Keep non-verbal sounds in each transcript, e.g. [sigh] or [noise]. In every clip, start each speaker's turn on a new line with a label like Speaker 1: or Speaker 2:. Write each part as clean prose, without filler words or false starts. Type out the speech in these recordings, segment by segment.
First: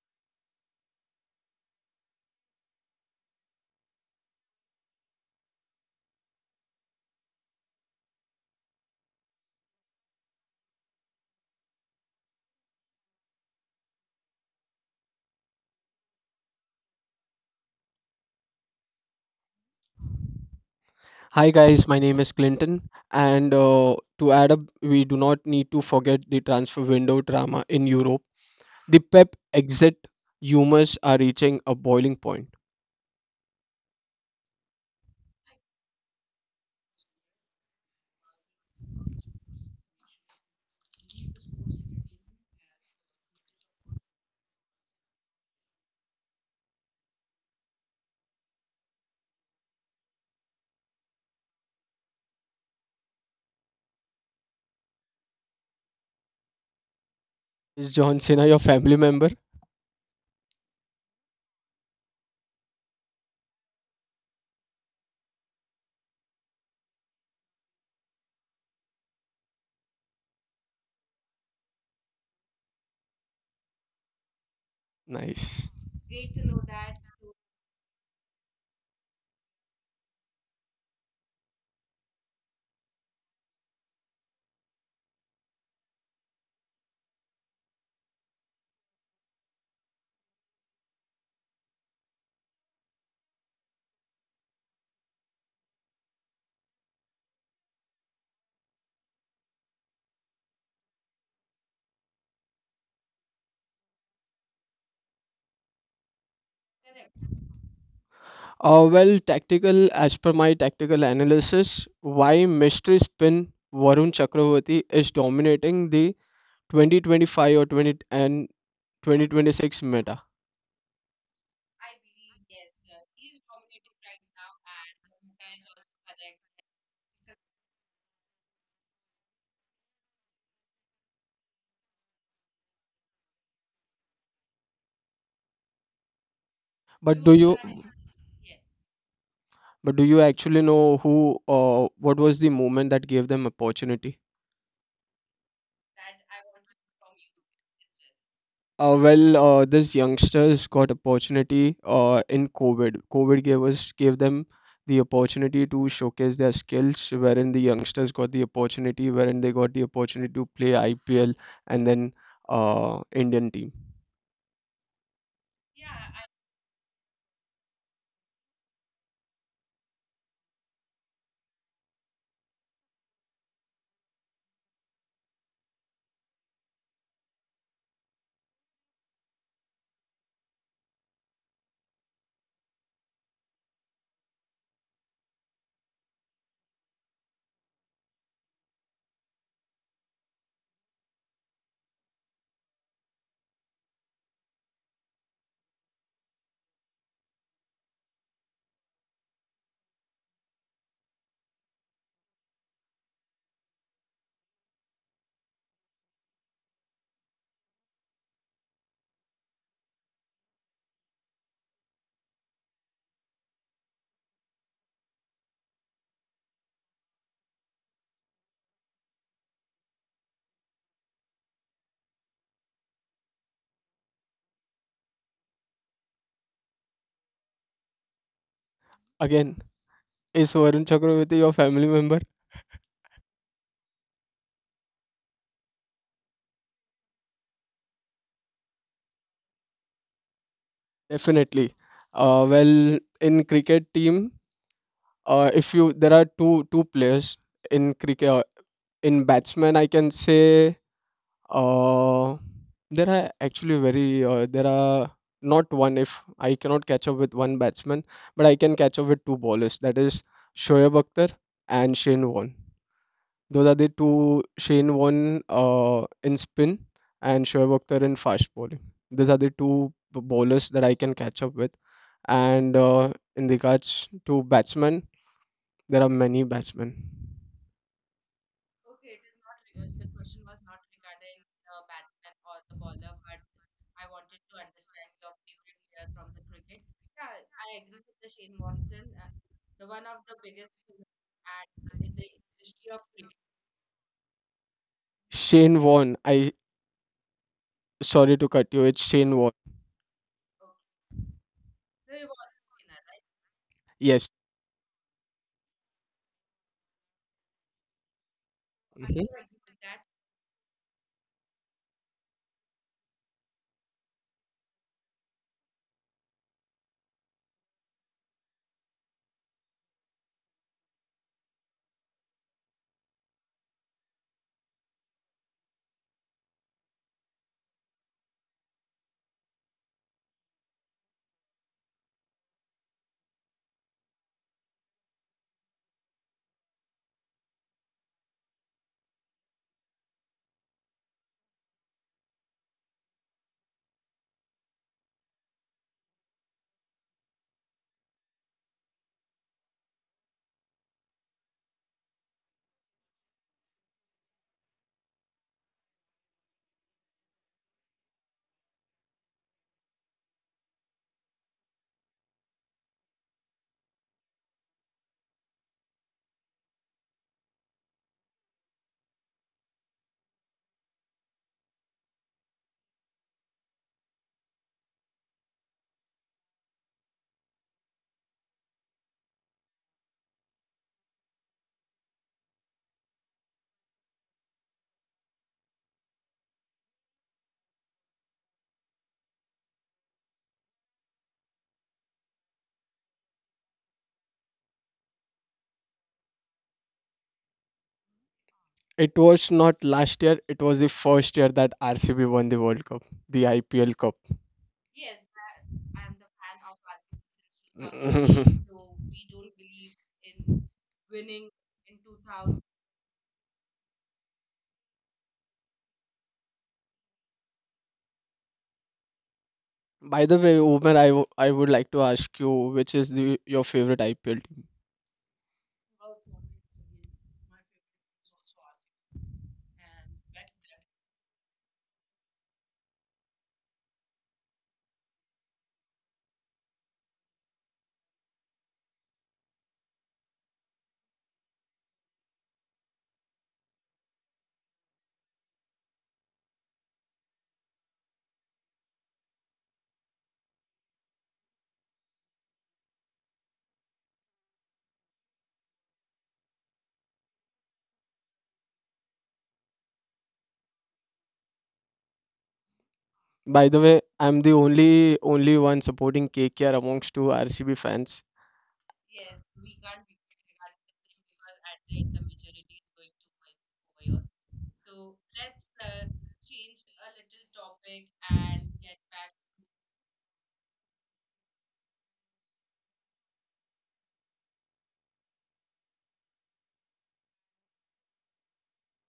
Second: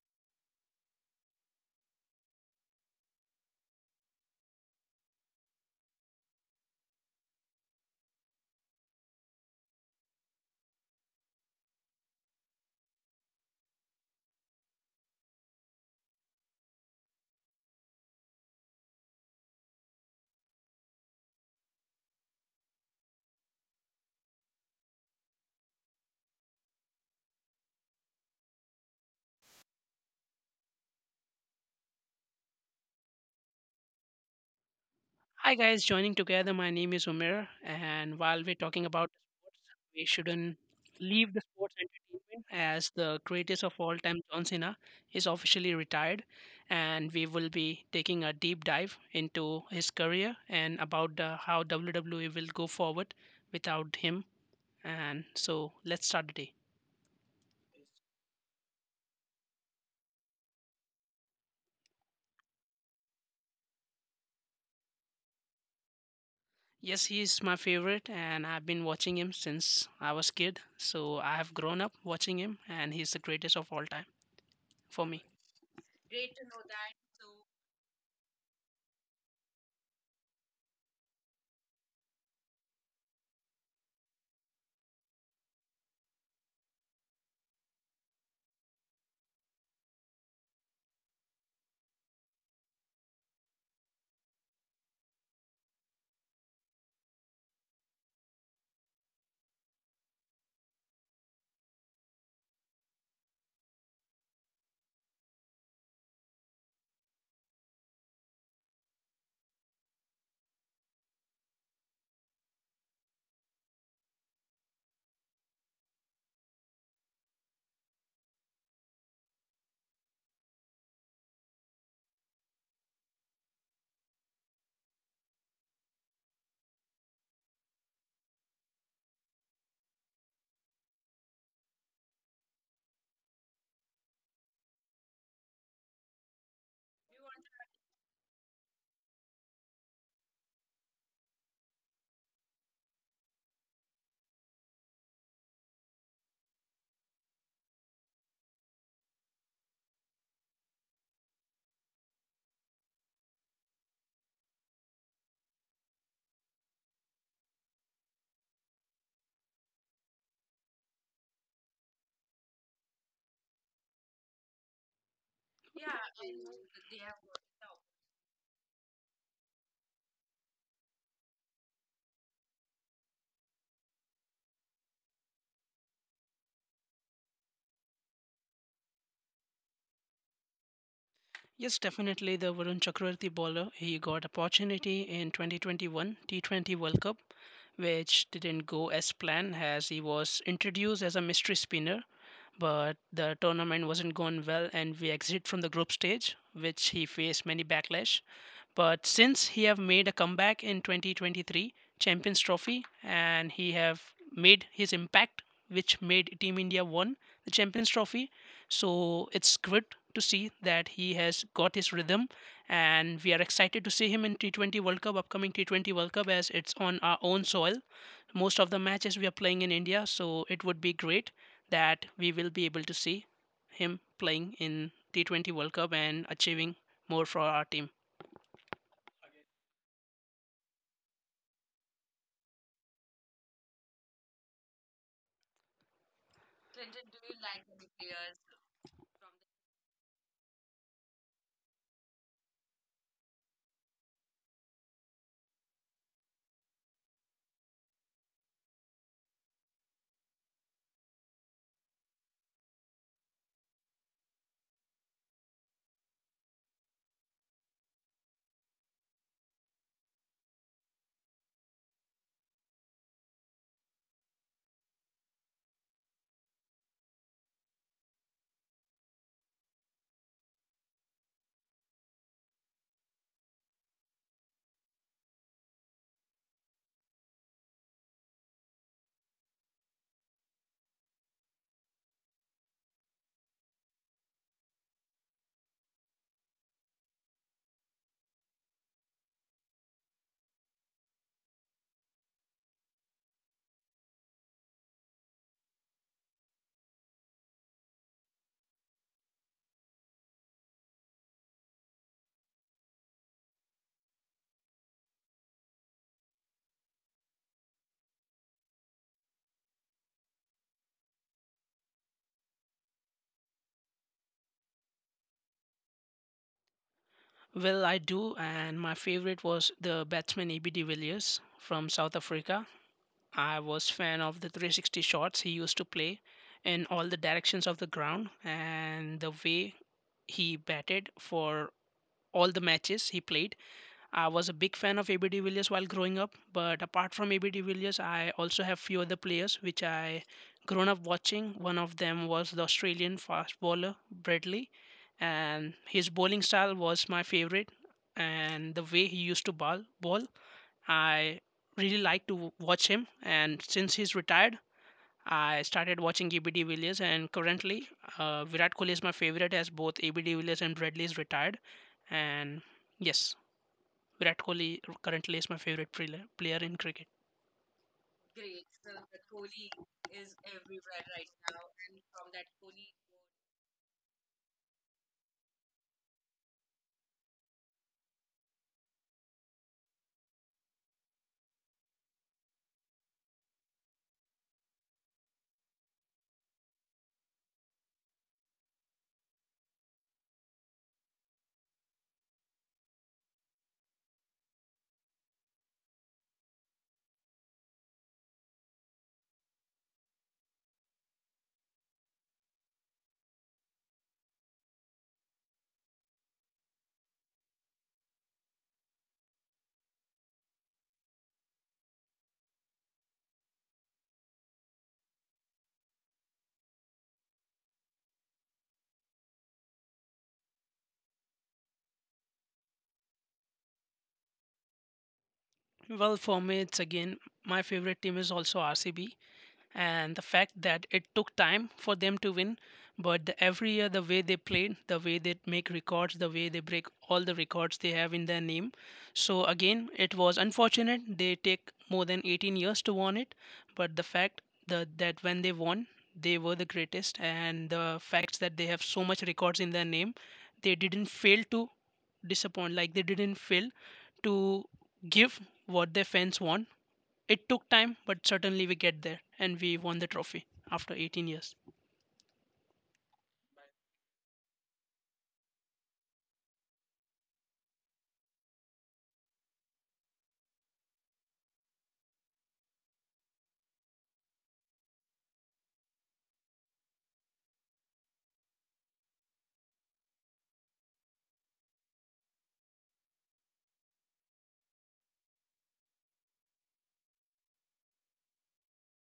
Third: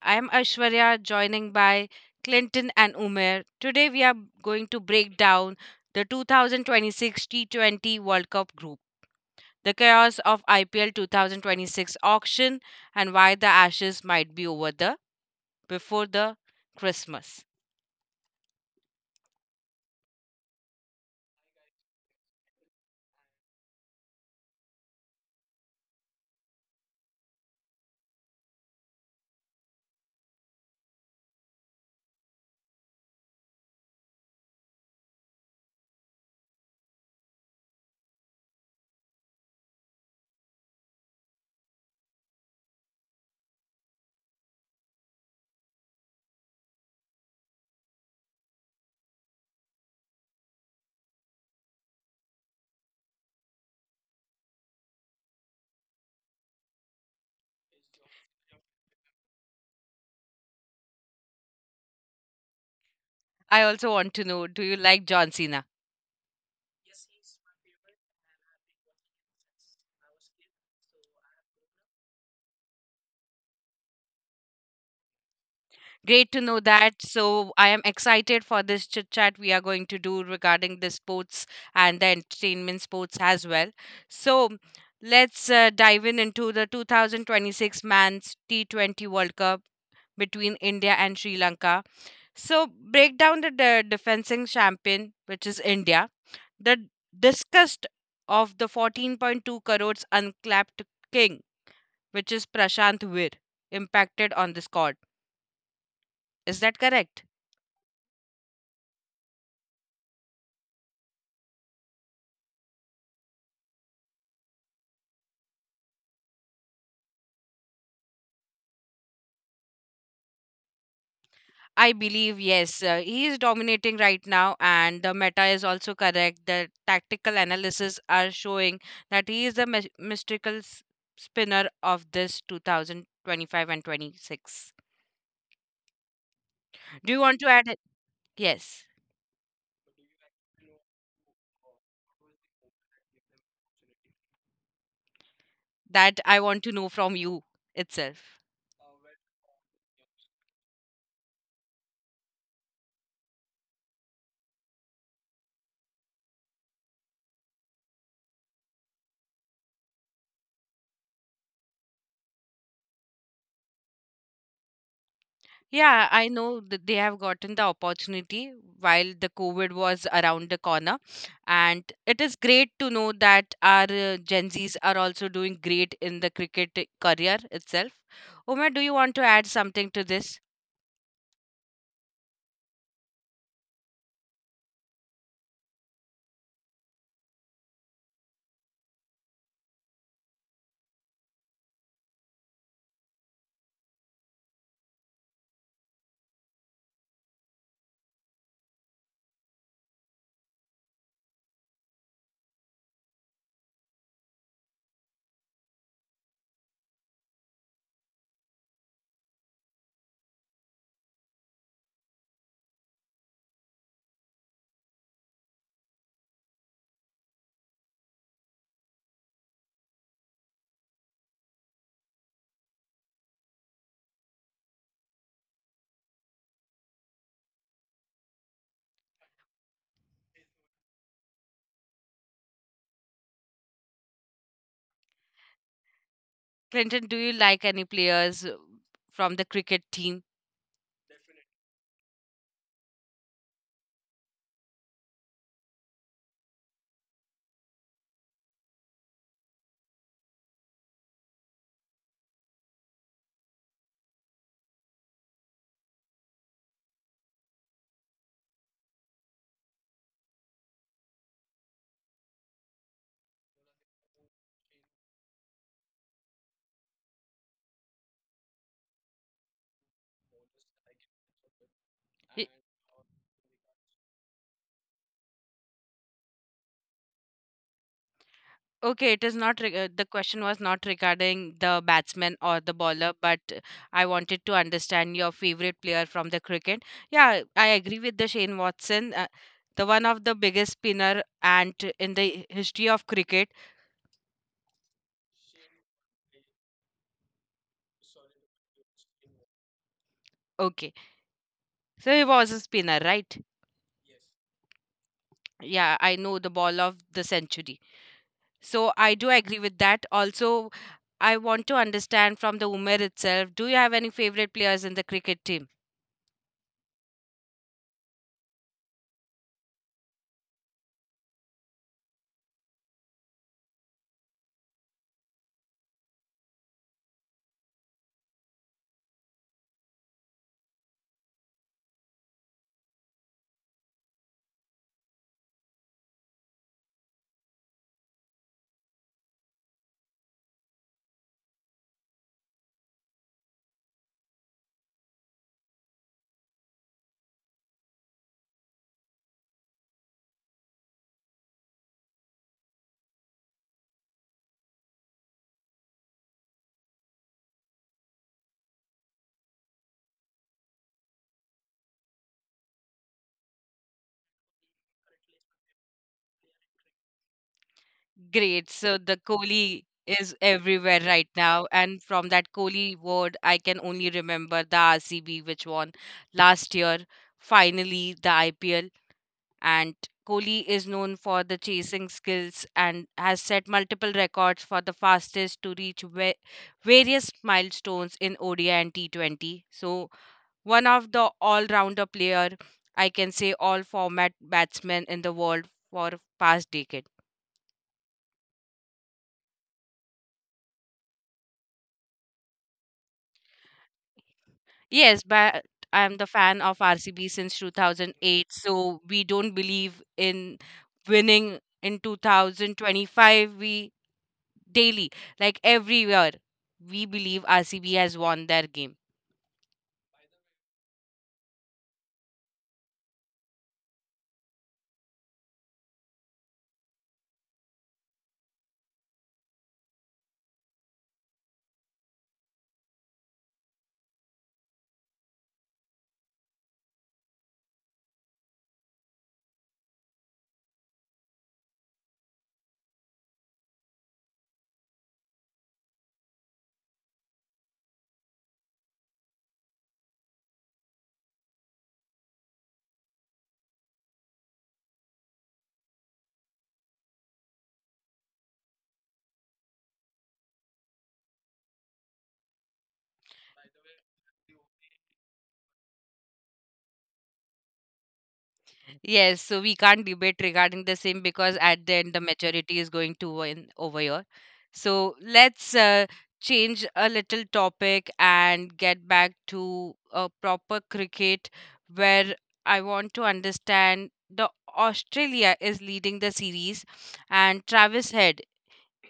Speaker 1: I am Ashwarya, joining by Clinton and Umer. Today we are going to break down the 2026 T20 World Cup group, the chaos of IPL 2026 auction, and why the Ashes might be over the before the Christmas.
Speaker 2: Hi guys, my name is Clinton, and to add up, we do not need to forget the transfer window drama in Europe. The Pep exit humors are reaching a boiling point.
Speaker 3: Hi guys, joining together. My name is Umer, and while we're talking about sports, we shouldn't leave the sports entertainment as the greatest of all time, John Cena, is officially retired, and we will be taking a deep dive into his career and about how WWE will go forward without him. And so let's start the day.
Speaker 2: Is John Cena your family member?
Speaker 1: I also want to know, do you like John Cena?
Speaker 3: Yes, he is my favorite, and I've been watching him since I was kid. So I have grown up watching him, and he's the greatest of all time for me.
Speaker 2: Nice.
Speaker 1: Great to know that. So I am excited for this chit chat we are going to do regarding the sports and the entertainment sports as well. So let's dive in into the 2026 Men's T20 World Cup between India and Sri Lanka. So break down the defending champion, which is India. The discussed of the 14.2 crores unclapped king, which is Prashant Vir, impacted on the squad. Is that correct?
Speaker 2: Tactical, as per my tactical analysis, why mystery spin Varun Chakravarti is dominating the 2025 or 20 and 2026 meta.
Speaker 1: I believe yes, he is dominating right now, and the meta is also correct. The tactical analysis are showing that he is the mystical spinner of this 2025 and 26. Do
Speaker 2: But
Speaker 1: you
Speaker 2: do
Speaker 1: want to
Speaker 2: you,
Speaker 1: add it? Yes,
Speaker 2: but do you actually know who or what was the movement that gave them opportunity?
Speaker 1: that I want to know from you itself.
Speaker 2: These youngsters got opportunity in COVID. COVID gave them the opportunity to showcase their skills, wherein the youngsters got the opportunity, wherein they got the opportunity to play IPL and then Indian team.
Speaker 1: Yeah, I know that they have gotten the opportunity while the COVID was around the corner. And it is great to know that our Gen Zs are also doing great in the cricket career itself. Uma, do you want to add something to this?
Speaker 3: Yes, definitely the Varun Chakravarti bowler. He got opportunity in 2021 T20 World Cup, which didn't go as planned as he was introduced as a mystery spinner, but the tournament wasn't going well and we exit from the group stage, which he faced many backlash. But since he have made a comeback in 2023 champions trophy, and he have made his impact, which made team India won the champions trophy. So it's good to see that he has got his rhythm, and we are excited to see him in T20 World Cup, upcoming T20 World Cup, as it's on our own soil. Most of the matches we are playing in India, so it would be great that we will be able to see him playing in T20 World Cup and achieving more for our team.
Speaker 2: Again, is Varun Chakravarti your family member?
Speaker 1: Clinton, do you like any players from the cricket team?
Speaker 2: Definitely. In cricket team, if you there are two players in cricket. In batsman, I can say Uh, there are actually very there are not one. If I cannot catch up with one batsman, but I can catch up with two bowlers. That is Shoaib Akhtar and Shane Warne. Those are the two. Shane Warne in spin and Shoaib Akhtar in fast bowling. These are the bowlers that I can catch up with. And in regards to batsmen, there are many batsmen.
Speaker 1: Okay, it is not the question was not regarding the batsman or the bowler, but I wanted to understand your favorite player from the cricket. Yeah, I agree with the Shane Watson, the one of the biggest spinner and in the history of cricket.
Speaker 2: Shane Warne, I sorry to cut you. It's Shane Warne.
Speaker 1: Okay, so he was a spinner, right?
Speaker 2: Yes.
Speaker 1: Yeah, I know the ball of the century. So I
Speaker 2: Mhm.
Speaker 1: do agree with that. Also, I want to understand from the Umer itself. Do you have any favorite players in the cricket team?
Speaker 3: Well, I do, and my favorite was the batsman EB de Villiers from South Africa. I was fan of the 360 shots he used to play in all the directions of the ground, and the way he batted for all the matches he played, I was a big fan of AB de Villiers while growing up. But apart from AB de Villiers, I also have few other players which I grown up watching. One of them was the Australian fast bowler Bradley, and his bowling style was my favorite, and the way he used to bowl, I really like to watch him. And since he's retired, I started watching AB de Villiers, and currently Virat Kohli is my favorite, as both AB de Villiers and Bradley is retired, and yes, Virat Kohli currently is my favorite player in cricket.
Speaker 1: Great. So the Kohli is everywhere right now. And from that Kohli word, I can only remember the RCB, which won last year, finally, the IPL. And Kohli is known for the chasing skills and has set multiple records for the fastest to reach various milestones in ODI and T20. So, one of the all rounder player, I can say all format batsmen in the world for past decades.
Speaker 2: It was not last year, it was the first year that RCB won the World Cup, the IPL Cup.
Speaker 1: Yes, but I'm the fan of RCB since 2008, so
Speaker 2: [laughs]
Speaker 1: we don't believe in winning in 2025. We daily, like everywhere, we believe RCB has won their game.
Speaker 2: By the way, Umer, I would like to ask you which is your favorite IPL team.
Speaker 3: Well, for me, it's again, my favorite team is also RCB, and the fact that it took time for them to win. But every year, the way they played, the way they make records, the way they break all the records they have in their name. So again, it was unfortunate they take more than 18 years to win it, but the fact that when they won, they were the greatest, and the facts that they have so much records in their name, they didn't fail to disappoint, like they didn't fail to give what their fans want. It took time, but certainly we get there, and we won the trophy after 18 years.
Speaker 2: By the way, I'm the only one supporting KKR amongst two RCB fans.
Speaker 1: Yes, so we can't debate regarding the same because at the end the majority is going to win over here. So let's change a little topic and get back to a proper cricket where I want to understand the Australia is leading the series and Travis Head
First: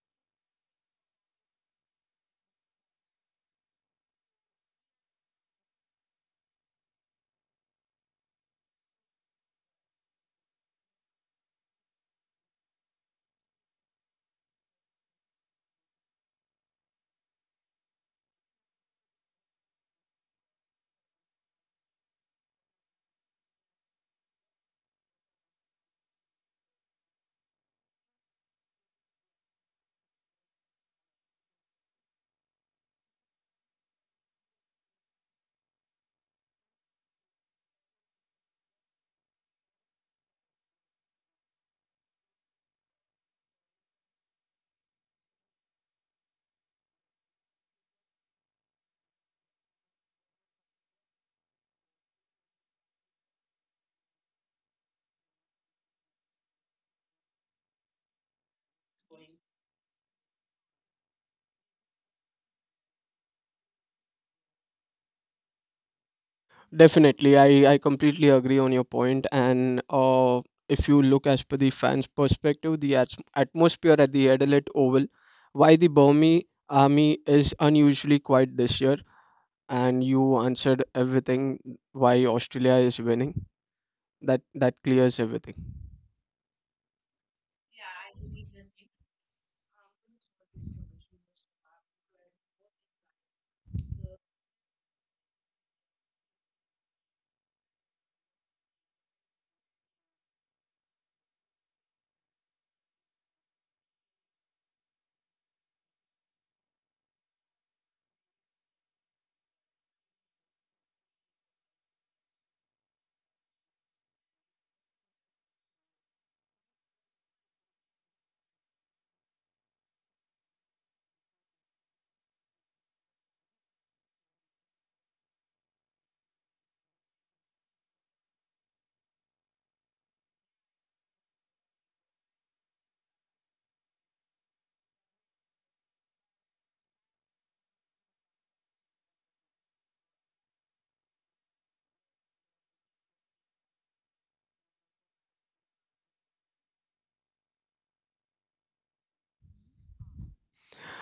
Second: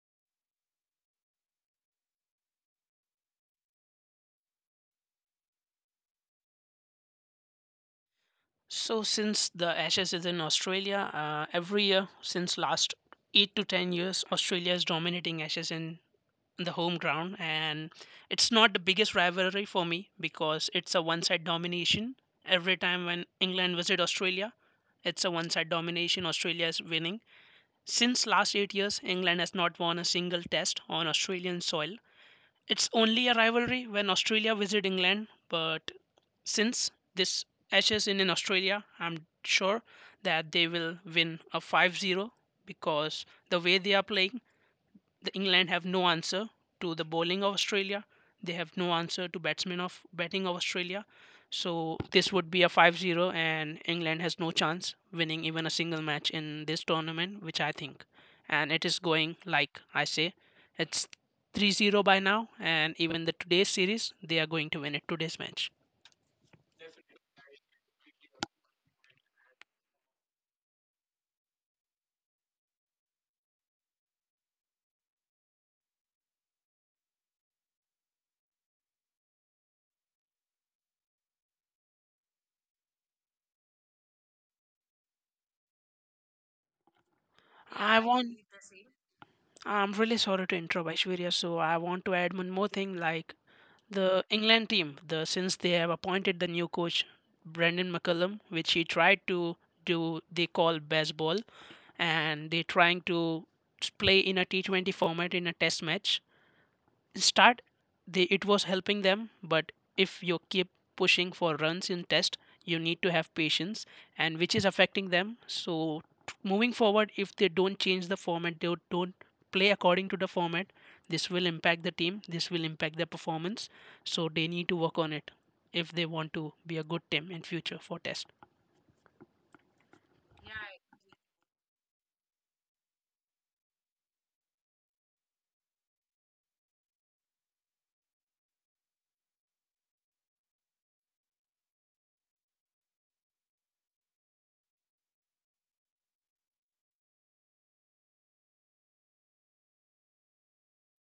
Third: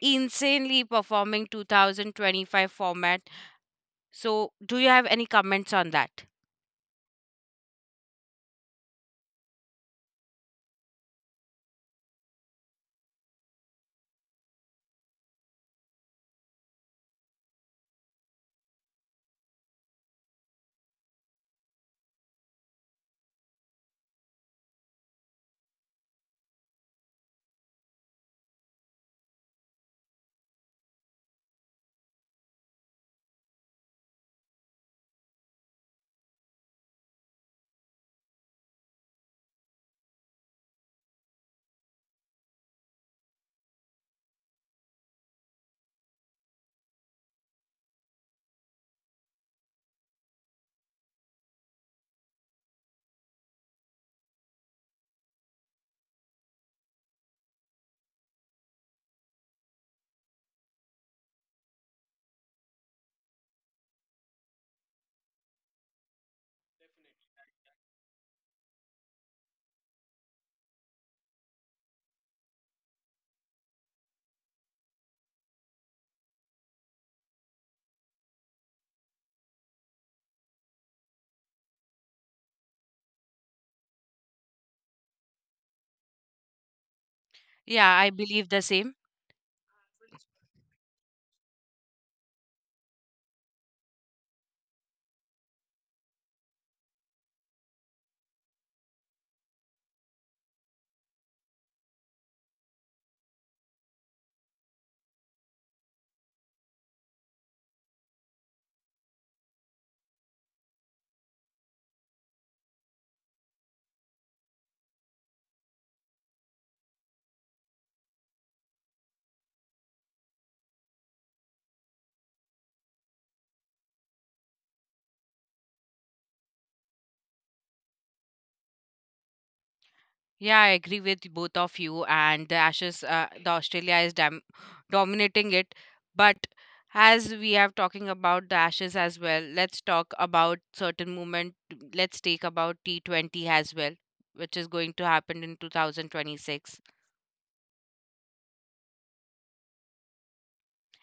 Speaker 1: insanely performing 2025 format. So do you have any comments on that?
Speaker 3: So since the Ashes is in Australia, every year since last 8 to 10 years Australia is dominating Ashes in the home ground, and it's not the biggest rivalry for me because it's a one-side domination. Every time when England visit Australia, it's a one-side domination, Australia is winning. Since last 8 years England has not won a single test on Australian soil. It's only a rivalry when Australia visit England, but since this Ashes in Australia, I'm sure that they will win a 5-0, because the way they are playing, the England have no answer to the bowling of Australia. They have no answer to batsmen of batting of Australia. So this would be a 5-0, and England has no chance winning even a single match in this tournament, which I think. And it is going like I say, it's 3-0 by now, and even the today's series, they are going to win it today's match.
Speaker 2: Definitely, I completely agree on your point. And if you look as per the fans' perspective, atmosphere at the Adelaide Oval, why the Burmese army is unusually quiet this year, and you answered everything why Australia is winning. That clears everything.
Speaker 1: Yeah,
Speaker 3: I
Speaker 1: I
Speaker 3: want
Speaker 1: believe the same.
Speaker 3: I'm really sorry to interrupt Aishwarya, so I want to add one more thing, like, the England team, the since they have appointed the new coach Brendan McCullum, which he tried to do, they call baseball, and they're trying to play in a T20 format in a test match start. They, it was helping them, but if you keep pushing for runs in test, you need to have patience, and which is affecting them. So moving forward, if they don't change the format, they don't play according to the format, this will impact the team, this will impact their performance. So they need to work on it if they want to be a good team in future for test.
Speaker 1: Yeah, I agree with both of you. And the Ashes, the Australia is dominating it. But as we have talking about the Ashes as well, let's talk about certain movement. Let's take about T20 as well, which is going to happen in 2026.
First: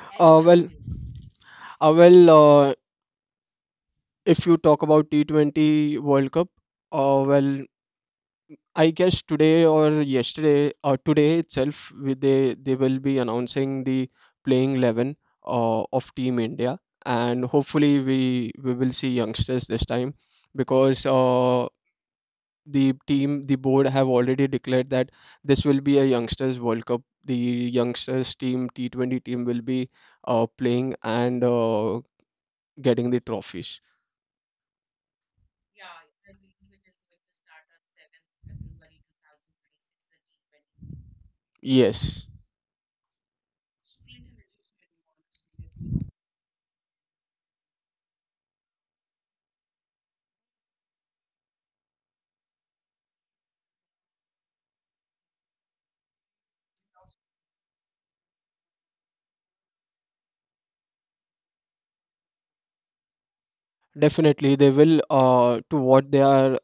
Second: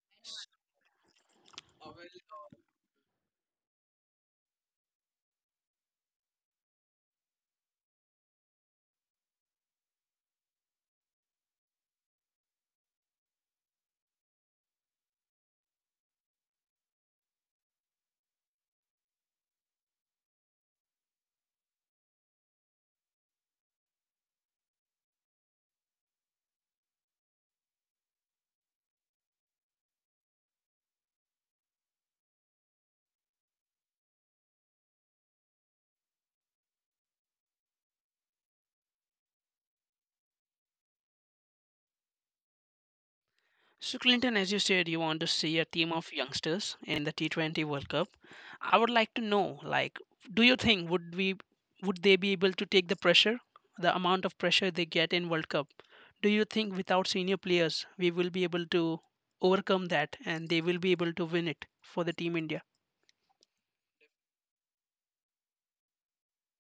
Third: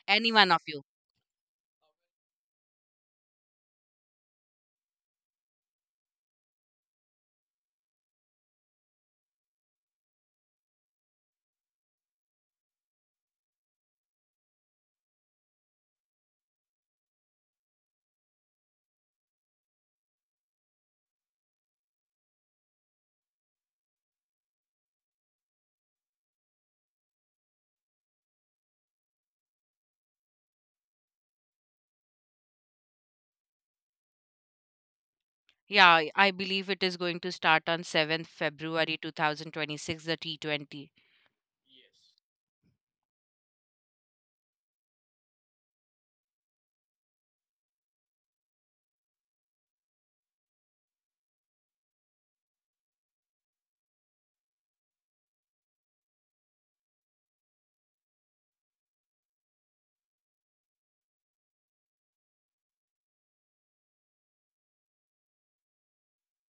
Speaker 1: Any
Speaker 2: Uh,
Speaker 1: one of
Speaker 2: well,
Speaker 1: you?
Speaker 2: uh, well, uh, if you talk about T20 World Cup, uh, well, I guess today or yesterday or today itself, they will be announcing the playing 11 of Team India, and hopefully we will see youngsters this time because the team the board have already declared that this will be a youngsters World Cup. The youngsters team T20 team will be playing and getting the trophies.
Speaker 1: Yeah, I believe it is going to start on 7th February 2026, the T20.
Speaker 2: Yes.
Speaker 3: So, Clinton, as you said, you want to see a team of youngsters in the T20 World Cup. I would like to know, like, do you think would we would they be able to take the pressure, the amount of pressure they get in World Cup? Do you think without senior players we will be able to overcome that, and they will be able to win it for the Team India?
Speaker 2: Definitely, they will to what they are,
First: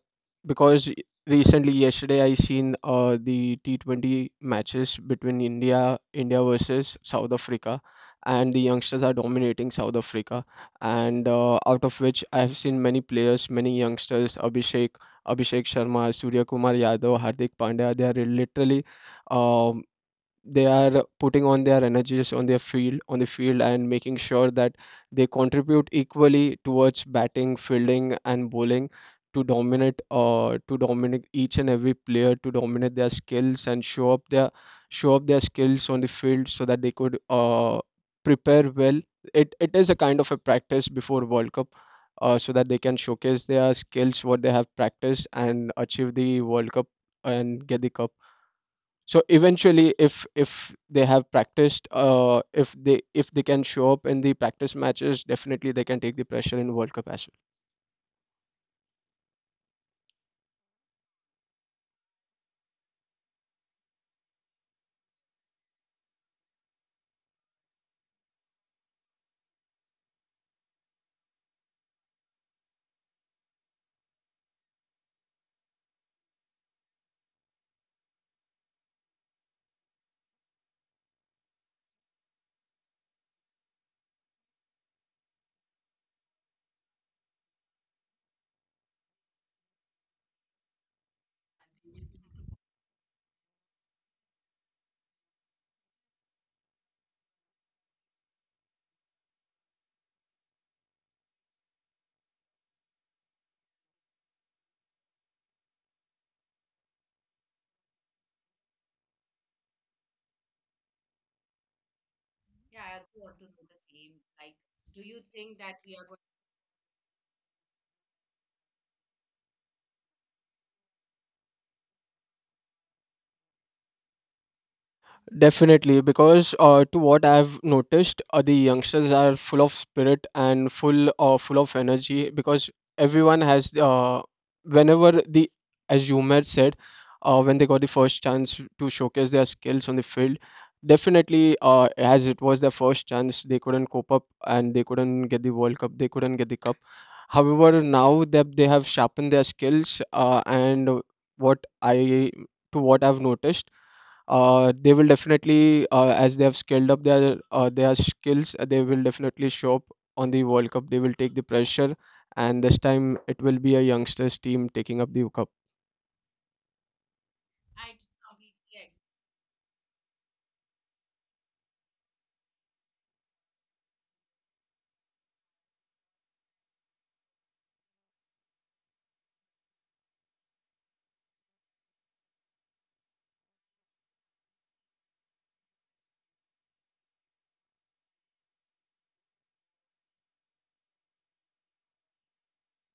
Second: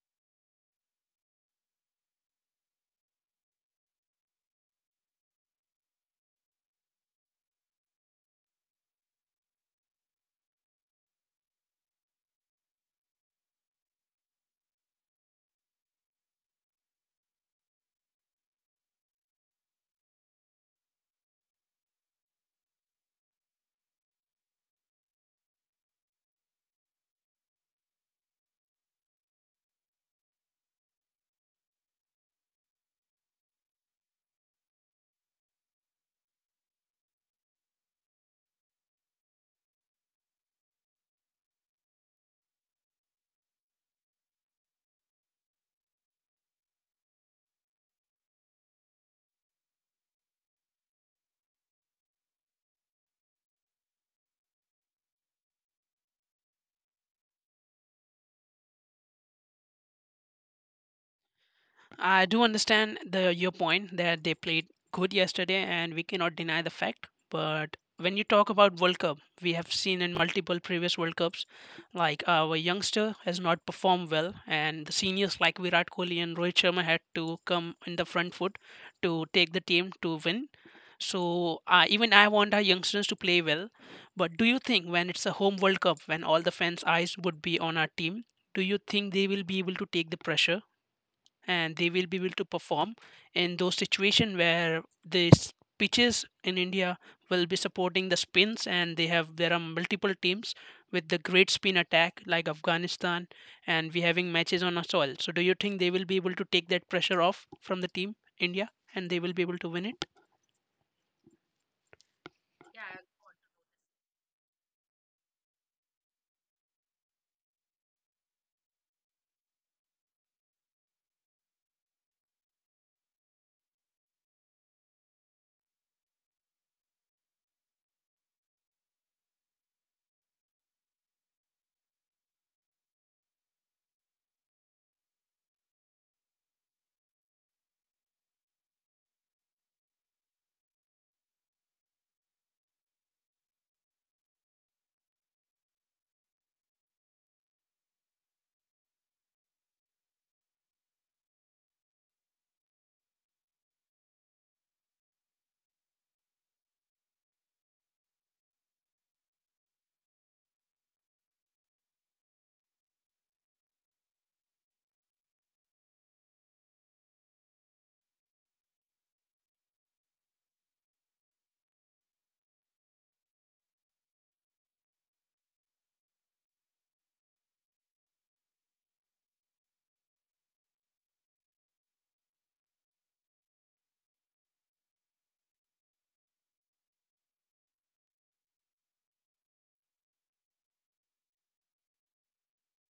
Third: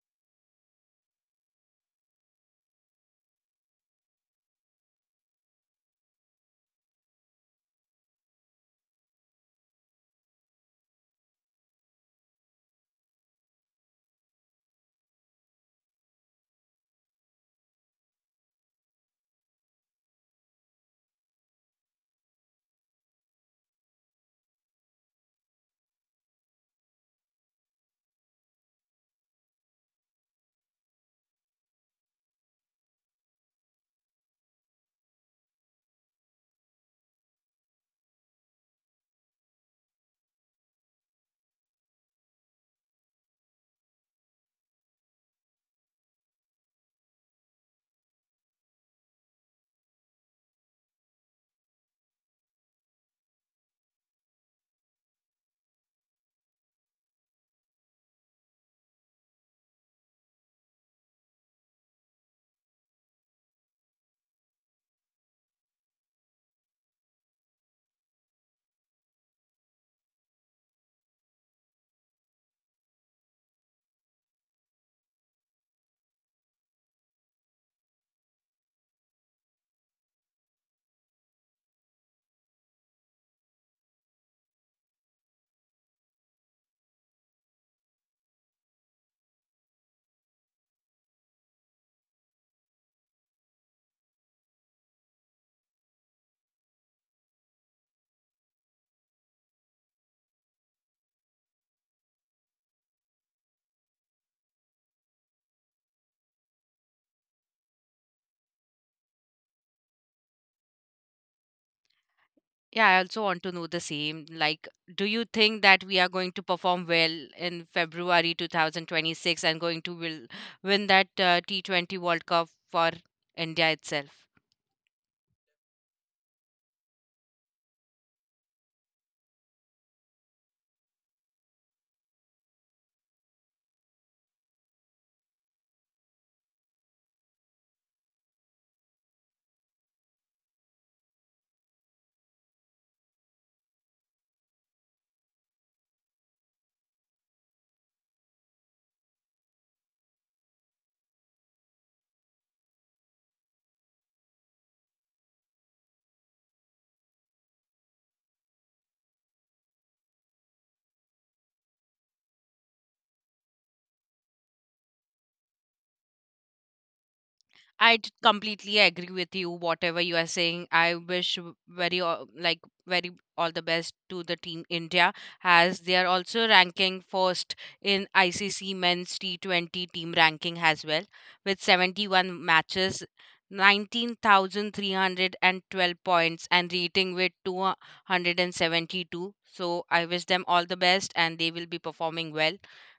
Speaker 2: because recently, yesterday, I seen the T20 matches between India versus South Africa, and the youngsters are dominating South Africa. And out of which, I have seen many players, many youngsters, Abhishek Sharma, Surya Kumar Yadav, Hardik Pandya. They are literally um they are putting on their energies on their field on the field and making sure that they contribute equally towards batting, fielding and bowling to dominate each and every player, to dominate their skills and show up their skills on the field so that they could prepare well. It is a kind of a practice before World Cup, so that they can showcase their skills what they have practiced and achieve the World Cup and get the cup. So eventually, if they have practiced, if they can show up in the practice matches, definitely they can take the pressure in World Cup as well.
Speaker 3: I do understand the your point that they played good yesterday, and we cannot deny the fact. But when you talk about World Cup, we have seen in multiple previous World Cups, like our youngster has not performed well, and the seniors like Virat Kohli and Rohit Sharma had to come in the front foot to take the team to win. So even I want our youngsters to play well. But do you think when it's a home World Cup, when all the fans' eyes would be on our team, do you think they will be able to take the pressure and they will be able to perform in those situations where these pitches in India will be supporting the spins, and they have there are multiple teams with the great spin attack like Afghanistan, and we having matches on our soil. So do you think they will be able to take that pressure off from the team India, and they will be able to win it?
Speaker 1: Yeah, I also want to know the same. Like, do you think that we are going to perform well in February 2026 and going to will win that T20 World Cup for India itself?
Speaker 2: Definitely, because to what I've noticed, the youngsters are full of spirit and full of energy because everyone has whenever the, as you had said, when they got the first chance to showcase their skills on the field, definitely as it was their first chance, they couldn't cope up and they couldn't get the World Cup, they couldn't get the cup. However, now that they have sharpened their skills, and what I to what I've noticed, they will definitely as they have scaled up their skills, they will definitely show up on the World Cup. They will take the pressure, and this time it will be a youngsters team taking up the cup.
Speaker 1: Completely agree with you. Whatever you are saying, I wish very like very all the best to the team India, as they are also ranking first in ICC Men's T20 team ranking as well, with 71 matches, 19,312 points, and rating with 272. So I wish them all the best, and they will be performing well.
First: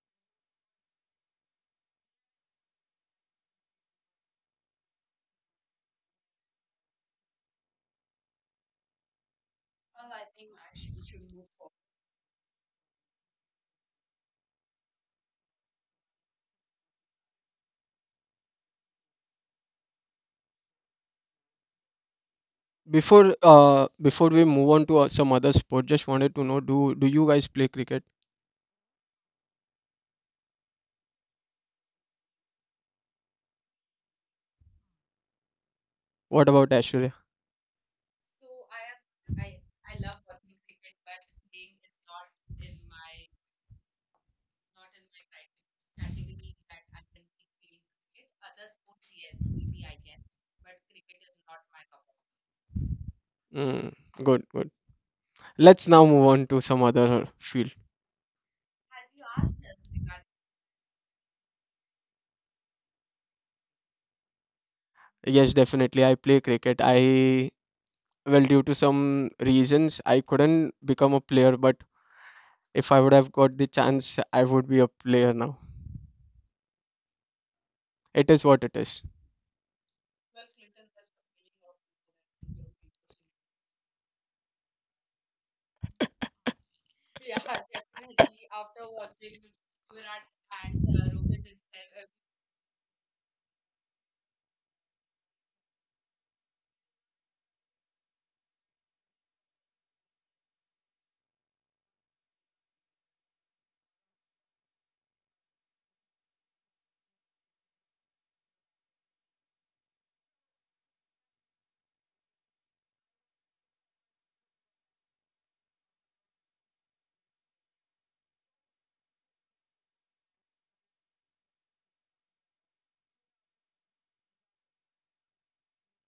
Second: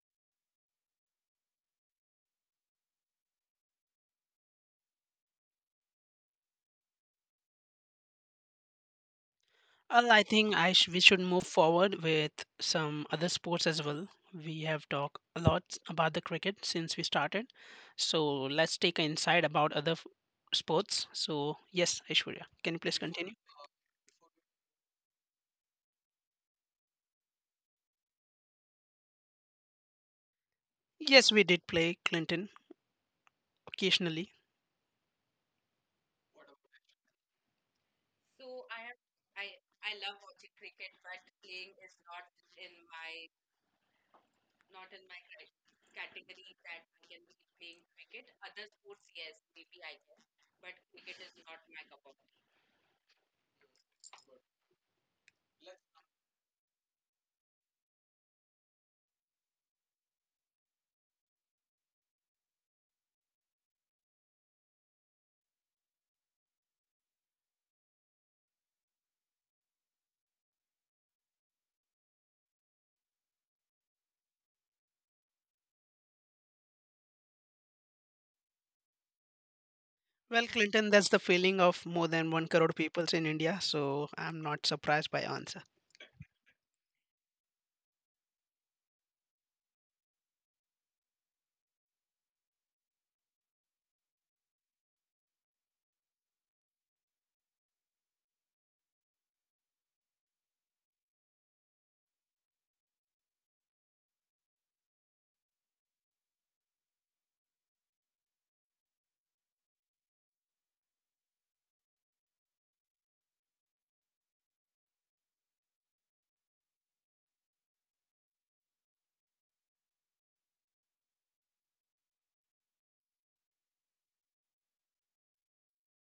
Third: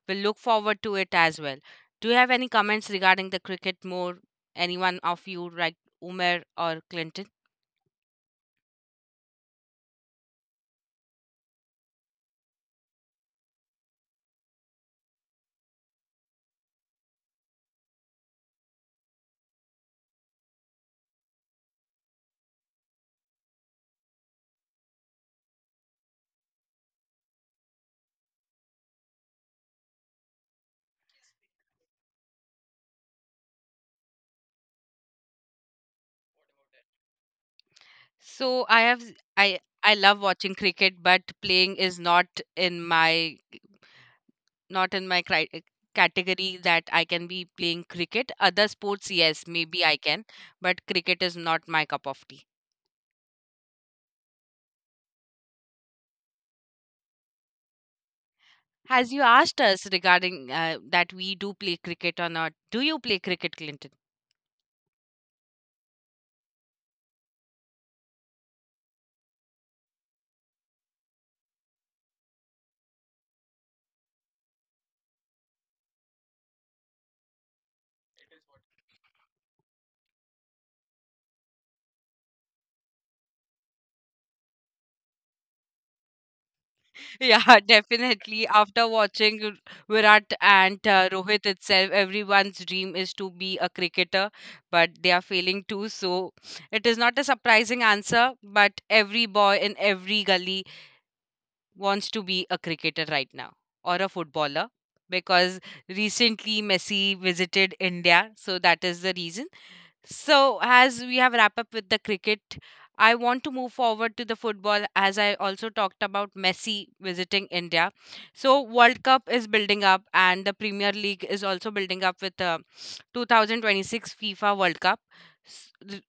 Speaker 1: We'll look forward to it as well. Do you have any comments regarding the cricket more? Anyone of you like Umer or Clinton.
Speaker 3: Well, I think we should move forward with some other sports as well. We have talked a lot about the cricket since we started, so let's take an insight about other sports. So, yes, Aishwarya, can you please continue?
Speaker 2: Before we move on to some other sport, just wanted to know, do you guys play cricket?
Speaker 3: Yes, we did play Clinton occasionally.
Speaker 2: What about Ashwarya?
Speaker 1: So I have I love watching cricket, but playing is not in my not in my category that I can be playing cricket. Other sports, yes, maybe I can, but cricket is not my cup of tea.
Speaker 2: Mm, good, good. Let's now move on to some other field.
Speaker 1: As you asked us regarding that we do play cricket or not, do you play cricket, Clinton?
Speaker 2: Yes, definitely I play cricket. I Well, due to some reasons I couldn't become a player, but if I would have got the chance, I would be a player now. It is what it is.
Speaker 3: Well, Clinton, that's the feeling of more than one crore peoples in India, so I'm not surprised by your answer.
Speaker 1: Yeah, [laughs] definitely. After watching Virat and Rohit itself, everyone's dream is to be a cricketer, but they are failing too. So it is not a surprising answer, but every boy in every gully wants to be a cricketer right now or a footballer because recently Messi visited India. So that is the reason. So, as we have wrap up with the cricket, I want to move forward to the football as I also talked about Messi visiting India. So, World Cup is building up and the Premier League is also building up with the 2026 FIFA World Cup. The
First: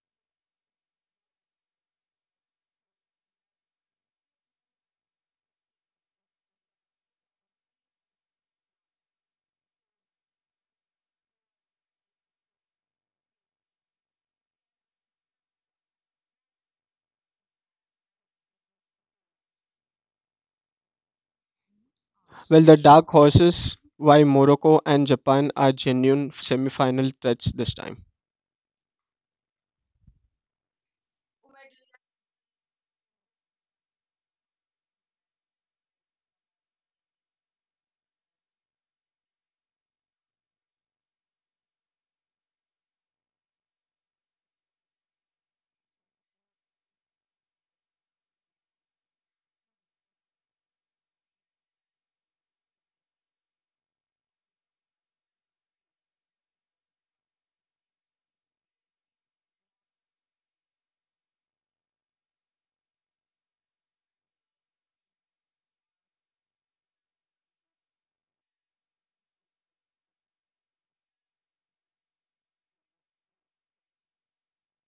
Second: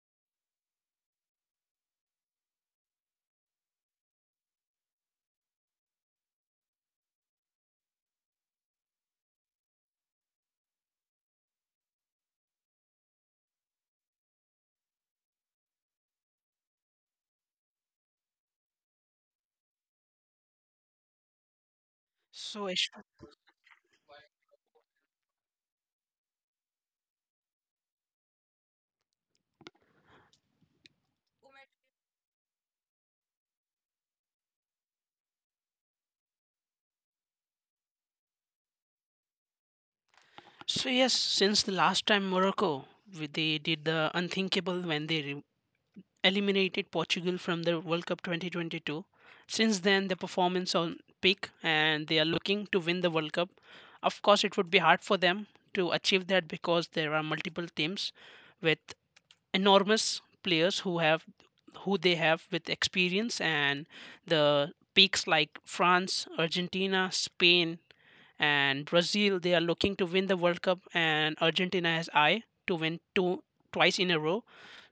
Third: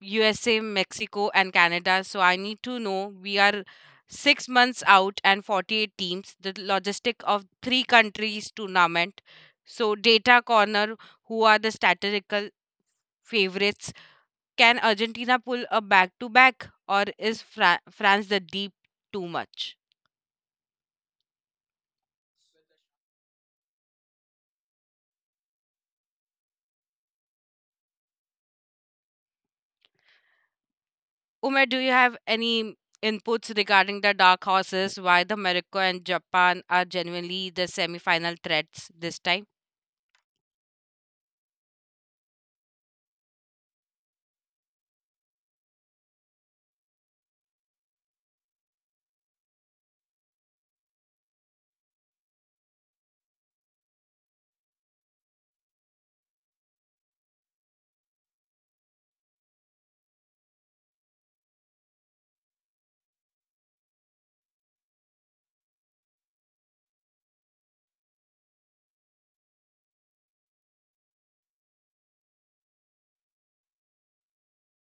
Speaker 1: USA, Mexico and Canada. So, I need to know we are 6 months out and 48 teams, the logistic of 3 countries tournament. So, data corner, who are the statistical favorites, can Argentina pull a back to back, or is France the deep too much?
Speaker 2: Well,
Speaker 3: So,
Speaker 2: the
Speaker 3: Aishwarya,
Speaker 2: dark horses, why Morocco and Japan are genuine semi-final threats this time.
Speaker 1: Umer, do you have any inputs regarding the dark horses? Why the Morocco and Japan are genuinely the semi final threats this time?
Speaker 3: so yes, since the last time Morocco, they did the unthinkable when they eliminated Portugal from the World Cup 2022. Since then, the performance on peak, and they are looking to win the World Cup. Of course, it would be hard for them to achieve that because there are multiple teams with enormous players who have who they have with experience and the peaks, like France, Argentina, Spain, and Brazil, they are looking to win the World Cup, and Argentina has eye to win two twice in a row.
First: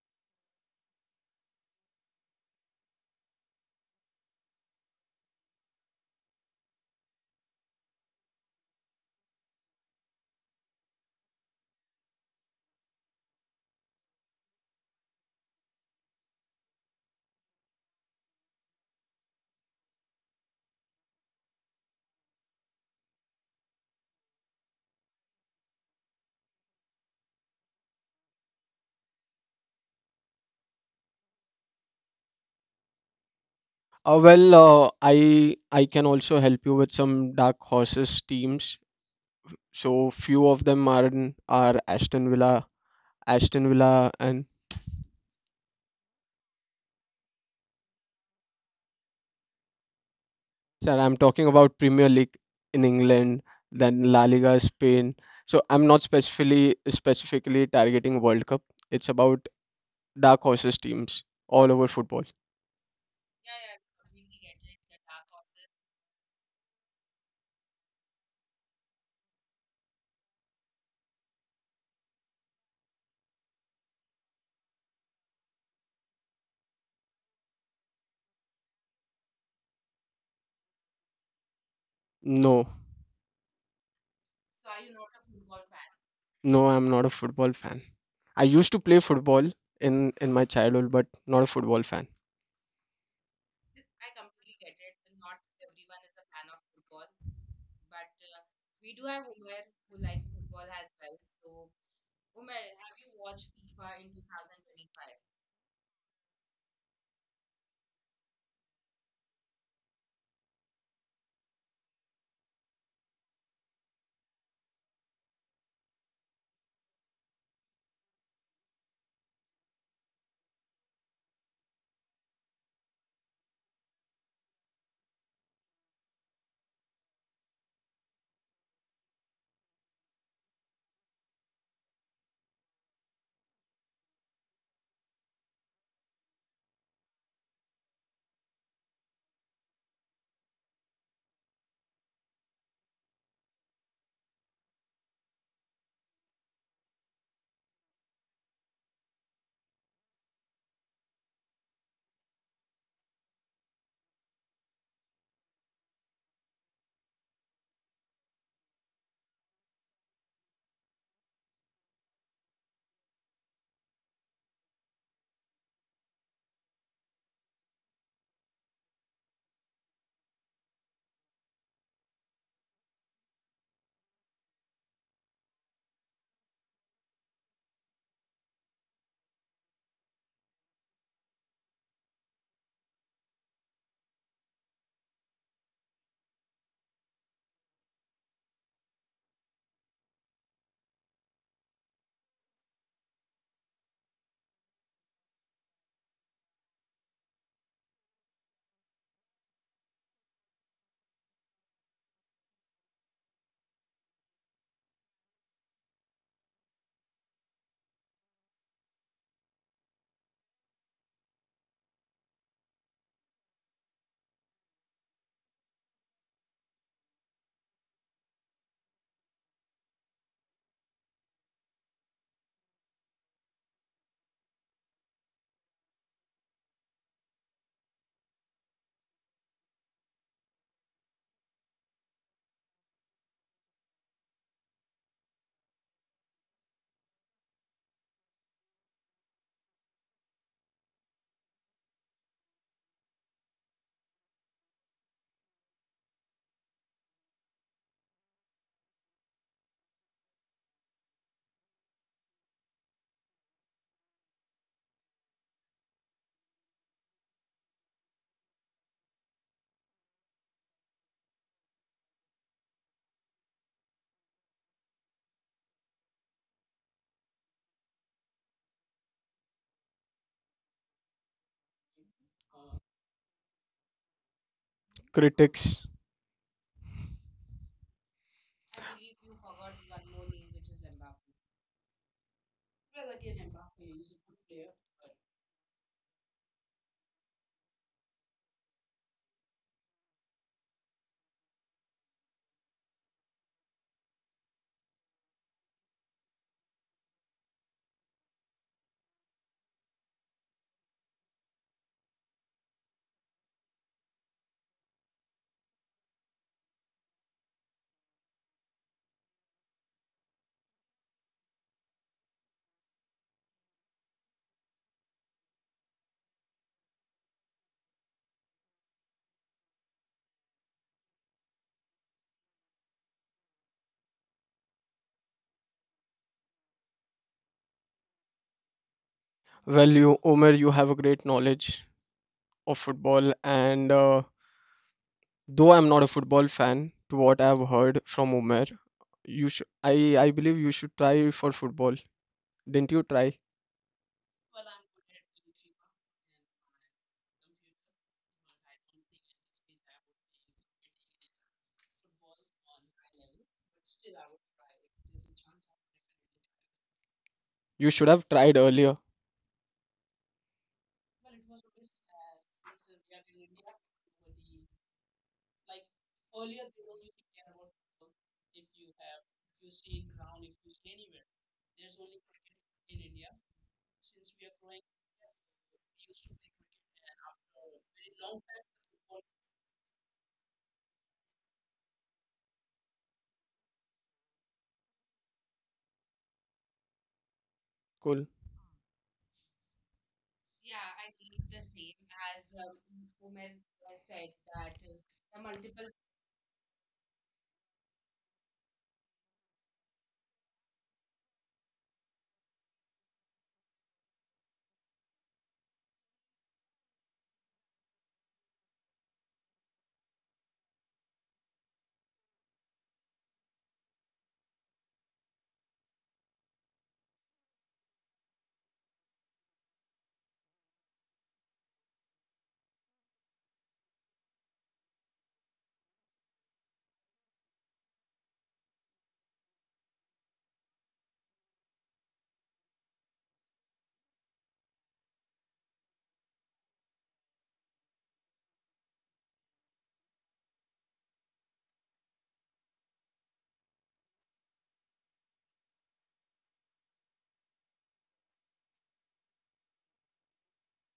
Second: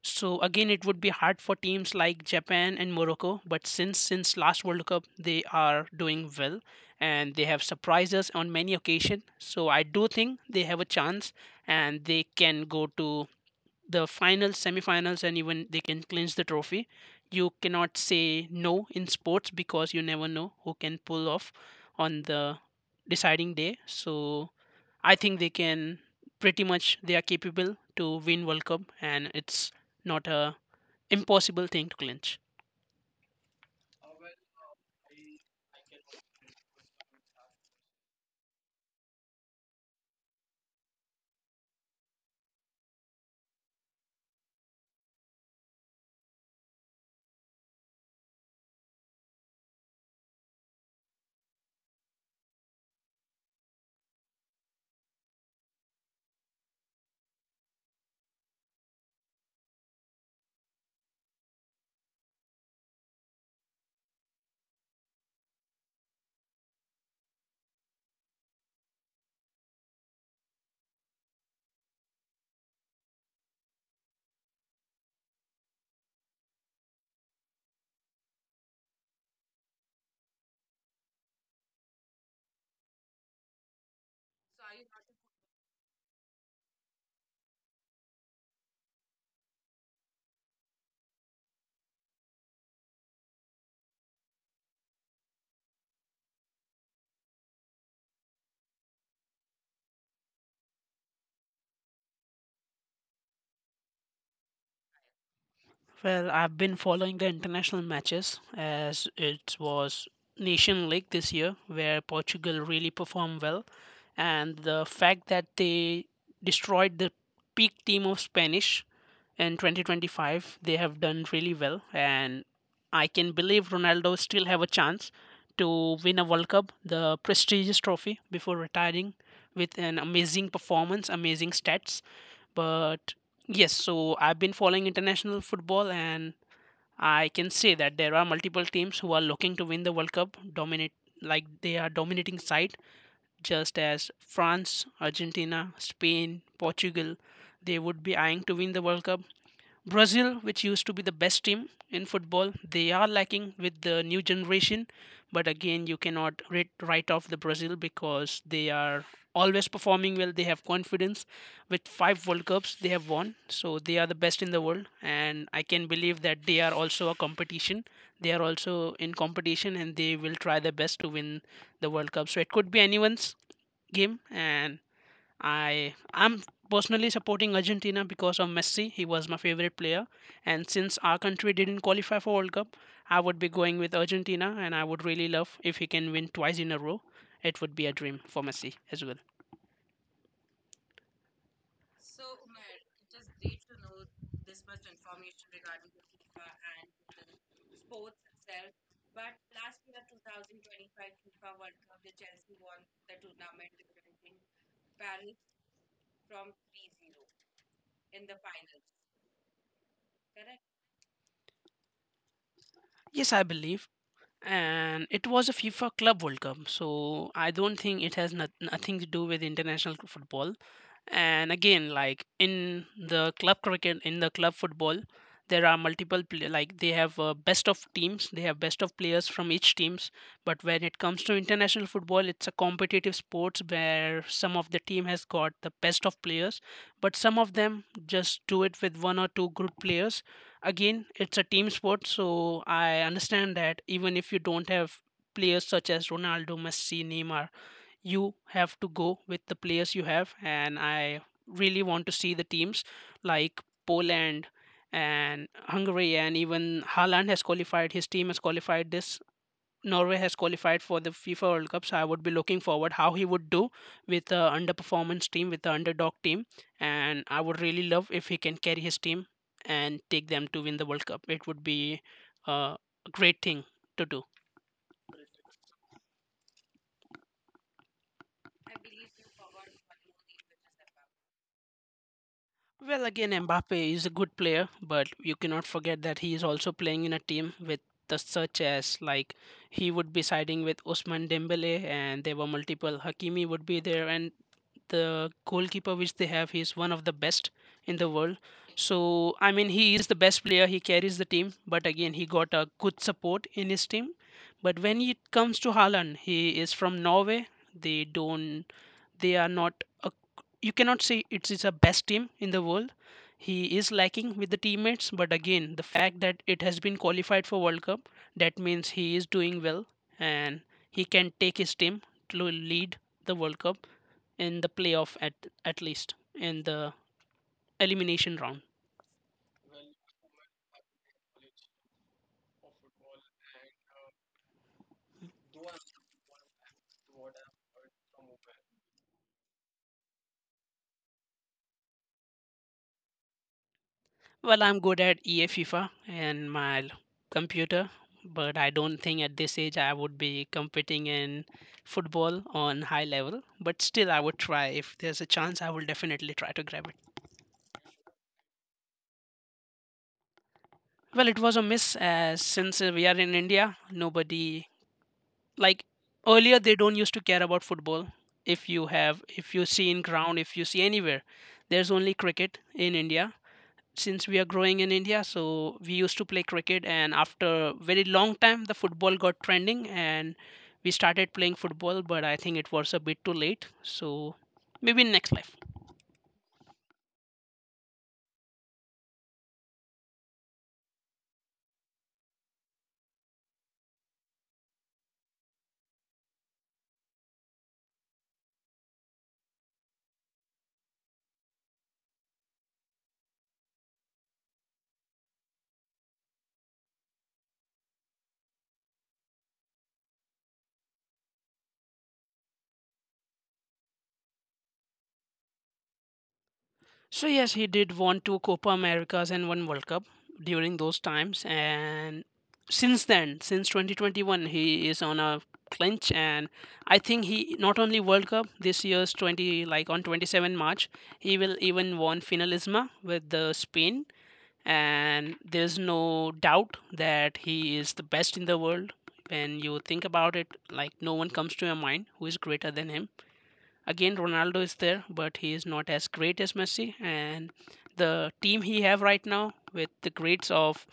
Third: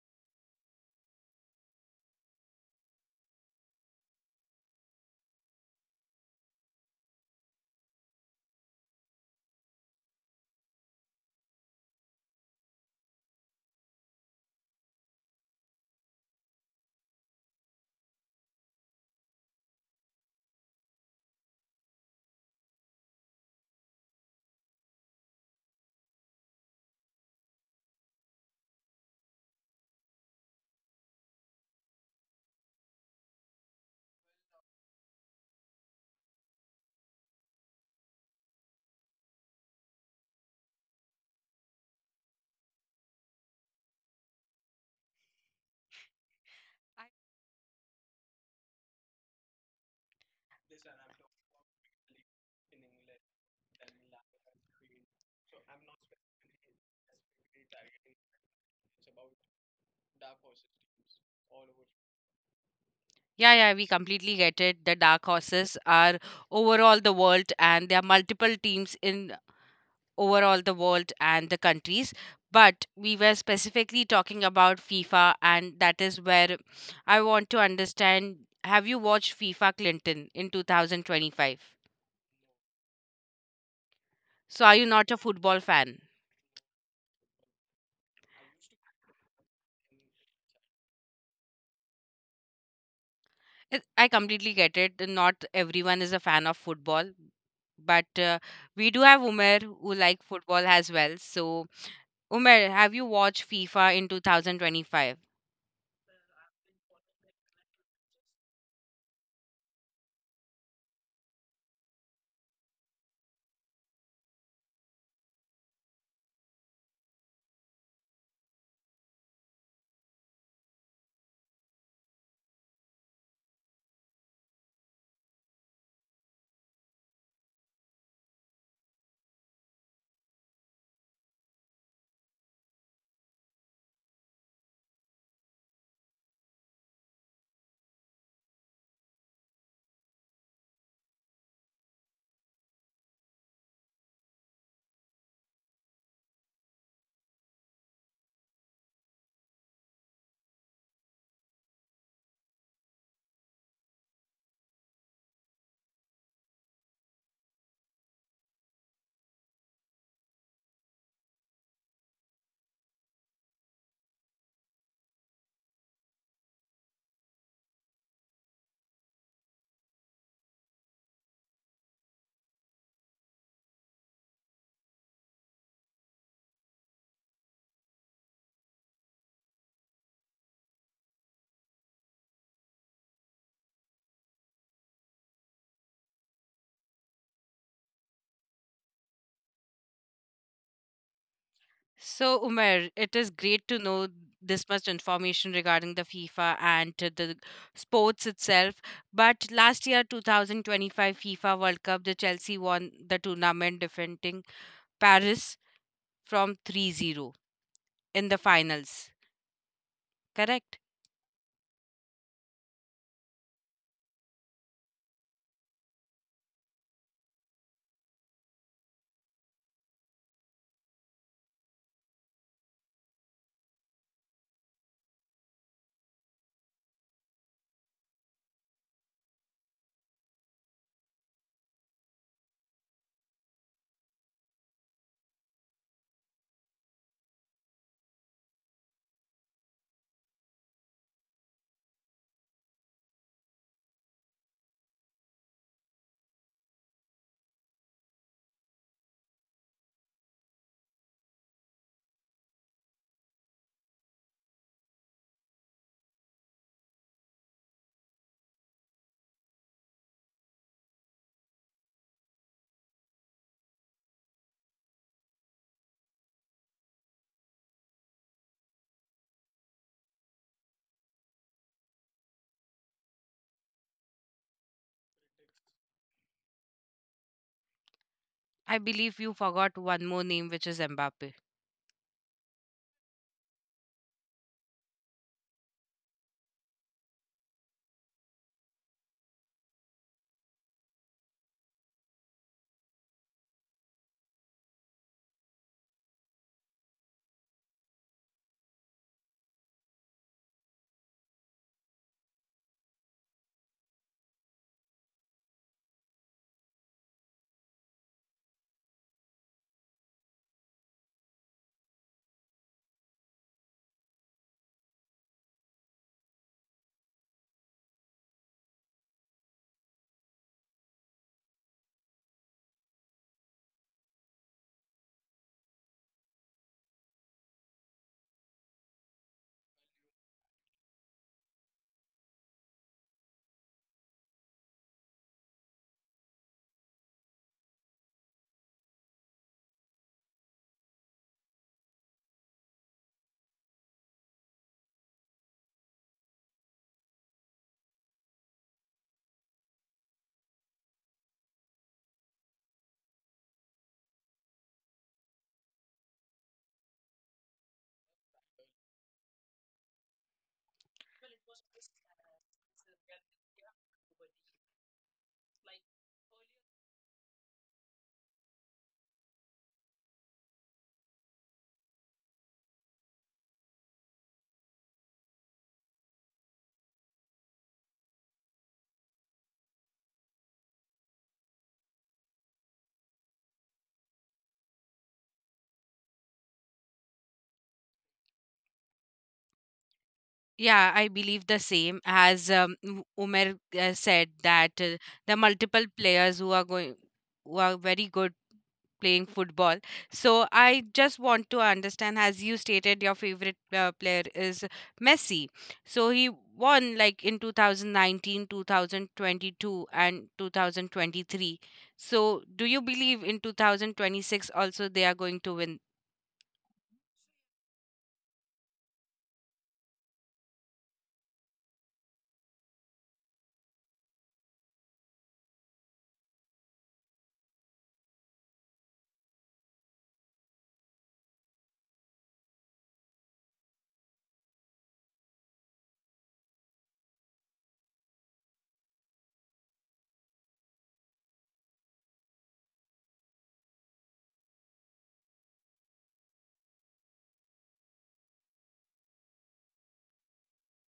Speaker 3: So again, it would be hard for teams like Japan and Morocco, but since last World Cup they are doing well, and they have surprised us on many occasions. So I do think they have a chance, and they can go to the finals, semifinals, and even they can clinch the trophy. You cannot say no in sports because you never know who can pull off on the deciding day. So I think they can, pretty much they are capable to win World Cup, and it's not a impossible thing to clinch.
Speaker 2: Uh, well, I can also help you with some dark horses teams. So few of them are Aston Villa, Aston Villa, and sir, I'm talking about Premier League in England, then La Liga Spain. So I'm not specifically targeting World Cup. It's about dark horses teams all over football.
Speaker 1: Yeah, yeah, we completely get it. The dark horses are overall the world, and there are multiple teams in overall the world and the countries, but we were specifically talking about FIFA and that is where I want to understand, have you watched FIFA Clinton in 2025?
Speaker 2: No,
Speaker 1: So are you not a football fan?
Speaker 2: no, I'm not a football fan. I used to play football in my childhood, but not a football fan.
Speaker 1: It- I completely get it, not everyone is a fan of football, but we do have Umer who like football as well, so Umer have you watched FIFA in 2025?
Speaker 3: Well, I've been following the international matches, as it was Nation League this year, where Portugal really performed well, and the fact that they destroyed the peak team of Spanish in 2025, they have done really well, and I can believe Ronaldo still have a chance to win a World Cup, the prestigious trophy before retiring, with an amazing performance, amazing stats. But yes, so I've been following international football, and I can say that there are multiple teams who are looking to win the World Cup, dominate, like they are dominating side, just as France, Argentina, Spain, Portugal, they would be eyeing to win the World Cup. Brazil, which used to be the best team in football, they are lacking with the new generation. But again, you cannot write off the Brazil because they are always performing well. They have confidence. With 5 World Cups, they have won. So they are the best in the world. And I can believe that they are also a competition. They are also in competition, and they will try their best to win the World Cup. So it could be anyone's game. And I'm personally supporting Argentina because of Messi. He was my favorite player, and since our country didn't qualify for World Cup, I would be going with Argentina, and I would really love if he can win twice in a row. It would be a dream for Messi as well.
Speaker 1: So, Umer, it is great to know this much information regarding the FIFA and to the sports itself. But last year, 2025 FIFA World Cup, the Chelsea won the tournament defeating Paris from 3-0 in the finals. Correct?
Speaker 3: Yes, I believe, and it was a FIFA Club World Cup, so I don't think it has not, nothing to do with international football. And again, like in the club cricket, in the club football, there are multiple like they have best of teams. They have best of players from each teams. But when it comes to international football, it's a competitive sports where some of the team has got the best of players, but some of them just do it with one or two good players. Again, it's a team sport, so I understand that even if you don't have players such as Ronaldo, Messi, Neymar, you have to go with the players you have. And I really want to see the teams like Poland and Hungary. And even Haaland has qualified, his team has qualified this. Norway has qualified for the FIFA World Cup, so I would be looking forward how he would do with the underperformance team, with the underdog team. And I would really love if he can carry his team and take them to win the World Cup. It would be uh, a great thing to do.
Speaker 2: Critics,
Speaker 1: I believe you forgot one more name, which is Mbappe.
Speaker 3: Well, again, Mbappe is a good player, but you cannot forget that he is also playing in a team with the such as like he would be siding with Usman Dembele, and there were multiple Hakimi would be there, and the goalkeeper which they have, he is one of the best in the world. So I mean, he is the best player. He carries the team, but again, he got a good support in his team. But when it comes to Haaland, he is from Norway. They don't, they are not a, you cannot say it's a best team in the world. He is lacking with the teammates, but again, the fact that it has been qualified for World Cup, that means he is doing well, and he can take his team to lead the World Cup in the playoff at least in the elimination round.
Speaker 2: well, you Omer, you have a great knowledge of football, and though I'm not a football fan, to what I've heard from Omer, you should I believe you should try for football. Didn't you try?
Speaker 3: Well, I'm good at EA FIFA and my computer, but I don't think at this age I would be competing in football on high level. But still, I would try. If there's a chance, I will definitely try to grab.
Speaker 2: You should have tried earlier.
Speaker 3: Well, it was a miss since we are in India. Nobody, like, earlier they don't used to care about football. If you have, if you see in ground, if you see anywhere, there's only cricket in India. Since we are growing in India, so we used to play cricket, and after very long time, the football got trending, and we started playing football. But I think it was a bit too late. So maybe in next life.
Speaker 2: Cool.
Speaker 1: Yeah, I believe the same as Umer said that the multiple players who are going who are very good playing football. So I just want to understand, as you stated, your favorite player is Messi. So he won like in 2019, 2022, and 2023. So do you believe in 2026 also they are going to win?
Speaker 3: So yes, he did won two Copa Americas and one World Cup during those times, and since then, since 2021, he is on a clinch, and I think he not only World Cup this year's 20 like on 27 March, he will even won finalisma with the Spain, and there's no doubt that he is the best in the world. When you think about it, like no one comes to your mind who is greater than him. Again, Ronaldo is there, but he is not as great as Messi. And the team he have right now with the greats of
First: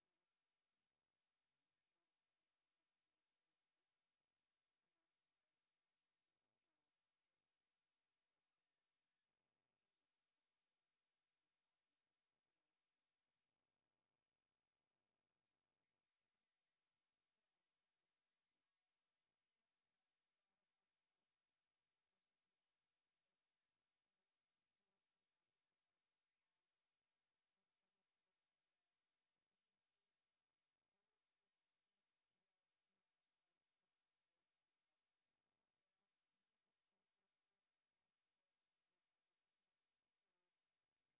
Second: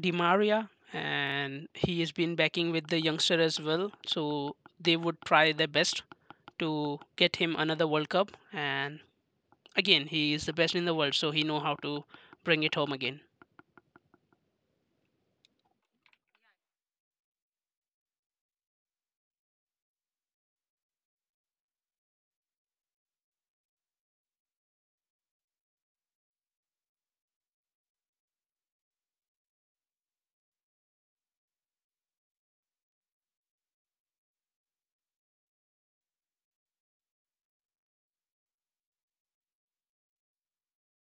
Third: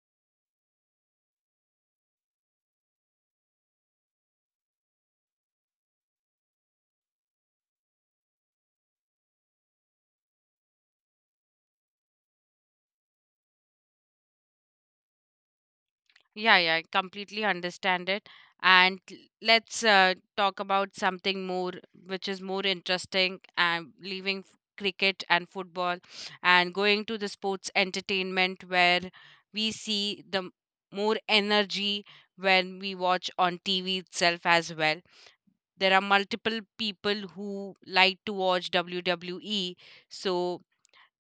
Speaker 3: Di Maria, and he has been backing with the youngster as well. So they would try their best to get him another World Cup. And again, he is the best in the world, so he know how to bring it home again.
Speaker 1: Yeah, yeah, I completely understand it. And let's talk about something more, which is more interesting, and leaving cricket and football and going to the sports entertainment where we see the more energy when we watch on TV itself as well. There are multiple people who like to watch WWE, so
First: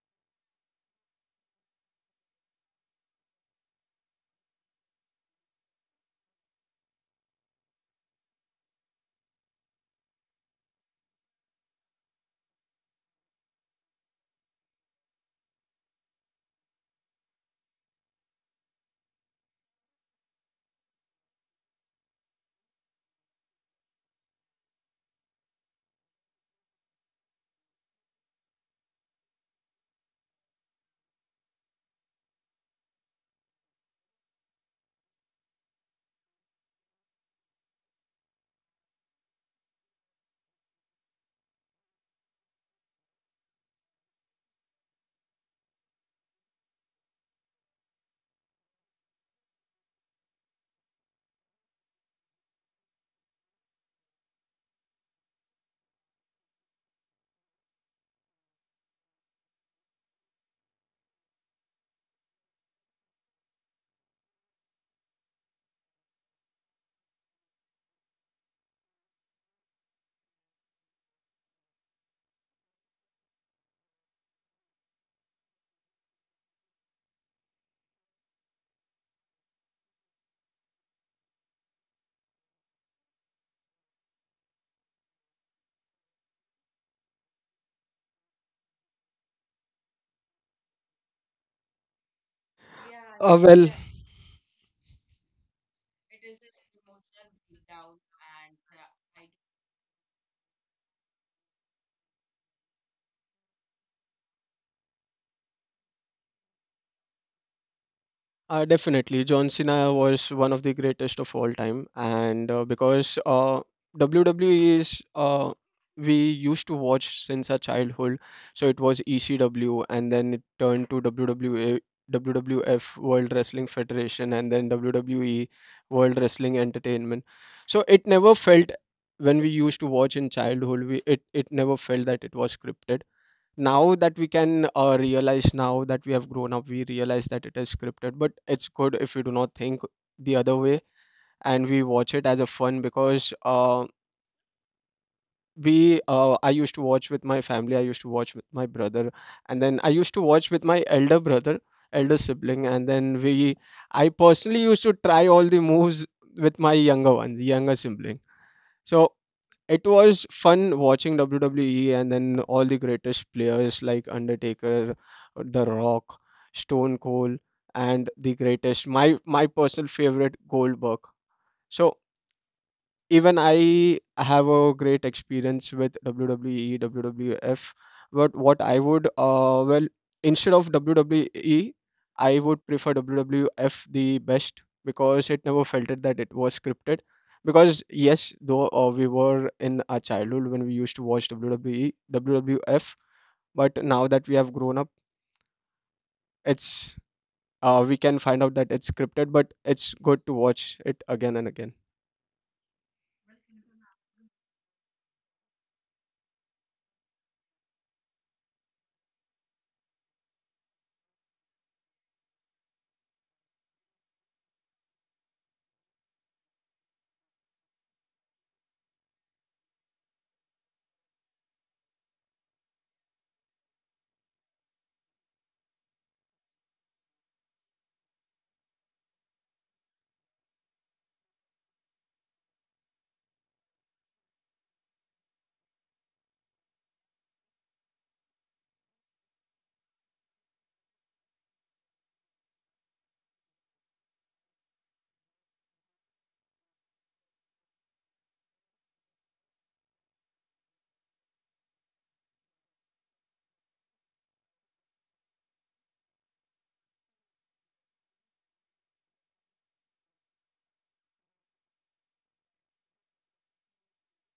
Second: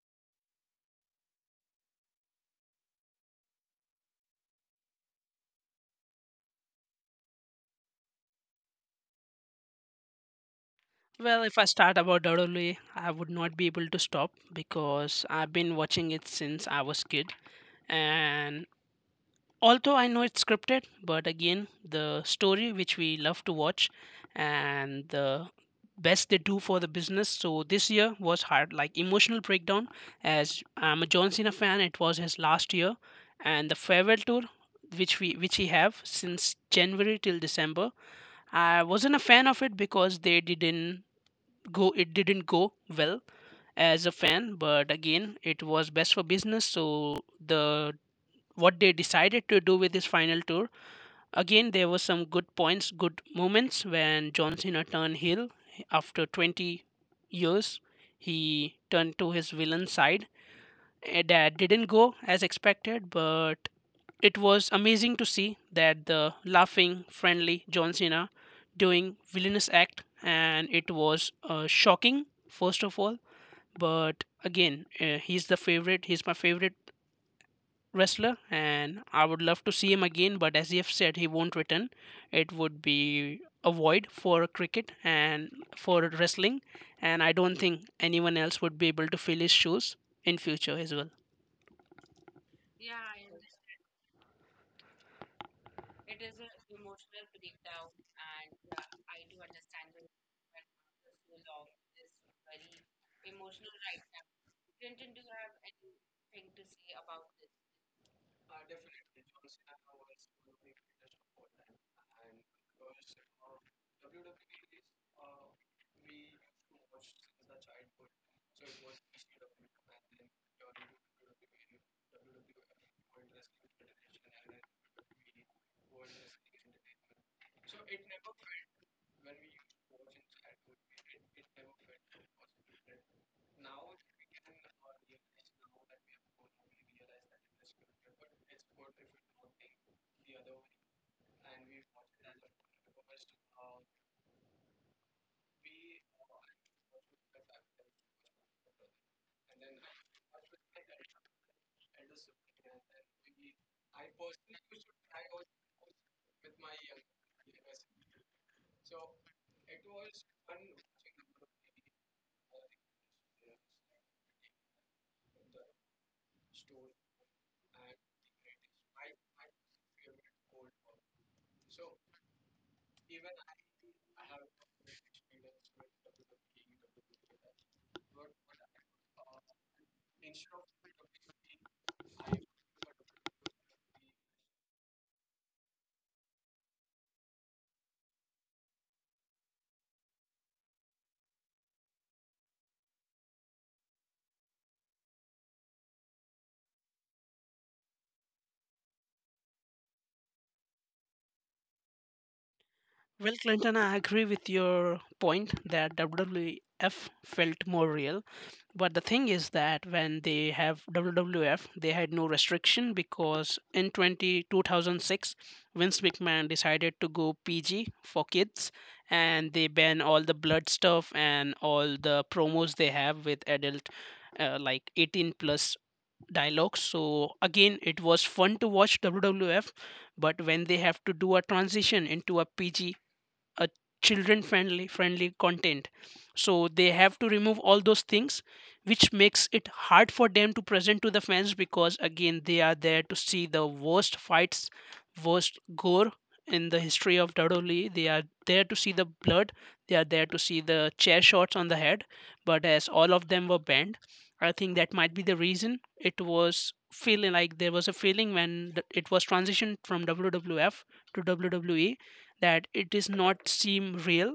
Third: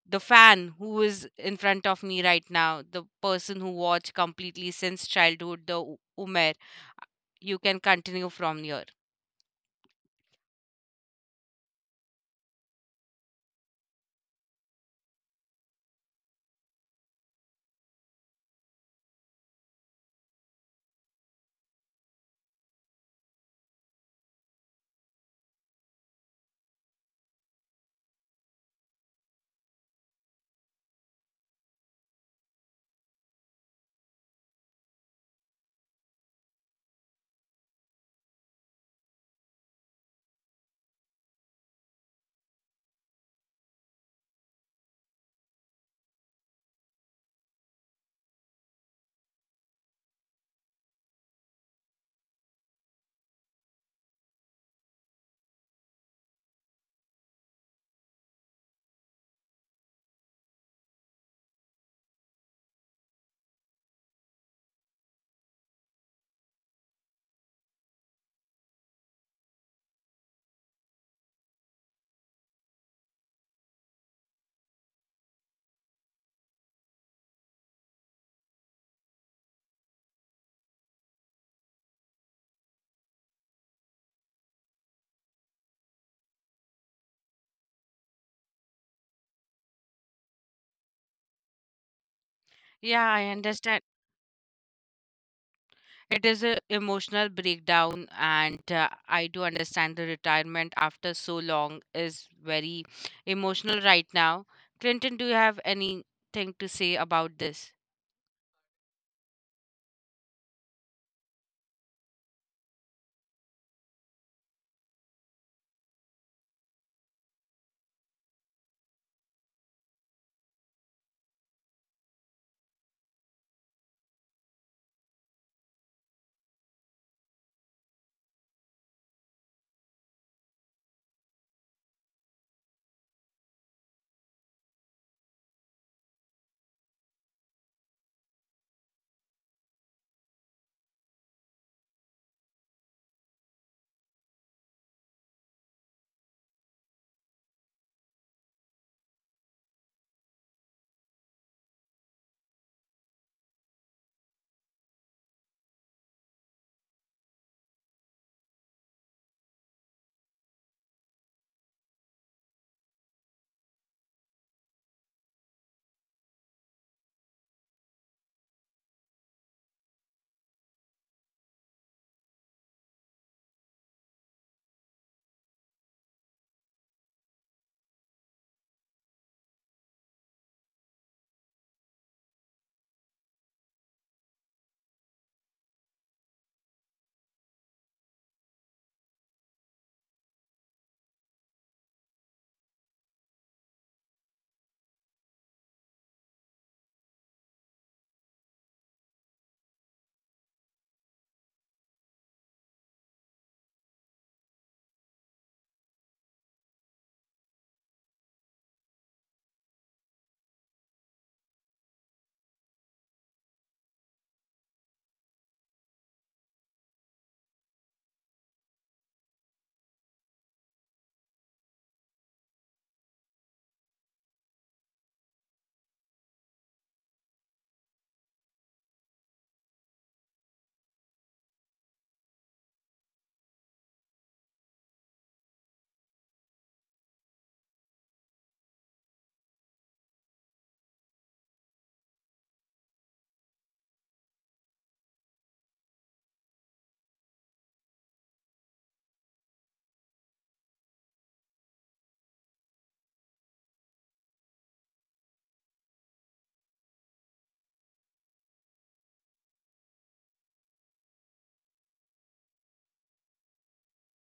Speaker 1: the fan who is in front of me right now, the person who watched completely since childhood, the Umer. You can continue from here.
Speaker 3: Well, if I start about WWE, I would not be able to stop because I've been watching it since I was kid. And although I know it's scripted, but again, the story which we love to watch and the best they do for the business. So this year was hard, like emotional breakdown. As I'm a John Cena fan, it was his last year, and the farewell tour which he have since January till December. I wasn't a fan of it because they didn't go, it didn't go well as a fan, but again, it was best for business. So the what they decided to do with this final tour, again, there were some good points, good moments when John Cena turned heel after 20 years. He turned to his villain side. Eh, that didn't go as expected, but it was amazing to see that the laughing, friendly John Cena doing villainous act. And it was shocking first of all. But again, he's the favorite. He's my favorite wrestler, and I would love to see him again. But as you have said, he won't return. It would be a void for cricket and for wrestling, and I don't think anyone else would be able to fill his shoes in future as well.
Speaker 1: Yeah, I
Speaker 2: Uh, well.
Speaker 1: understand. It is a emotional breakdown, and I do understand the retirement after so long is very emotional right now. Clinton, do you have anything to say about this?
Speaker 2: Definitely, John Cena was one of the greatest of all time, and because WWE is we used to watch since our childhood, so it was ECW, and then it turned to WWE, WWF World Wrestling Federation, and then WWE World Wrestling Entertainment. So it never felt when we used to watch in childhood. We it it never felt that it was scripted. Now that we can realize, now that we have grown up, we realize that it is scripted, but it's good if we do not think the other way and we watch it as a fun because we I used to watch with my family, I used to watch with my brother, and then I used to watch with my elder brother, elder sibling. And then we I personally used to try all the moves with my younger one, the younger sibling. So it was fun watching WWE, and then all the greatest players like Undertaker, The Rock, Stone Cold, and the greatest, my personal favorite, Goldberg. So even I have a great experience with WWE, WWF. But what I would, instead of WWE, I would prefer WWF the best because it never felt it that it was scripted. Because yes, though we were in our childhood when we used to watch WWE, WWF, but now that we have grown up, it's we can find out that it's scripted, but it's good to watch it again and again.
Speaker 3: Well, Clinton, I agree with your point that WWF felt more real. But the thing is that when they have WWF, they had no restriction because in 20 2006, Vince McMahon decided to go PG for kids, and they ban all the blood stuff and all the promos they have with adult like 18 plus dialogues. So again, it was fun to watch WWF, but when they have to do a transition into a PG, a children friendly content, so they have to remove all those things which makes it hard for them to present to the fans, because again, they are there to see the worst fights, worst gore in the history of WWE. They are there to see the blood. They are there to see the chair shots on the head. But as all of them were banned, I think that might be the reason it was feeling like there was a feeling when it was transitioned from WWF to WWE, that it is not seem real.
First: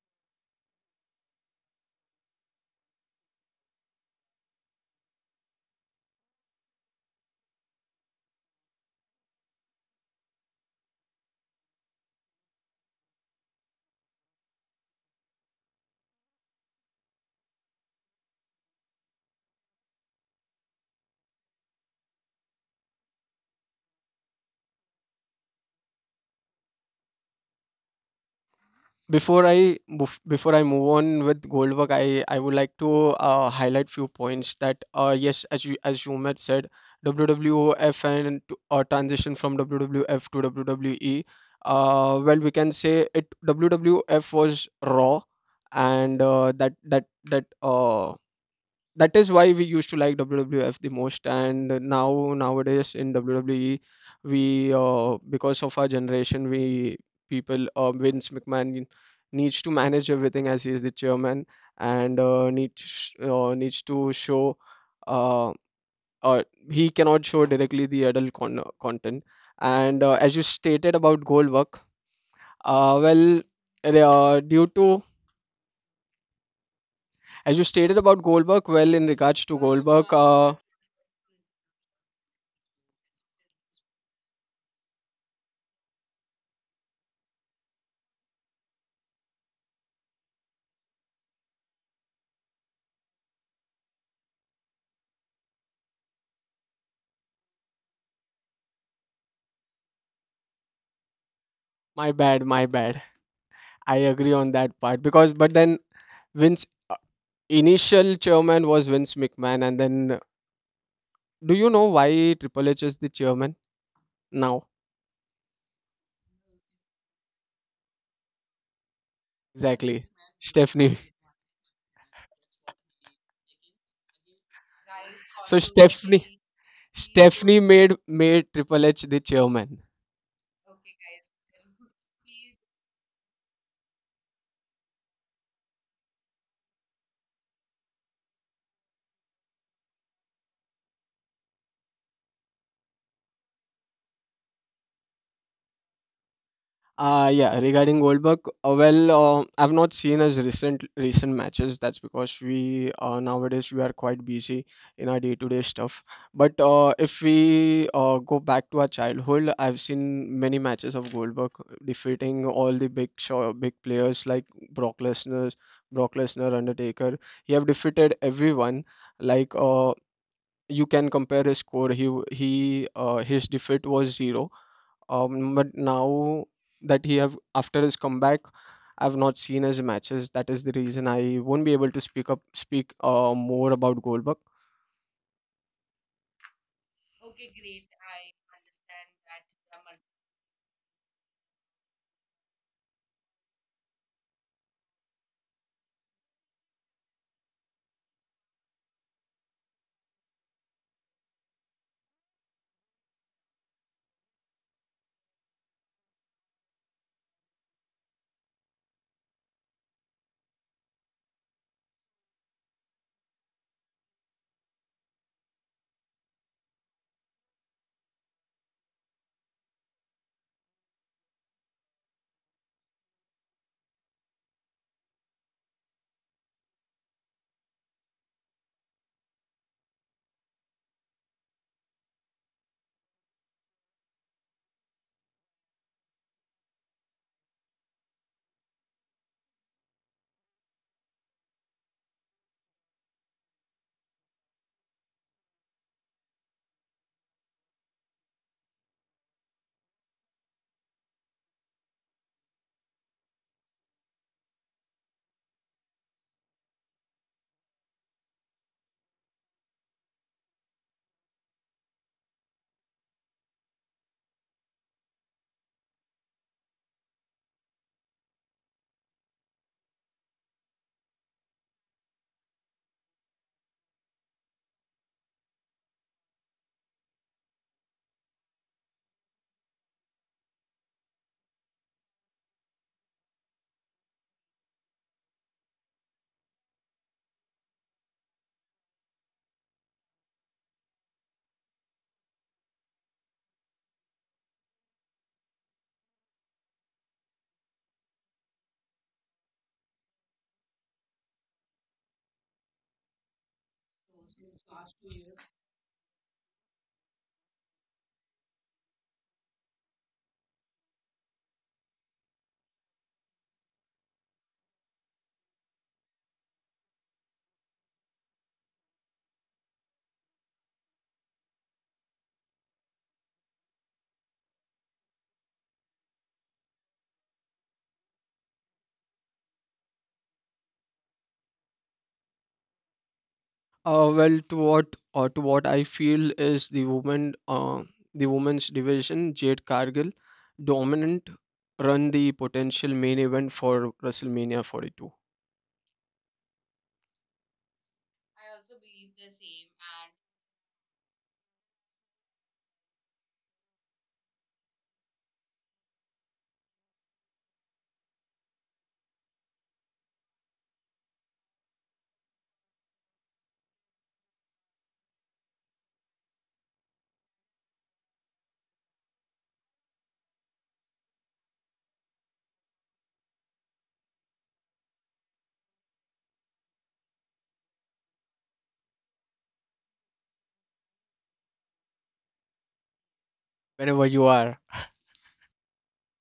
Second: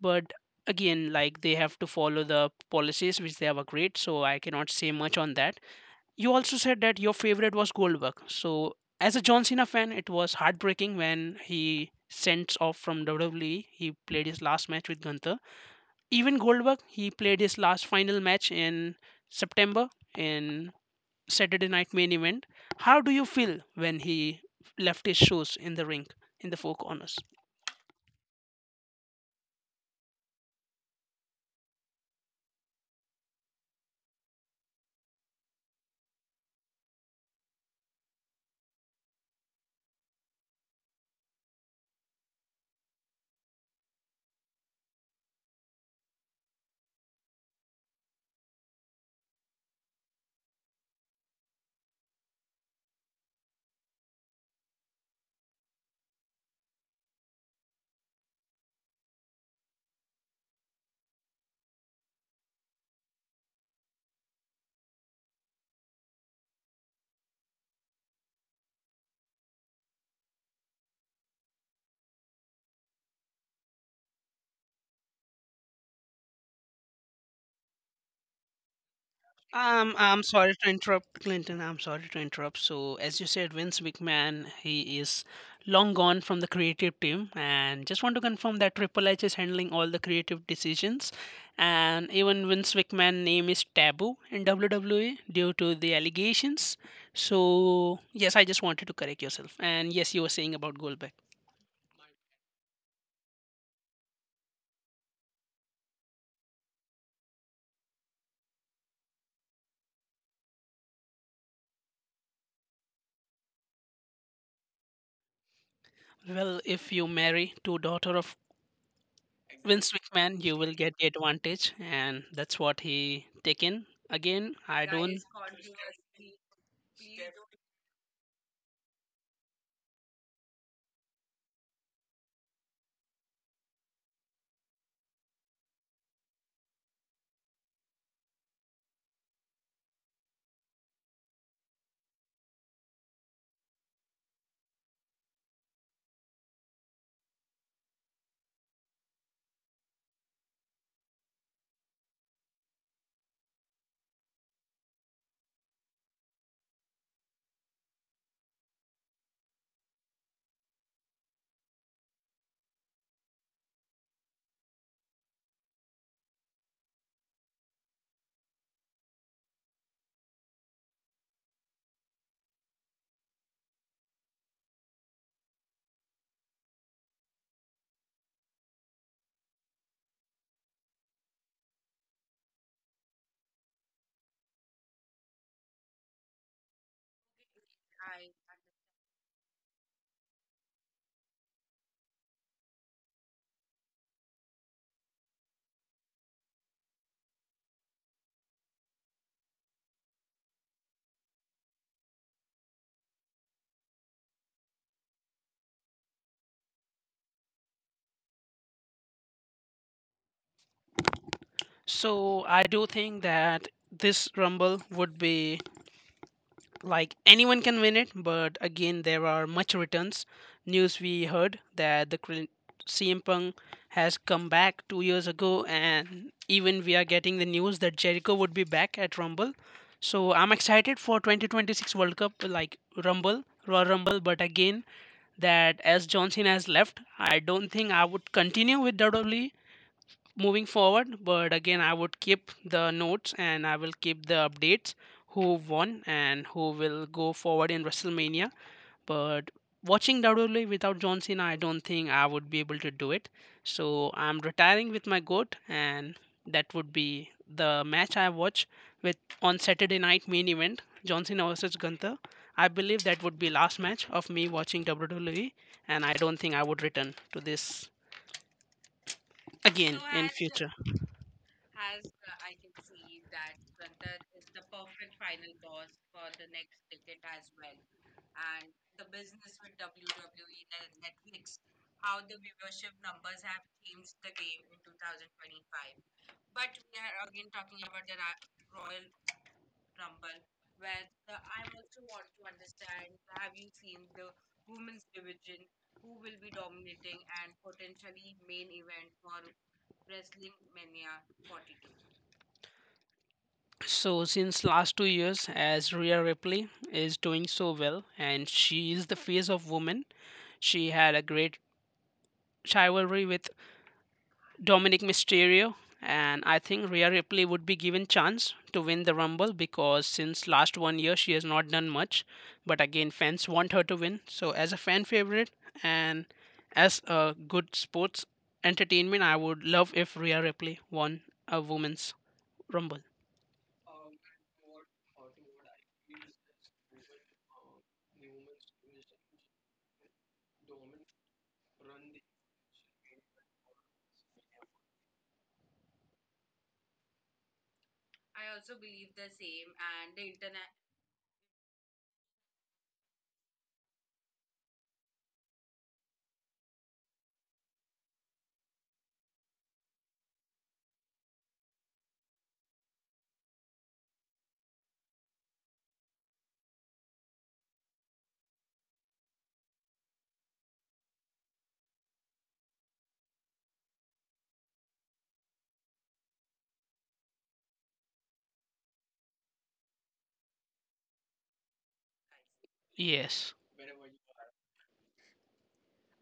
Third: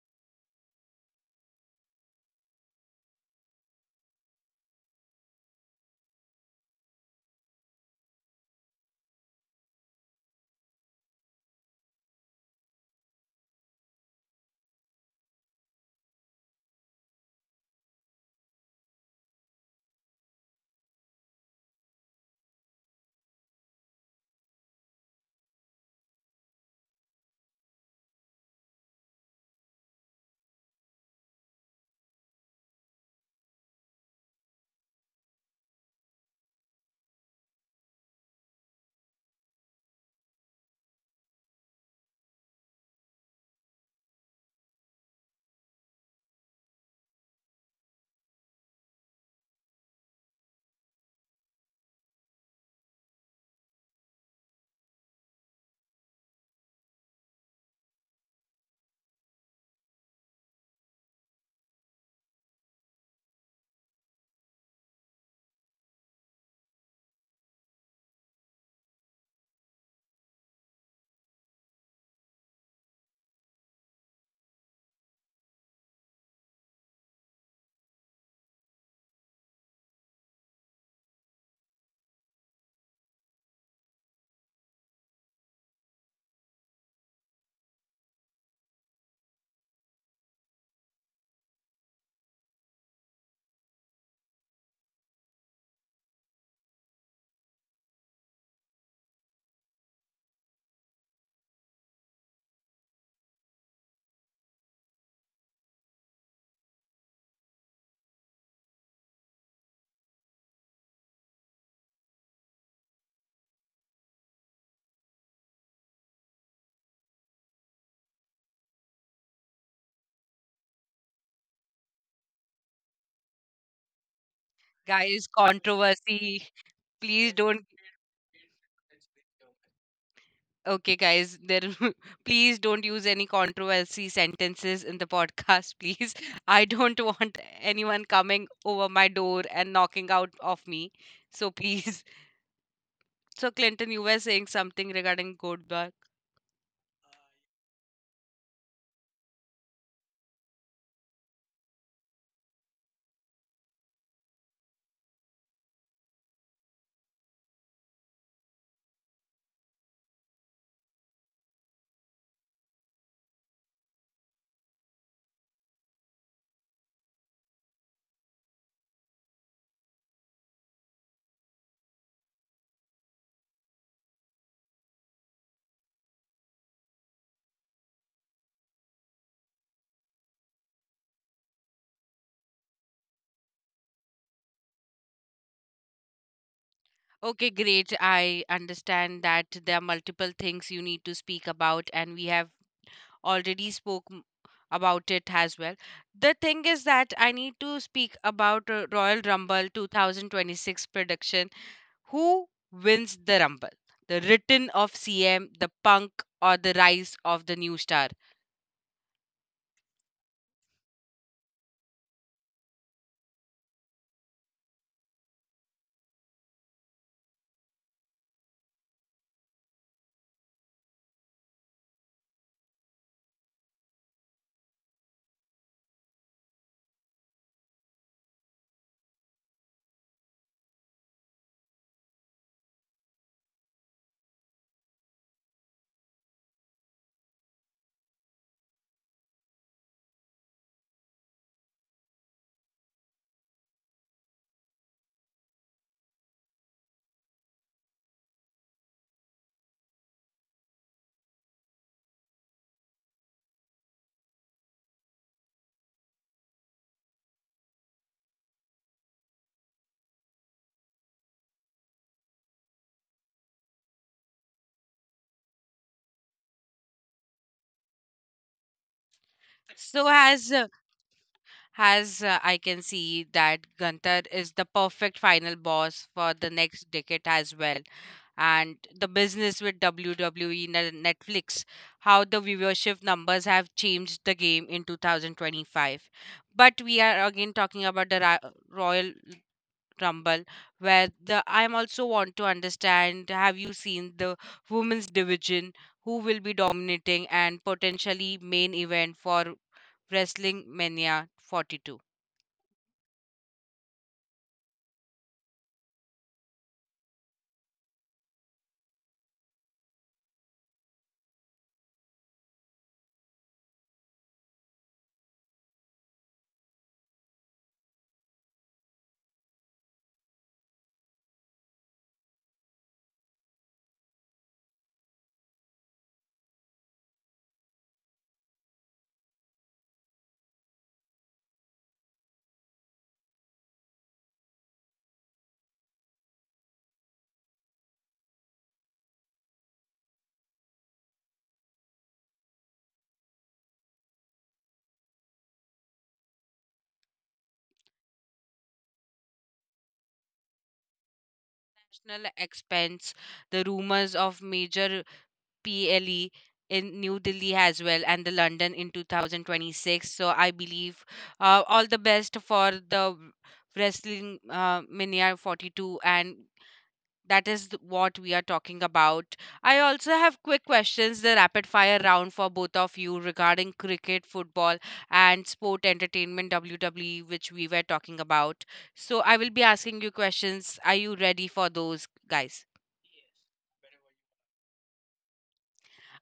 Speaker 3: But again, like they have to follow the policies which they have agreed, so I cannot say much on that. You also said that your favorite was Goldberg. So as a John Cena fan, it was heartbreaking when he sent off from WWE. He played his last match with Gunther. Even Goldberg, he played his last final match in September in Saturday Night Main Event. How do you feel when he left his shoes in the ring in the four corners?
Speaker 2: Before I move on with Goldberg, I would like to highlight few points that, yes, as you had said, WWF and transition from WWF to WWE. We can say it WWF was Raw, and that is why we used to like WWF the most. And now nowadays in WWE we because of our generation, we people Vince McMahon needs to manage everything as he is the chairman and needs to show uh, uh, he cannot show directly the adult content. And as you stated about Goldberg, uh, well due to, as you stated about Goldberg, well, in regards to Goldberg
Speaker 3: I'm sorry to interrupt, Clinton. I'm sorry to interrupt. So, as you said, Vince McMahon, he is long gone from the creative team, and just want to confirm that Triple H is handling all the creative decisions, and even Vince McMahon name is taboo in WWE due to the allegations. So, yes, I just wanted to correct yourself, and yes, you were saying about Goldberg.
Speaker 2: my bad, I agree on that part. Because, but then Vince, initial chairman was Vince McMahon, and then do you know why Triple H is the chairman now?
Speaker 3: Well, if you marry two daughter of Vince
Speaker 2: Exactly,
Speaker 3: McMahon, you will get
Speaker 2: Stephanie.
Speaker 3: the advantage, and that's what he taken. Again, I don't.
Speaker 1: Guys,
Speaker 2: So
Speaker 1: controversy. Please
Speaker 2: Stephanie
Speaker 1: don't.
Speaker 2: made Triple H the chairman.
Speaker 1: Okay, guys, there. [laughs] Please don't use any controversy sentences in the podcast, please. [laughs] I don't want anyone coming over my door and knocking out of me. So please. [laughs] So Clinton, you were saying something regarding Gold.
Speaker 2: Yeah, regarding Goldberg, I've not seen his recent matches. That's because we nowadays we are quite busy in our day-to-day stuff. But if we go back to our childhood, I've seen many matches of Goldberg defeating all the big show, big players like Brock Lesnar, Brock Lesnar, Undertaker. He have defeated everyone. Like you can compare his score. He his defeat was zero. But now that he have, after his comeback, I've not seen his matches. That is the reason I won't be able to speak more about Goldberg.
Speaker 1: Okay, great. I understand that there are multiple things you need to speak about, and we have already spoke about it as well. The thing is that I need to speak about Royal Rumble 2026 prediction. Who wins the Rumble? The return of CM, the Punk, or the rise of the new star?
Speaker 3: So I do think that this rumble would be like anyone can win it. But again, there are much returns news we heard that the CM Punk has come back 2 years ago, and even we are getting the news that Jericho would be back at Rumble. So I'm excited for 2026 World Cup, like Rumble, Royal Rumble. But again, that as John Cena has left, I don't think I would continue with WWE moving forward. But again, I would keep the notes, and I will keep the updates who won and who will go forward in WrestleMania. But watching WWE without John Cena, I don't think I would be able to do it. So I'm retiring with my GOAT, and that would be the match I watch with on Saturday Night Main Event, John Cena versus Gunther. I believe that would be last match of me watching WWE, and I don't think I would return to this again
Speaker 1: So,
Speaker 3: in
Speaker 1: as
Speaker 3: future.
Speaker 1: As uh, I can see that Gunther is the perfect final boss for the next decade as well. And the business with WWE Netflix, how the viewership numbers have changed the game in 2025. But we are again talking about the Royal Rumble, where the I'm also want to understand have you seen the women's division who will be dominating and potentially main event for Wrestling Mania 42.
Speaker 3: So since last 2 years, as Rhea Ripley is doing so well, and she is the face of women, she had a great rivalry with Dominic Mysterio, and I think Rhea Ripley would be given chance to win the Rumble because since last one year she has not done much, but again fans want her to win. So as a fan favorite and as a good sports entertainment, I would love if Rhea Ripley won a women's Rumble.
Speaker 2: To what I feel is the women the women's division Jade Cargill dominant run, the potential main event for WrestleMania 42.
Speaker 1: National expense, the rumors of major PLE in New Delhi as well and the London in 2026. So I believe all the best for the Wrestling Mania 42 and that is what we are talking about. I also have quick questions, the rapid fire round for both of you regarding cricket, football, and sport entertainment WWE, which we were talking about. So I will be asking you questions. Are you ready for those, guys?
Speaker 3: Yes,
Speaker 2: Whenever you are,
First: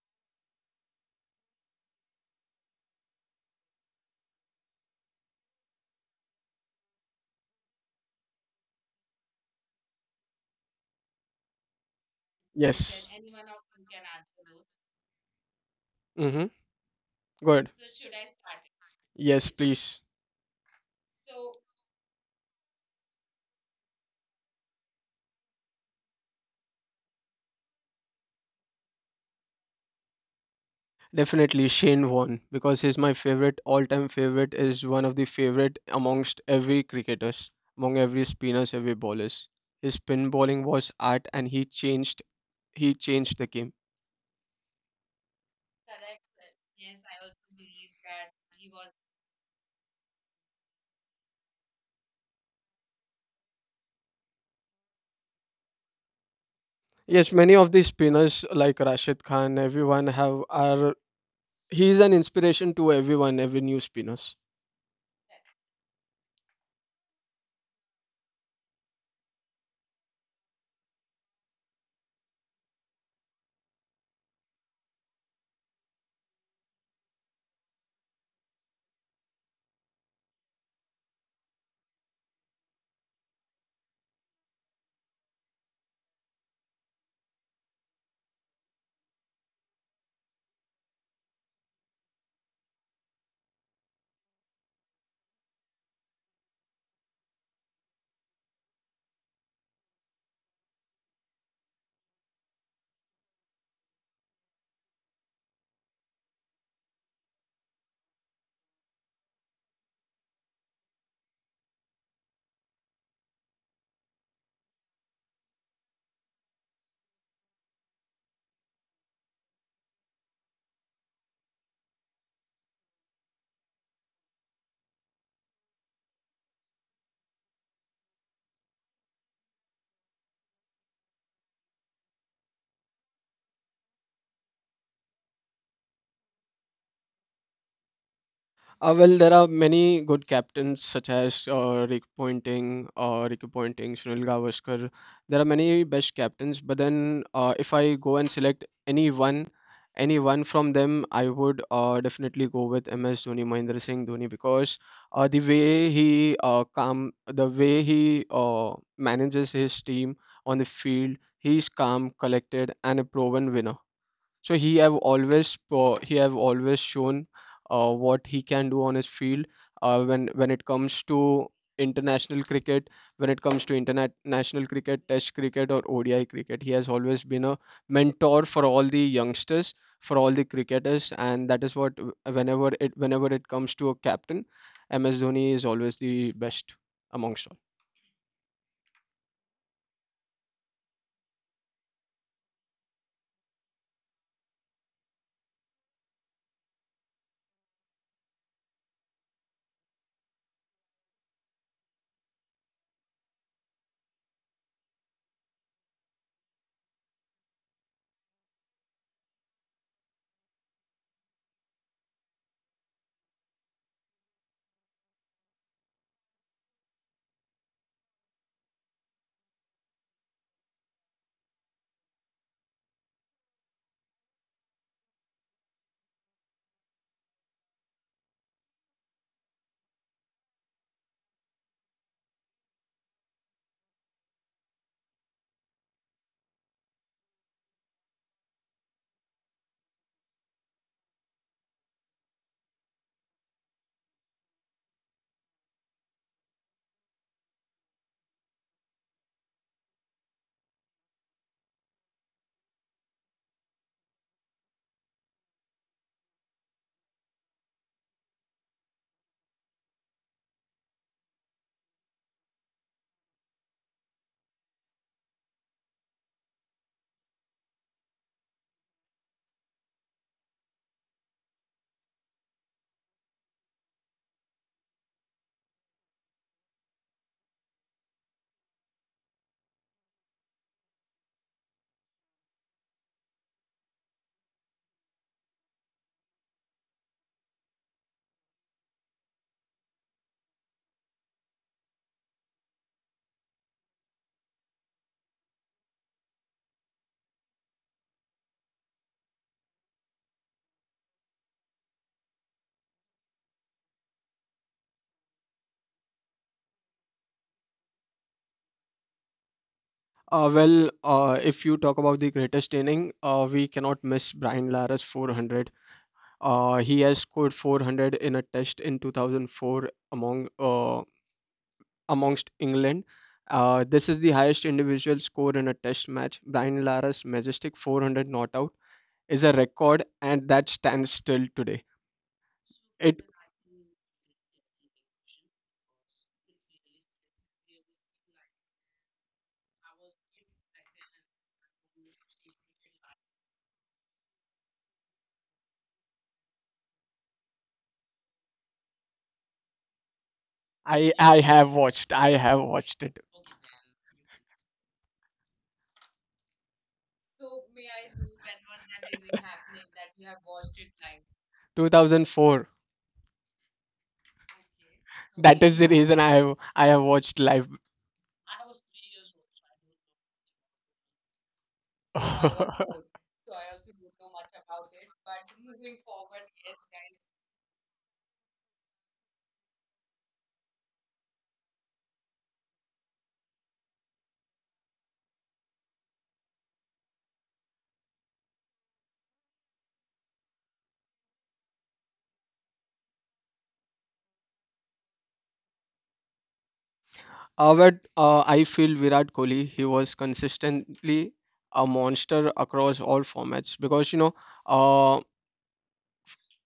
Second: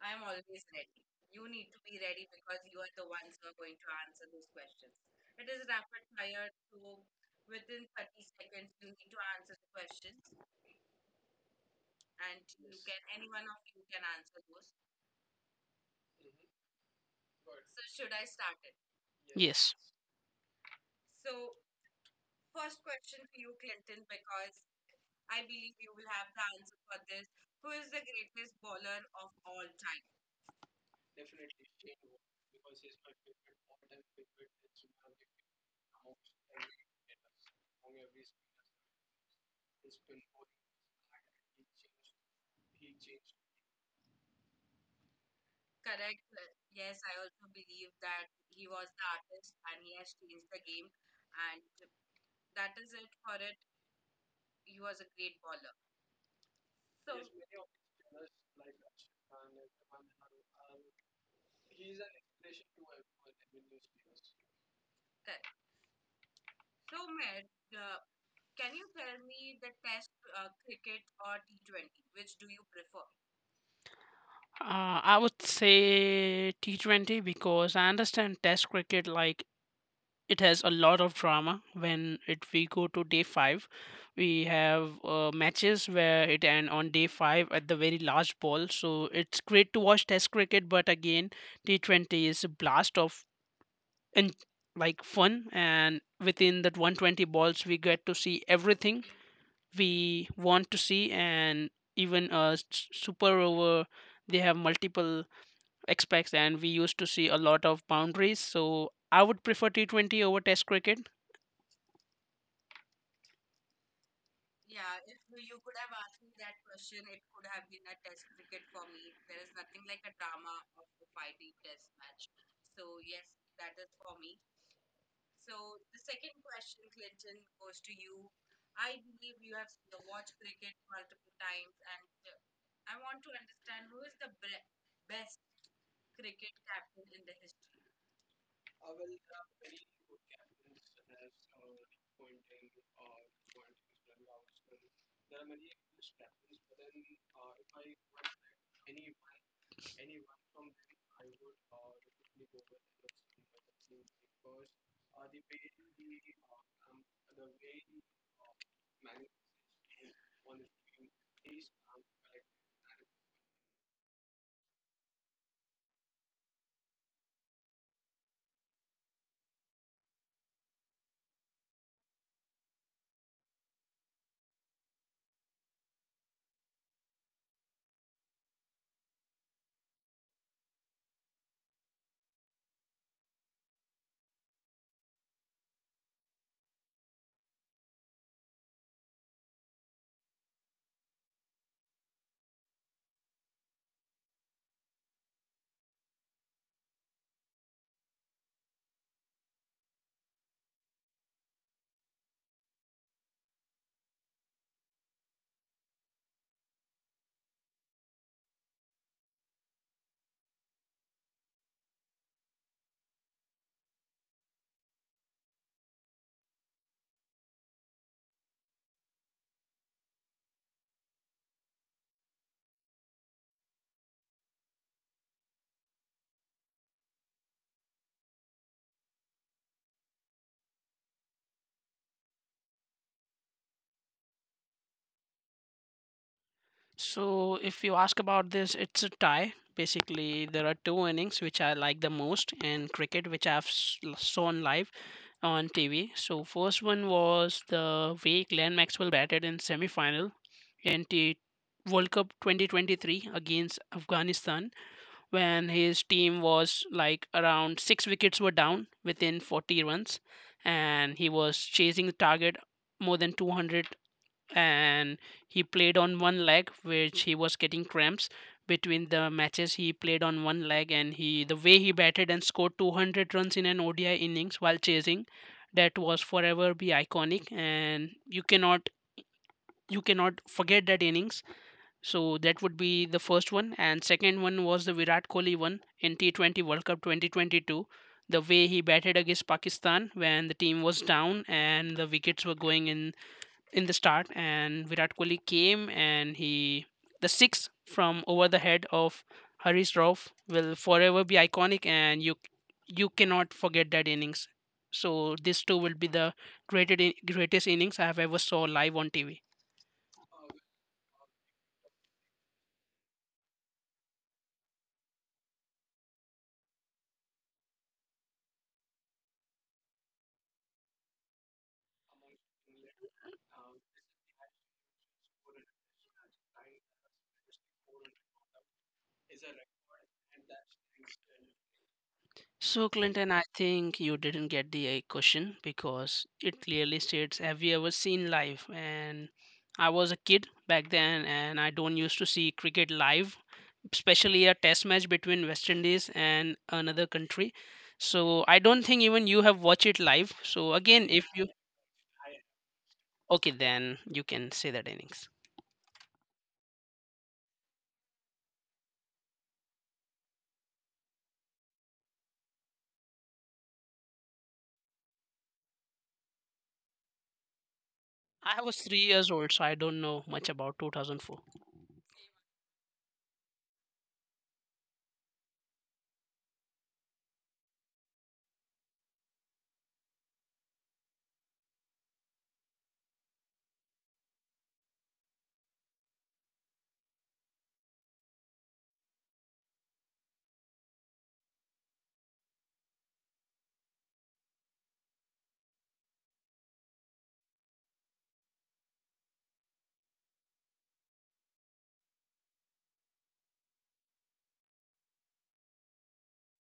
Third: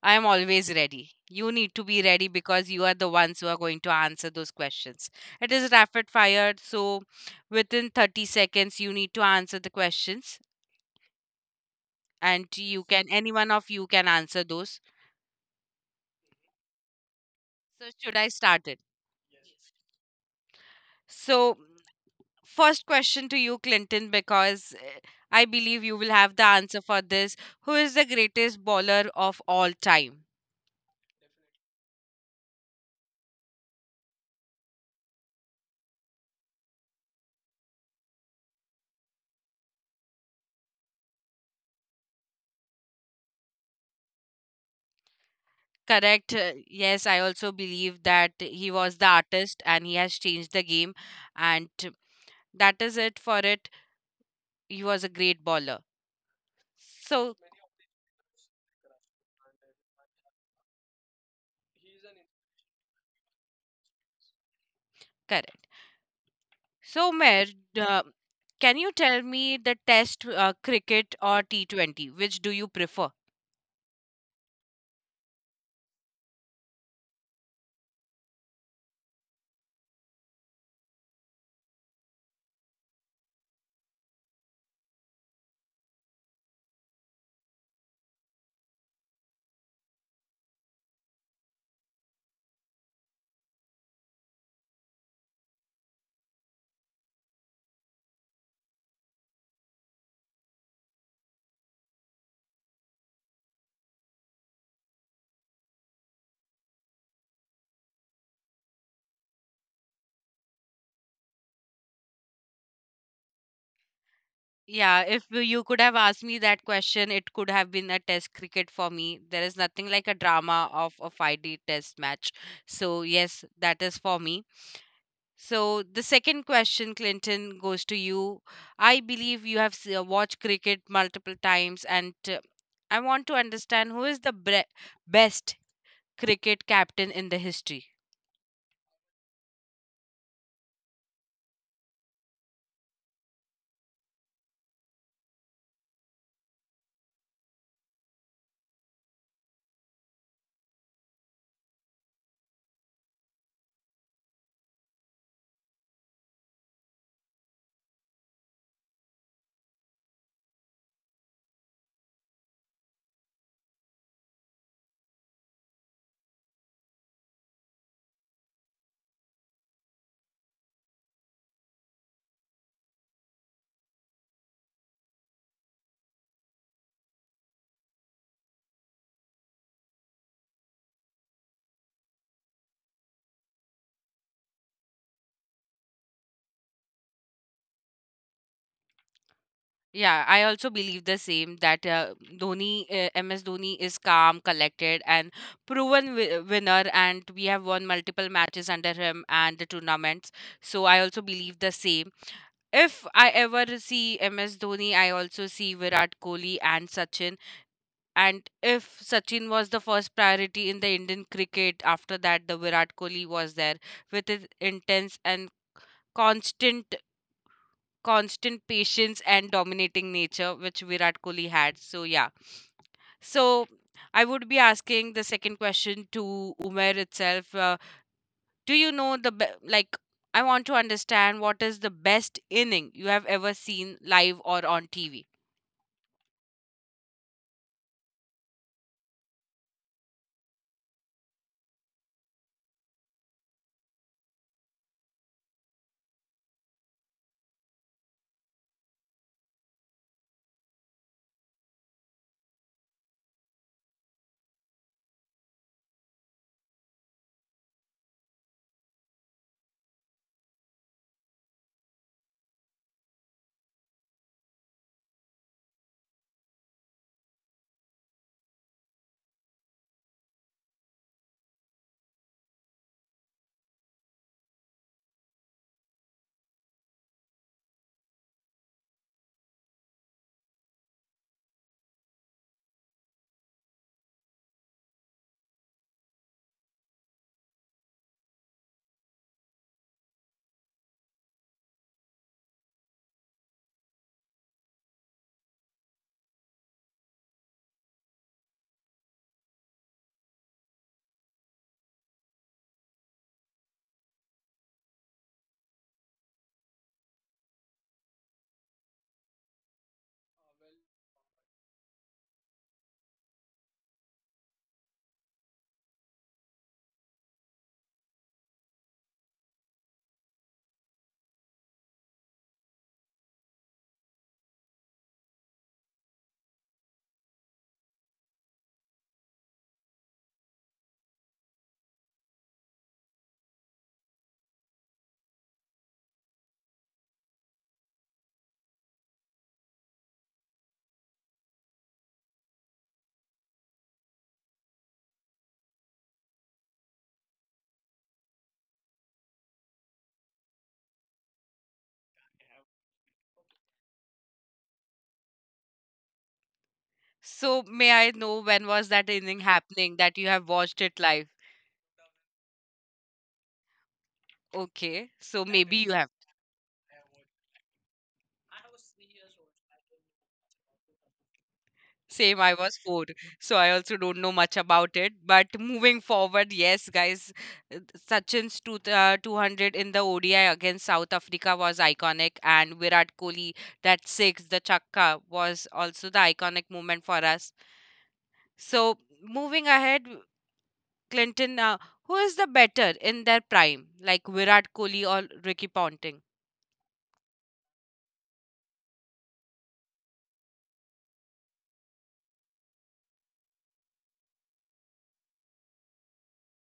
Speaker 1: I am always ready. You need to be ready because you are the ones who are going to answer those questions. It is rapid fire, so within 30 seconds, you need to answer the questions, and you
Speaker 2: yes.
Speaker 1: can, any one of you can answer those.
Speaker 2: Mm-hmm. Good.
Speaker 1: So should I start it?
Speaker 2: Yes,
Speaker 3: yes.
Speaker 2: please.
Speaker 1: So first question to you, Clinton, I believe you will have the answer for this. Who is the greatest bowler of all time?
Speaker 2: Definitely Shane Warne, because he's my favorite, all-time favorite, is one of the favorite amongst every cricketers, among every spinners, every bowlers. His spin bowling was art, and he changed the game.
Speaker 1: Correct. Yes, I also believe that he was the artist and he has changed the game. And that is it for it. He was a great bowler. So
Speaker 2: Yes, many of the spinners like Rashid Khan, everyone have are he is an inspiration to everyone, every new spinners.
Speaker 1: Correct. So, Mer, uh, can you tell me the test cricket or T20? Which do you prefer?
Speaker 3: I would say T20 because I understand Test cricket, like it has a lot of drama. When it we go to day five, we have matches where it end on day five at the very last ball. So it's great to watch Test cricket, but again, T20 is a blast of and like fun, and within that 120 balls we get to see everything we want to see. And even a super over, they have multiple expects, and we used to see a lot of boundaries. So I would prefer T20 over Test cricket.
Speaker 1: Yeah, if you could have asked me that question, it could have been a test cricket for me. There is nothing like a drama of a 5-day test match. So, yes, that is for me. So, the second question, Clinton, goes to you. I believe you have watched cricket multiple times, and I want to understand who is the best cricket captain in the history.
Speaker 2: Well, there are many good captains such as Rick Pointing or Ricky Pointing, Sunil Gavaskar. There are many best captains, but then if I go and select any one from them, I would definitely go with MS Dhoni, Mahendra Singh Dhoni, because the way he calm, the way he manages his team on the field. He's calm, collected, and a proven winner, so he have always shown what he can do on his field when it comes to international cricket. When it comes to international cricket, test cricket or ODI cricket, he has always been a mentor for all the youngsters, for all the cricketers. And that is what, whenever it comes to a captain, MS Dhoni is always the best amongst all.
Speaker 1: Yeah, I also believe the same that Dhoni, MS Dhoni is calm, collected, and proven winner. And we have won multiple matches under him and the tournaments. So I also believe the same. If I ever see MS Dhoni, I also see Virat Kohli and Sachin. And if Sachin was the first priority in the Indian cricket, after that, the Virat Kohli was there with his intense and constant constant patience and dominating nature which Virat Kohli had. So yeah. So I would be asking the second question to Umer itself. Do you know the? I want to understand what is the best inning you have ever seen live or on TV.
Speaker 3: So if you ask about this, it's a tie. Basically, there are two innings which I like the most in cricket, which I've shown live on TV. So first one was the way Glenn Maxwell batted in semi-final in T World Cup 2023 against Afghanistan when his team was like around six wickets were down within 40 runs, and he was chasing the target more than 200. And he played on one leg, which he was getting cramps between the matches. He played on one leg, and he the way he batted and scored 200 runs in an ODI innings while chasing, that was forever be iconic, and you cannot forget that innings. So that would be the first one. And second one was the Virat Kohli one in T20 World Cup 2022. The way he batted against Pakistan when the team was down and the wickets were going in the start, and Virat Kohli came and he, the six from over the head of Harish Rauf will forever be iconic, and you cannot forget that innings. So these two will be the greatest innings I have ever saw live on TV.
Speaker 2: If you talk about the greatest inning, we cannot miss Brian Lara's 400. He has scored 400 in a test in 2004 amongst England. This is the highest individual score in a test match. Brian Lara's majestic 400 not out is a record, and that stands still today.
Speaker 3: So,
Speaker 2: It
Speaker 3: Clinton, I think you didn't get the question, because it clearly states, have you ever seen live? And I was a kid back then, and I don't used to see cricket live, especially a test match between West Indies and another country. So I don't think even you have watched it live. So again, if
Speaker 2: I
Speaker 3: you
Speaker 2: have watched. I have watched it.
Speaker 3: okay, then you can say that innings.
Speaker 1: So may I know when was that inning happening that you have watched it live?
Speaker 2: 2004.
Speaker 1: Okay, so
Speaker 2: That is
Speaker 1: maybe
Speaker 2: the
Speaker 1: you have.
Speaker 2: reason I have watched live.
Speaker 3: I was 3 years old, so I don't know much about 2004.
Speaker 1: Same, I was four,
Speaker 2: [laughs]
Speaker 1: so I also don't know much about it. But moving forward, yes, guys, uh, Sachin's 200 in the ODI against South Africa was iconic, and Virat Kohli, that six, the chakka, was also the iconic moment for us. So, moving ahead, Clinton, who is the better in their prime, like Virat Kohli or Ricky Ponting?
Speaker 2: But I feel Virat Kohli, he was consistently a monster across all formats because, you know, uh,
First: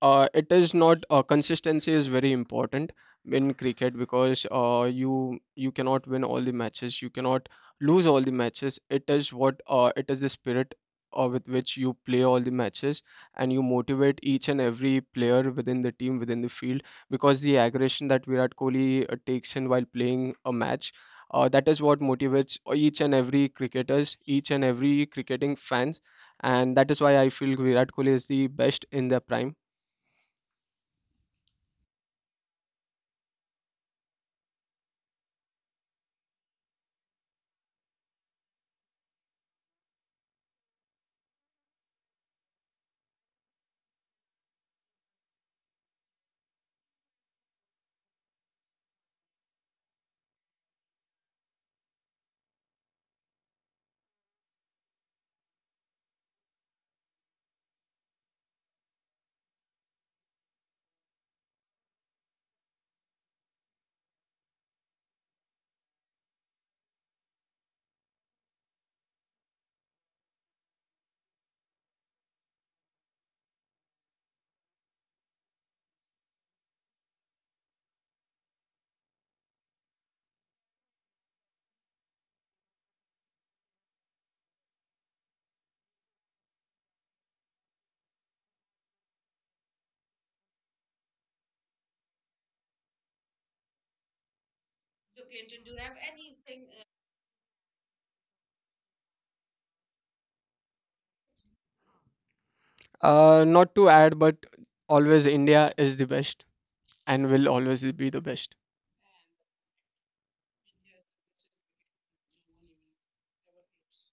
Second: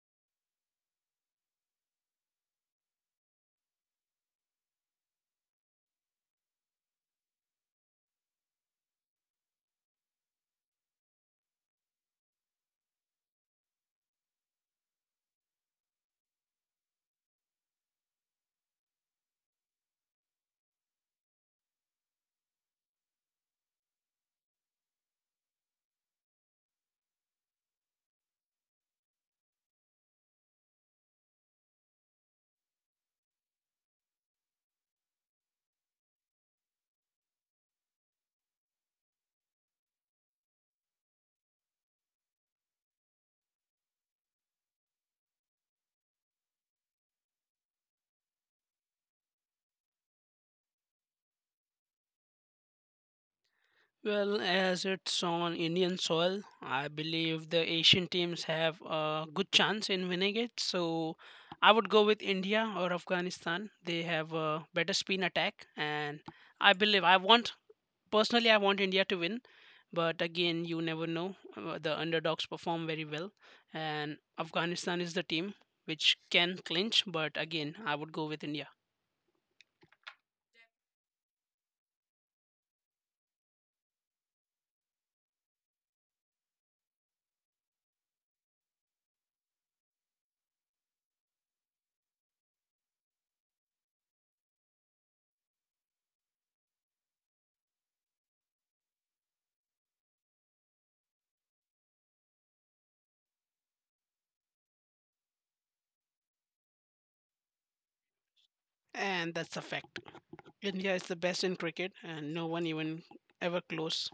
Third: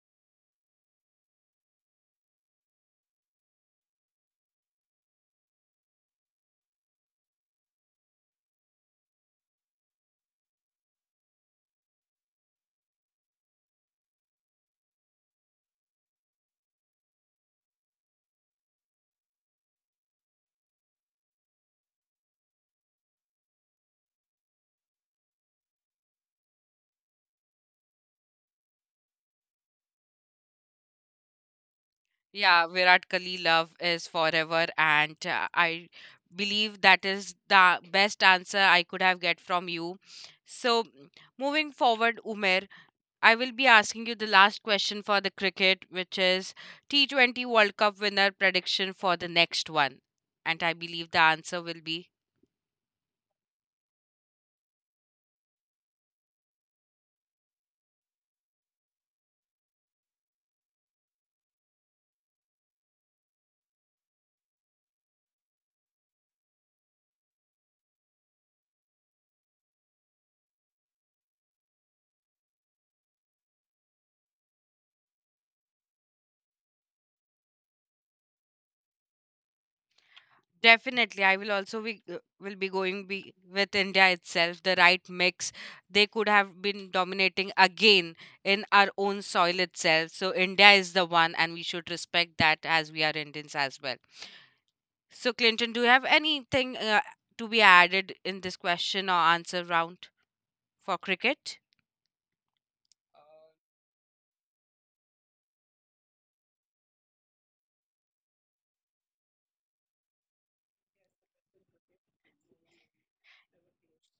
Speaker 2: it is not consistency is very important in cricket. Because you cannot win all the matches, you cannot lose all the matches. It is what, it is the spirit with which you play all the matches and you motivate each and every player within the team, within the field. Because the aggression that Virat Kohli takes in while playing a match, that is what motivates each and every cricketers, each and every cricketing fans. And that is why I feel Virat Kohli is the best in their prime.
Speaker 1: Yeah, Virat Kohli love is forever, and I believe that is the best answer I could have get from you. So, moving forward, Umer, I will be asking you the last question for the cricket, which is T20 World Cup winner prediction for the next one, and I believe the answer will be
Speaker 3: Well, as it's on Indian soil, I believe the Asian teams have a good chance in winning it. So I would go with India or Afghanistan. They have a better spin attack, and I believe I want personally I want India to win. But again, you never know. The underdogs perform very well, and Afghanistan is the team which can clinch. But again, I would go with India,
Speaker 1: Definitely, I will also be going be with India itself. The right mix, they could have been dominating again in our own soil itself. So India is the one, and we should respect that as we are Indians as well. So Clinton, do you have anything to be added in this question or answer round for cricket?
Speaker 2: Not to add, but always India is the best and will always be the best.
Speaker 3: and that's a fact. India is the best in cricket, and no one even ever close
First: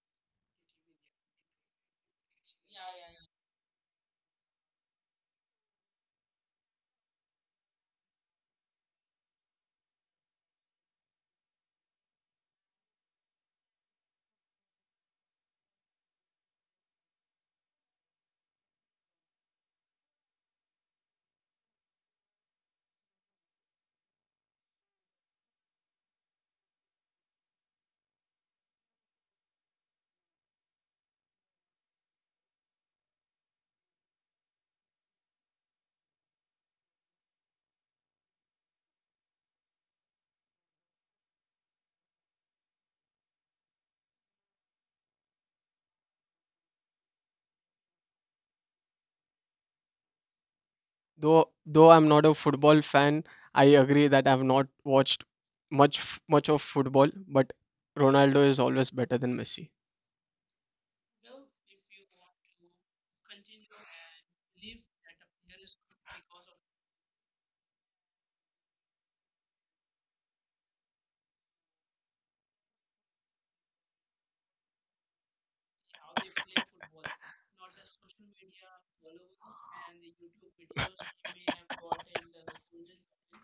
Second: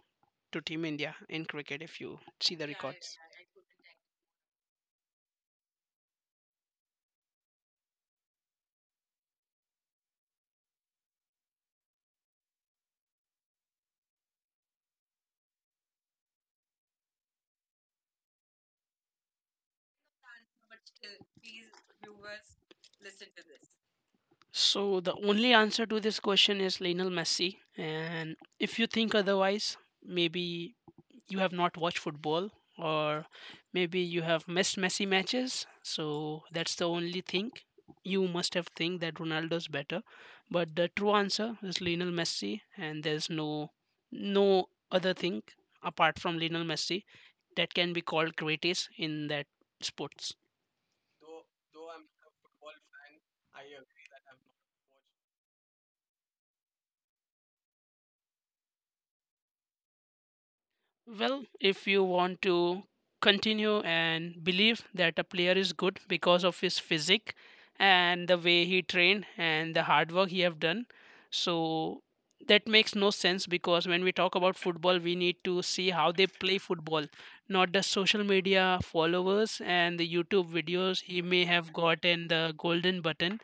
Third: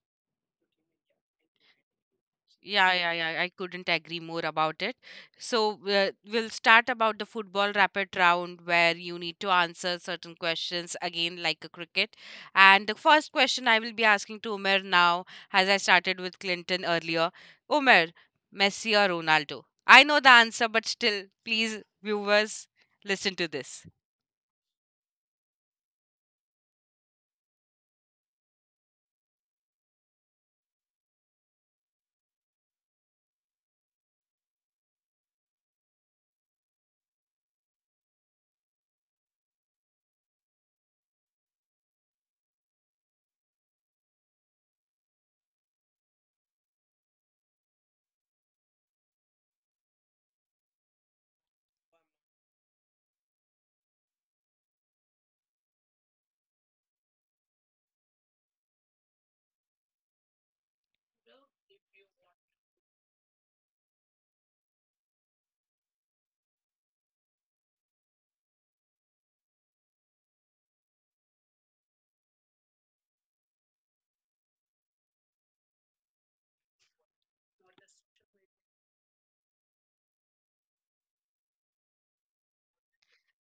Speaker 3: to Team India in cricket if you see the
Speaker 1: Yeah, yeah,
Speaker 3: records.
Speaker 1: yeah. I couldn't agree more about it. So we'll start about the football rapid round where you need to answer certain questions again like a cricket. And the first question I will be asking to Umer now, as I started with Clinton earlier. Umer, Messi or Ronaldo? I know the answer, but still, please, viewers, listen to this.
Speaker 3: So the only answer to this question is Lionel Messi. And if you think otherwise, maybe you have not watched football, or maybe you have missed Messi matches. So that's the only thing you must have think that Ronaldo's better. But the true answer is Lionel Messi, and there's no other thing apart from Lionel Messi that can be called greatest in that sports.
Speaker 2: Though I'm not a football fan, I agree that I've not watched much of football, but Ronaldo is always better than Messi.
Speaker 3: Well, if you want to continue and believe that a player is good because of his physique and the way he trained and the hard work he have done, so that makes no sense, because when we talk about football, we need to see how they play football, not the social media followers and the YouTube videos he may have gotten the golden button,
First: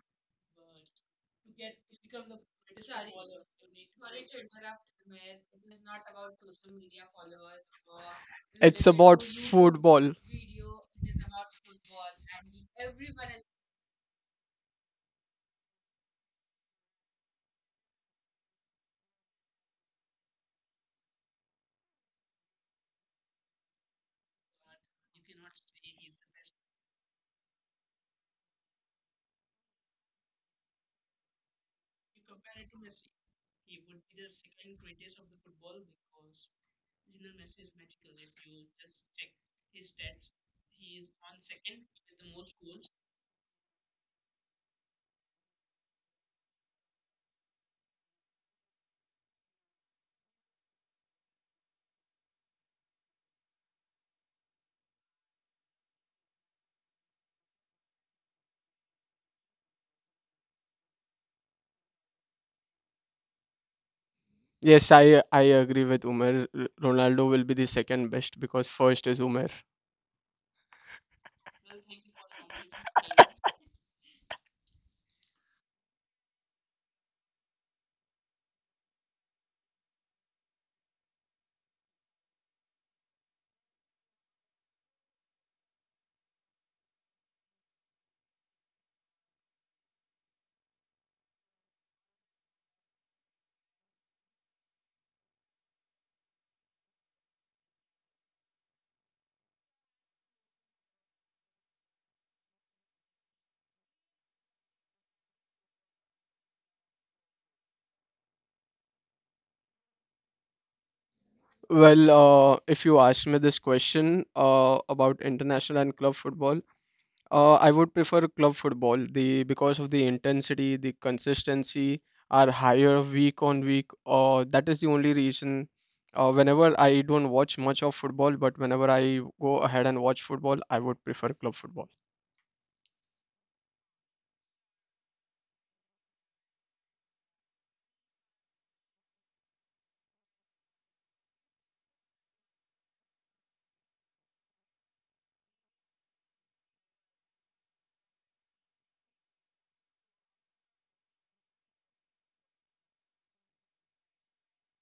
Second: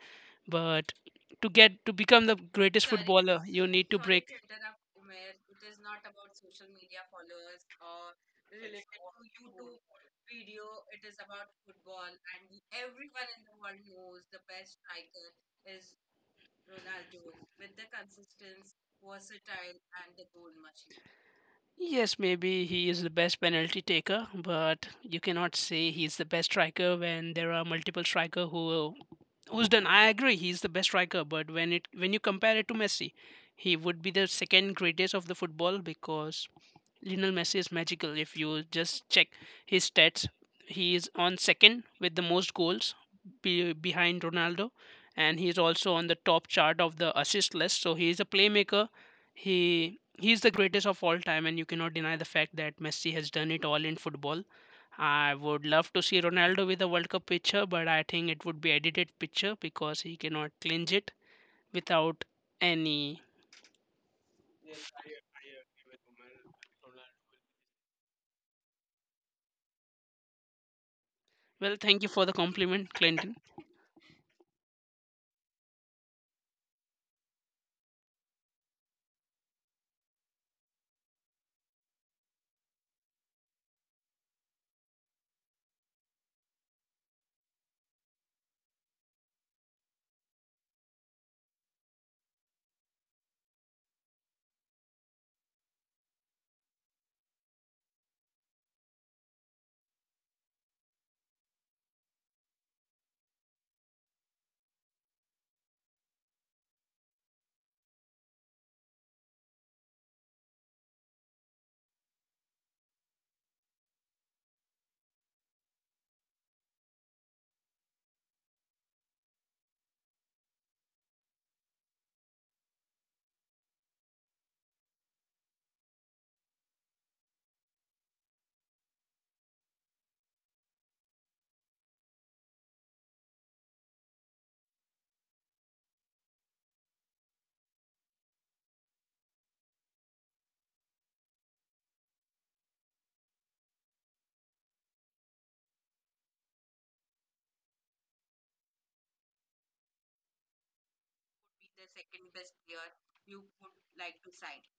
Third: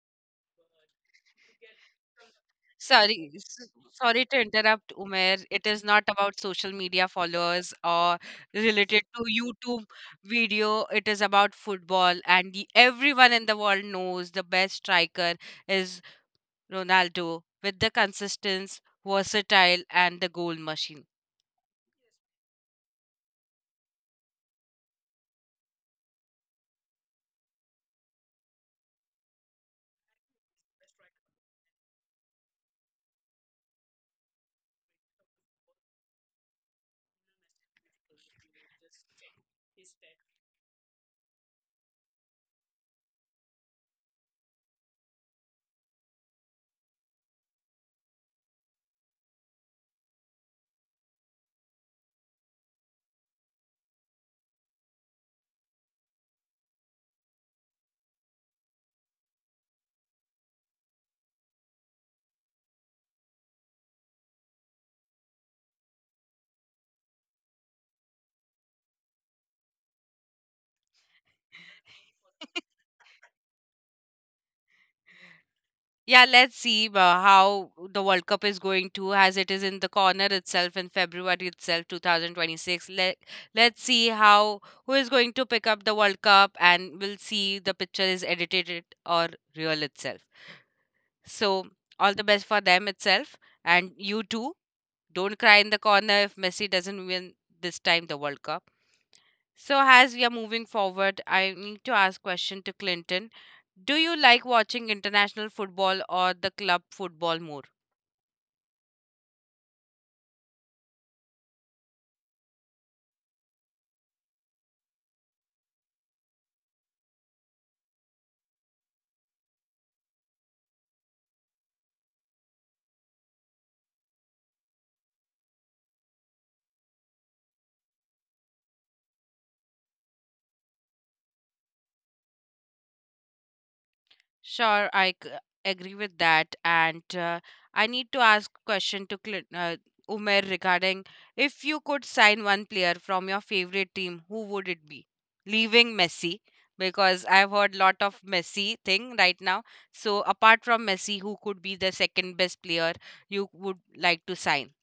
Speaker 3: but to get to become the greatest
Speaker 1: Sorry,
Speaker 3: footballer,
Speaker 1: s-
Speaker 3: you need to
Speaker 1: sorry
Speaker 3: break.
Speaker 1: to interrupt, Umair. It is not about social media followers or
Speaker 2: It's
Speaker 1: related
Speaker 2: about
Speaker 1: to YouTube
Speaker 2: football.
Speaker 1: video. It is about football, and the, everyone in the world knows the best striker is Ronaldo with the consistency, versatile, and the goal machine.
Speaker 3: Yes, maybe he is the best penalty taker, but you cannot say he's the best striker when there are multiple striker who's done. I agree, he's the best striker, but when you compare it to Messi, he would be the second greatest of the football, because Lionel Messi is magical. If you just check his stats, he is on second with the most goals behind Ronaldo, and he is also on the top chart of the assist list. So he is a playmaker. He's the greatest of all time, and you cannot deny the fact that Messi has done it all in football. I would love to see Ronaldo with a World Cup picture, but I think it would be edited picture, because he cannot clinch it without any.
Speaker 2: Yes, I agree with Umer. Ronaldo will be the second best, because first is Umer.
Speaker 3: Well, thank you for the compliment,
Speaker 1: [laughs]
Speaker 3: Clinton.
Speaker 1: Yeah, let's see how the World Cup is going to, as it is in the corner itself in February itself, 2026. Let's see how who is going to pick up the World Cup, and we'll see the picture is edited it or real itself. So all the best for them itself, and you too. Don't cry in the corner if Messi doesn't win this time the World Cup. So as we are moving forward, I need to ask question to Clinton. Do you like watching international football or the club football more?
Speaker 2: Well, if you ask me this question about international and club football, I would prefer club football, The because of the intensity, the consistency are higher week on week. That is the only reason. Whenever, I don't watch much of football, but whenever I go ahead and watch football, I would prefer club football.
Speaker 1: Sure, agree with that. And I need to ask question to Umer regarding if you could sign one player from your favorite team, who would it be? Leaving Messi because I've heard lot of Messi thing right now. So apart from Messi, who could be the second best player you would like to sign?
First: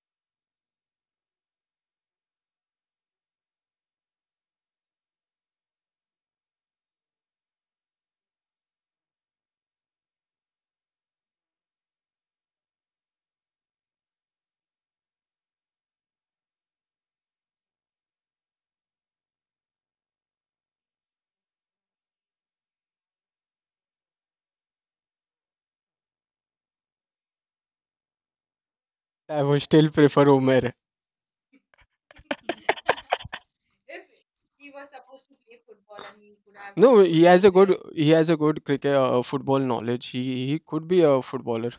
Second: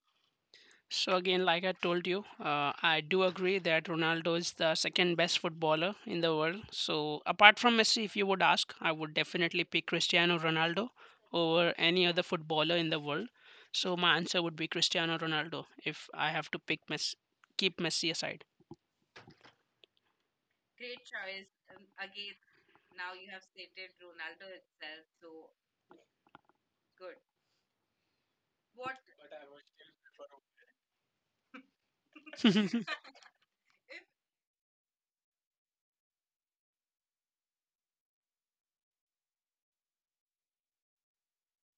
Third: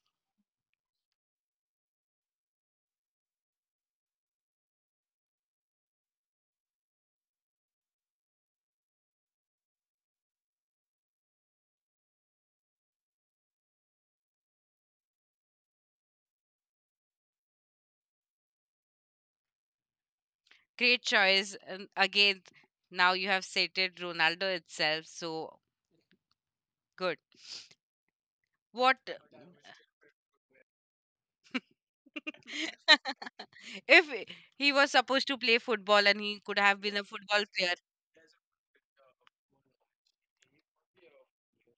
Speaker 3: So again, like I told you, I do agree that Ronaldo is the second best footballer in the world. So apart from Messi, if you would ask, I would definitely pick Cristiano Ronaldo over any other footballer in the world. So my answer would be Cristiano Ronaldo. If I have to pick Messi, keep Messi aside.
Speaker 1: Great choice. And again, now you have cited Ronaldo itself, so good. What
Speaker 2: I would still prefer Umer.
Speaker 3: [laughs]
Speaker 1: [laughs] if he was supposed to play football and he could have been
Speaker 2: No,
Speaker 1: a football player?
Speaker 2: he has a good cricket football knowledge. He could be a footballer.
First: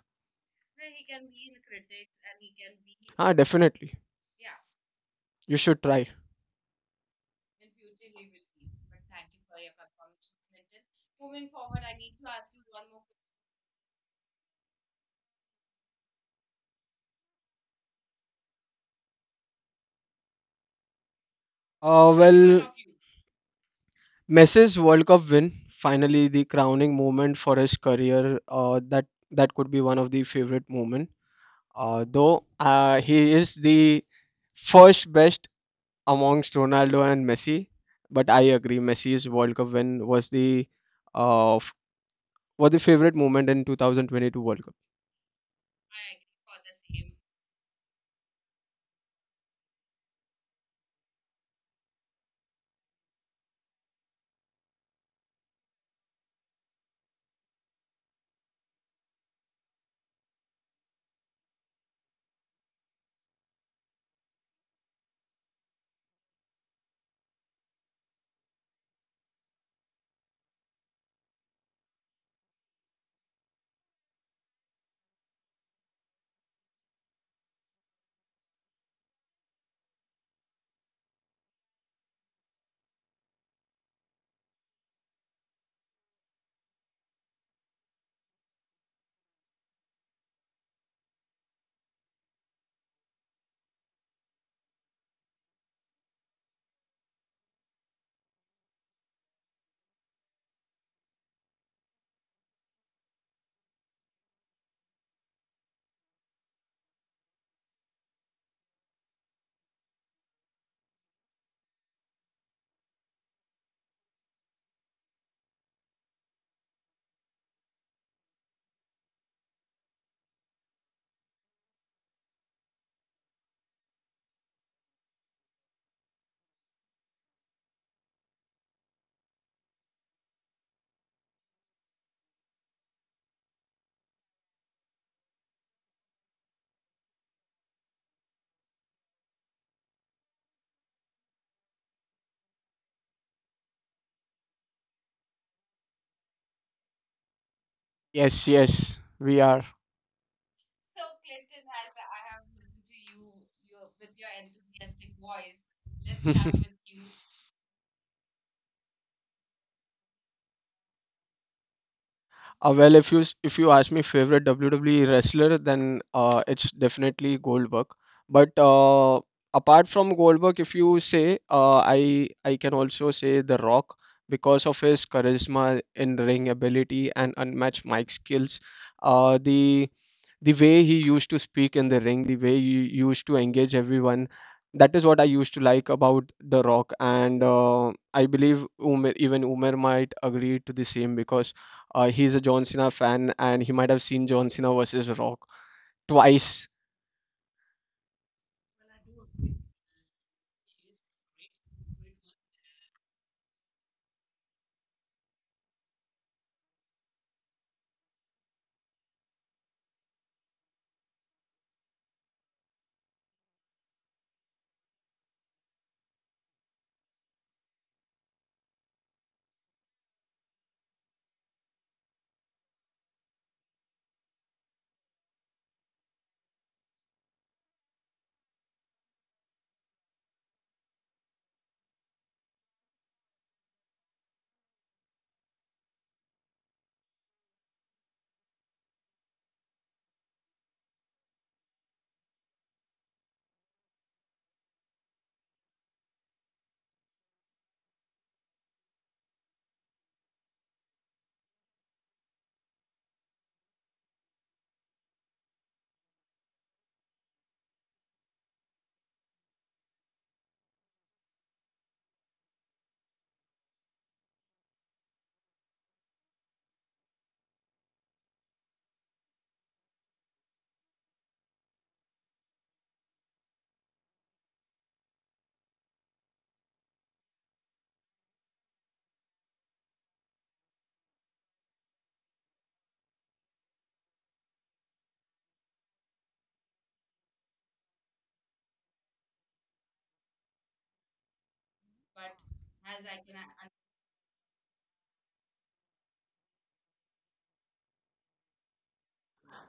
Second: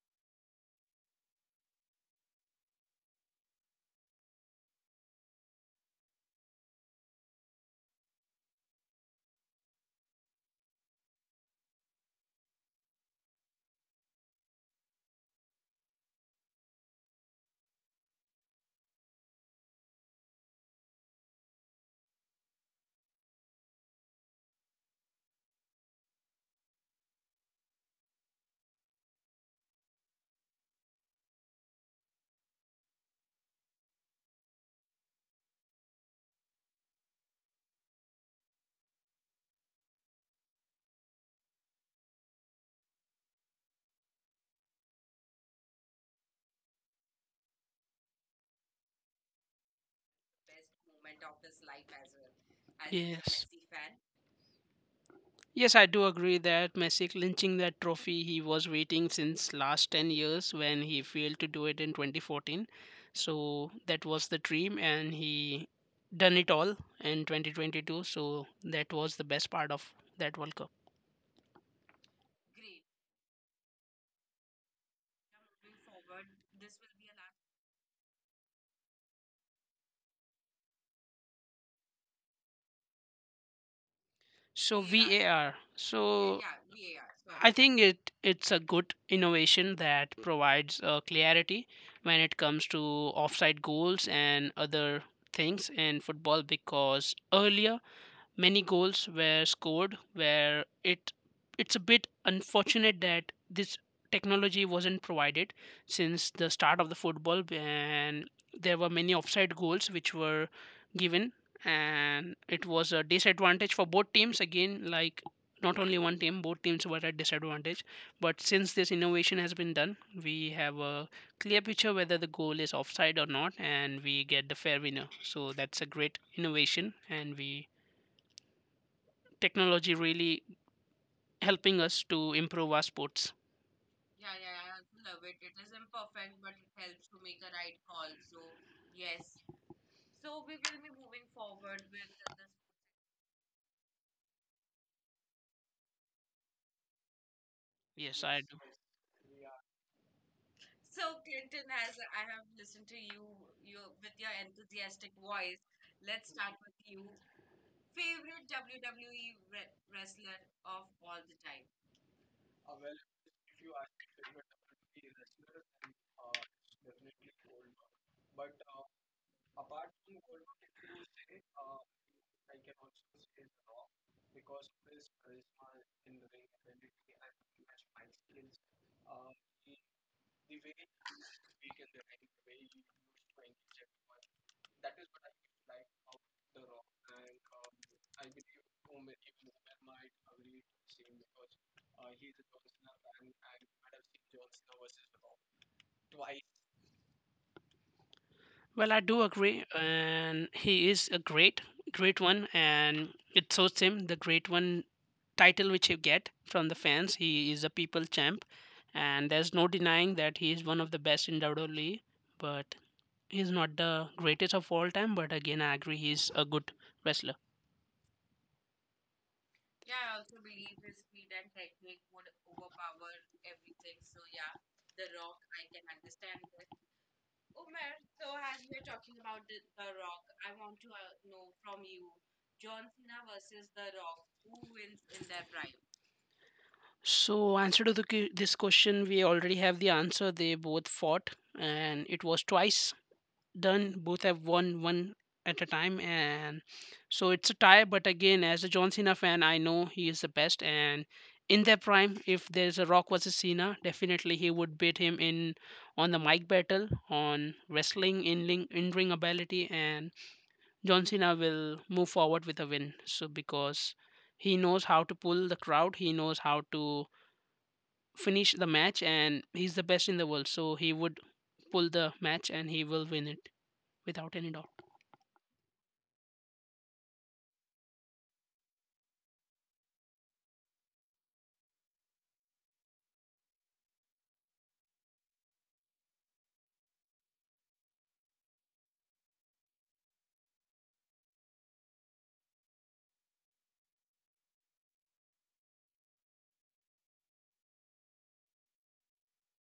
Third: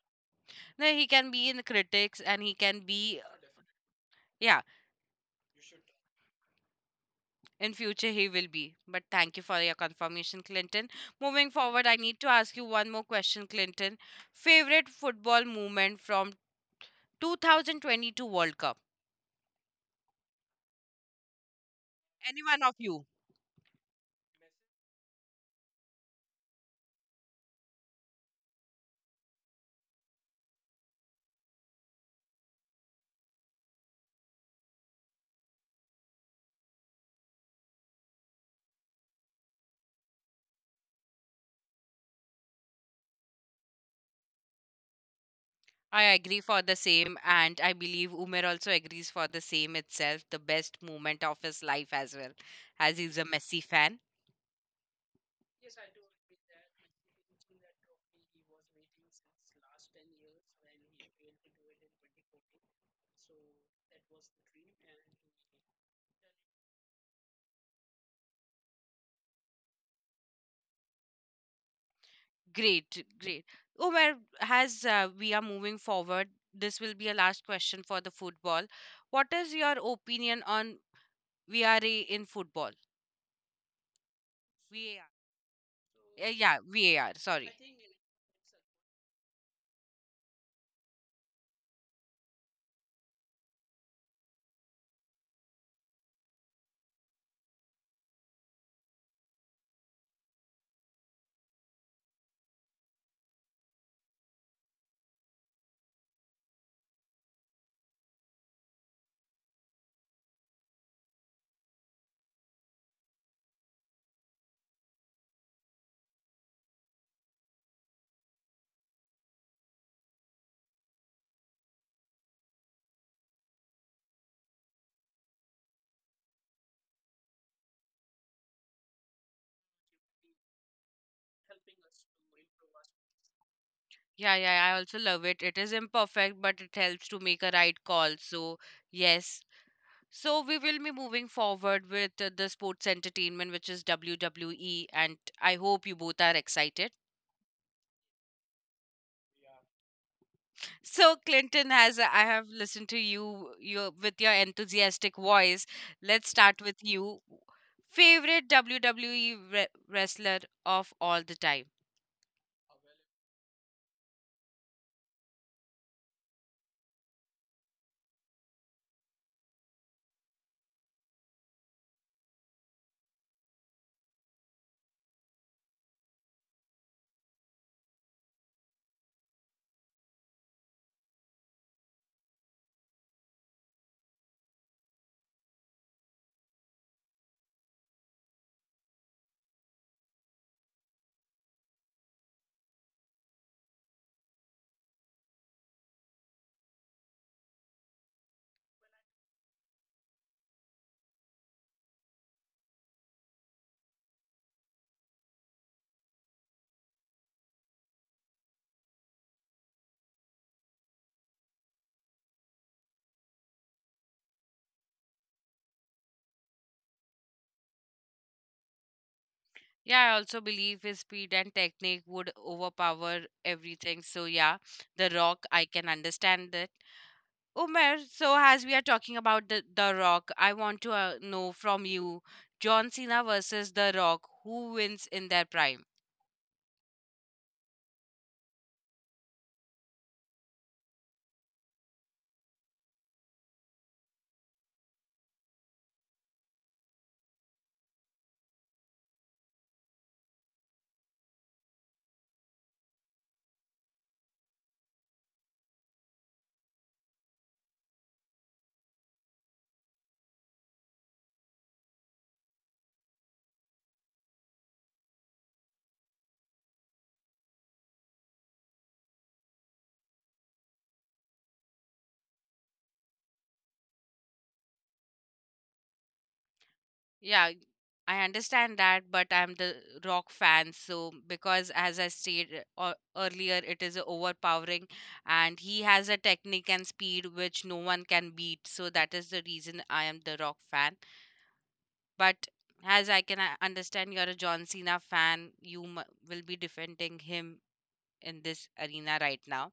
Speaker 1: No, he can be in critics and he can be
Speaker 2: Ah, definitely.
Speaker 1: Yeah,
Speaker 2: You should try.
Speaker 1: in future he will be. But thank you for your confirmation, Clinton. Moving forward, I need to ask you one more question, Clinton. Favorite football moment from 2022 World Cup?
Speaker 2: Uh,
Speaker 1: Any one
Speaker 2: well,
Speaker 1: of you?
Speaker 2: Messi's World Cup win, finally the crowning moment for his career. That could be one of the favorite moment. Though he is the first best amongst Ronaldo and Messi, but I agree Messi's World Cup win was uh f- was the favorite moment in 2022 World Cup.
Speaker 1: I agree for the same, and I believe Umer also agrees for the same itself, the best moment of his life as well, as he's a
Speaker 3: Yes.
Speaker 1: Messi fan.
Speaker 3: Yes, I do agree that Messi clinching that trophy, he was waiting since last 10 years, when he failed to do it in 2014. So that was the dream, and he done it all in 2022. So that was the best part of that World Cup.
Speaker 1: Great, great. Umer, as we are moving forward, this will be a last question for the football. What is your opinion on VRA in football?
Speaker 3: So yeah,
Speaker 1: VAR.
Speaker 3: so
Speaker 1: Yeah, VAR,
Speaker 3: I
Speaker 1: sorry.
Speaker 3: think it's a good innovation that provides clarity when it comes to offside goals and other things in football, because earlier many goals were scored where it's a bit unfortunate that this technology wasn't provided since the start of the football, and there were many offside goals which were given, and it was a disadvantage for both teams. Again, like not only one team, both teams were at disadvantage. But since this innovation has been done, we have a clear picture whether the goal is offside or not, and we get the fair winner. So that's a great innovation, and we, technology really helping us to improve our sports.
Speaker 1: Yeah, yeah, I also love it. It is imperfect, but it helps to make a right call. So, yes, So we will be moving forward with the sports entertainment, which is WWE, and I hope you both are excited.
Speaker 3: Yes, I
Speaker 2: Yes,
Speaker 3: do.
Speaker 2: yes, we are.
Speaker 1: So Clinton, has I have listened to you, your with your enthusiastic voice, let's
Speaker 2: [laughs]
Speaker 1: start with you. Favorite WWE wrestler of all the time?
Speaker 2: Well, if if you ask me favorite WWE wrestler, then it's definitely Goldberg. But apart from Goldberg, if you say, I can also say The Rock, because of his charisma, in ring ability, and unmatched mic skills. Uh, the the way he used to speak in the ring, the way he used to engage everyone, that is what I used to like about The Rock. And I believe Umer, even Umer might agree to the same, because he's a John Cena fan and he might have seen John Cena versus Rock twice.
Speaker 3: Well, I do agree, and he is a great, great one, and it shows him the great one title which he get from the fans. He is a people champ, and there's no denying that he is one of the best in WWE. But he's not the greatest of all time. But again, I agree, he's a good wrestler.
Speaker 1: Yeah, I also believe his speed and technique would overpower everything. So yeah, The Rock, I can understand that. Umer, so as we are talking about the Rock, I want to know from you John Cena versus The Rock, who wins in their prime?
Speaker 3: So, answer to this question, we already have the answer. They both fought, and it was twice done. Both have won one at a time, and so it's a tie. But again, as a John Cena fan, I know he is the best. And in their prime, if there's a Rock versus Cena, definitely he would beat him in on the mic battle, on wrestling, in ring ability, and John Cena will move forward with a win. So because he knows how to pull the crowd, he knows how to finish the match, and he's the best in the world. So he would pull the match and he will win it without any doubt.
Speaker 1: Yeah, I understand that, but I'm the Rock fan, so because as I stated earlier, it is overpowering and he has a technique and speed which no one can beat, so that is the reason I am the Rock fan. But as I can understand, you're a John Cena fan, will be defending him in this arena right now.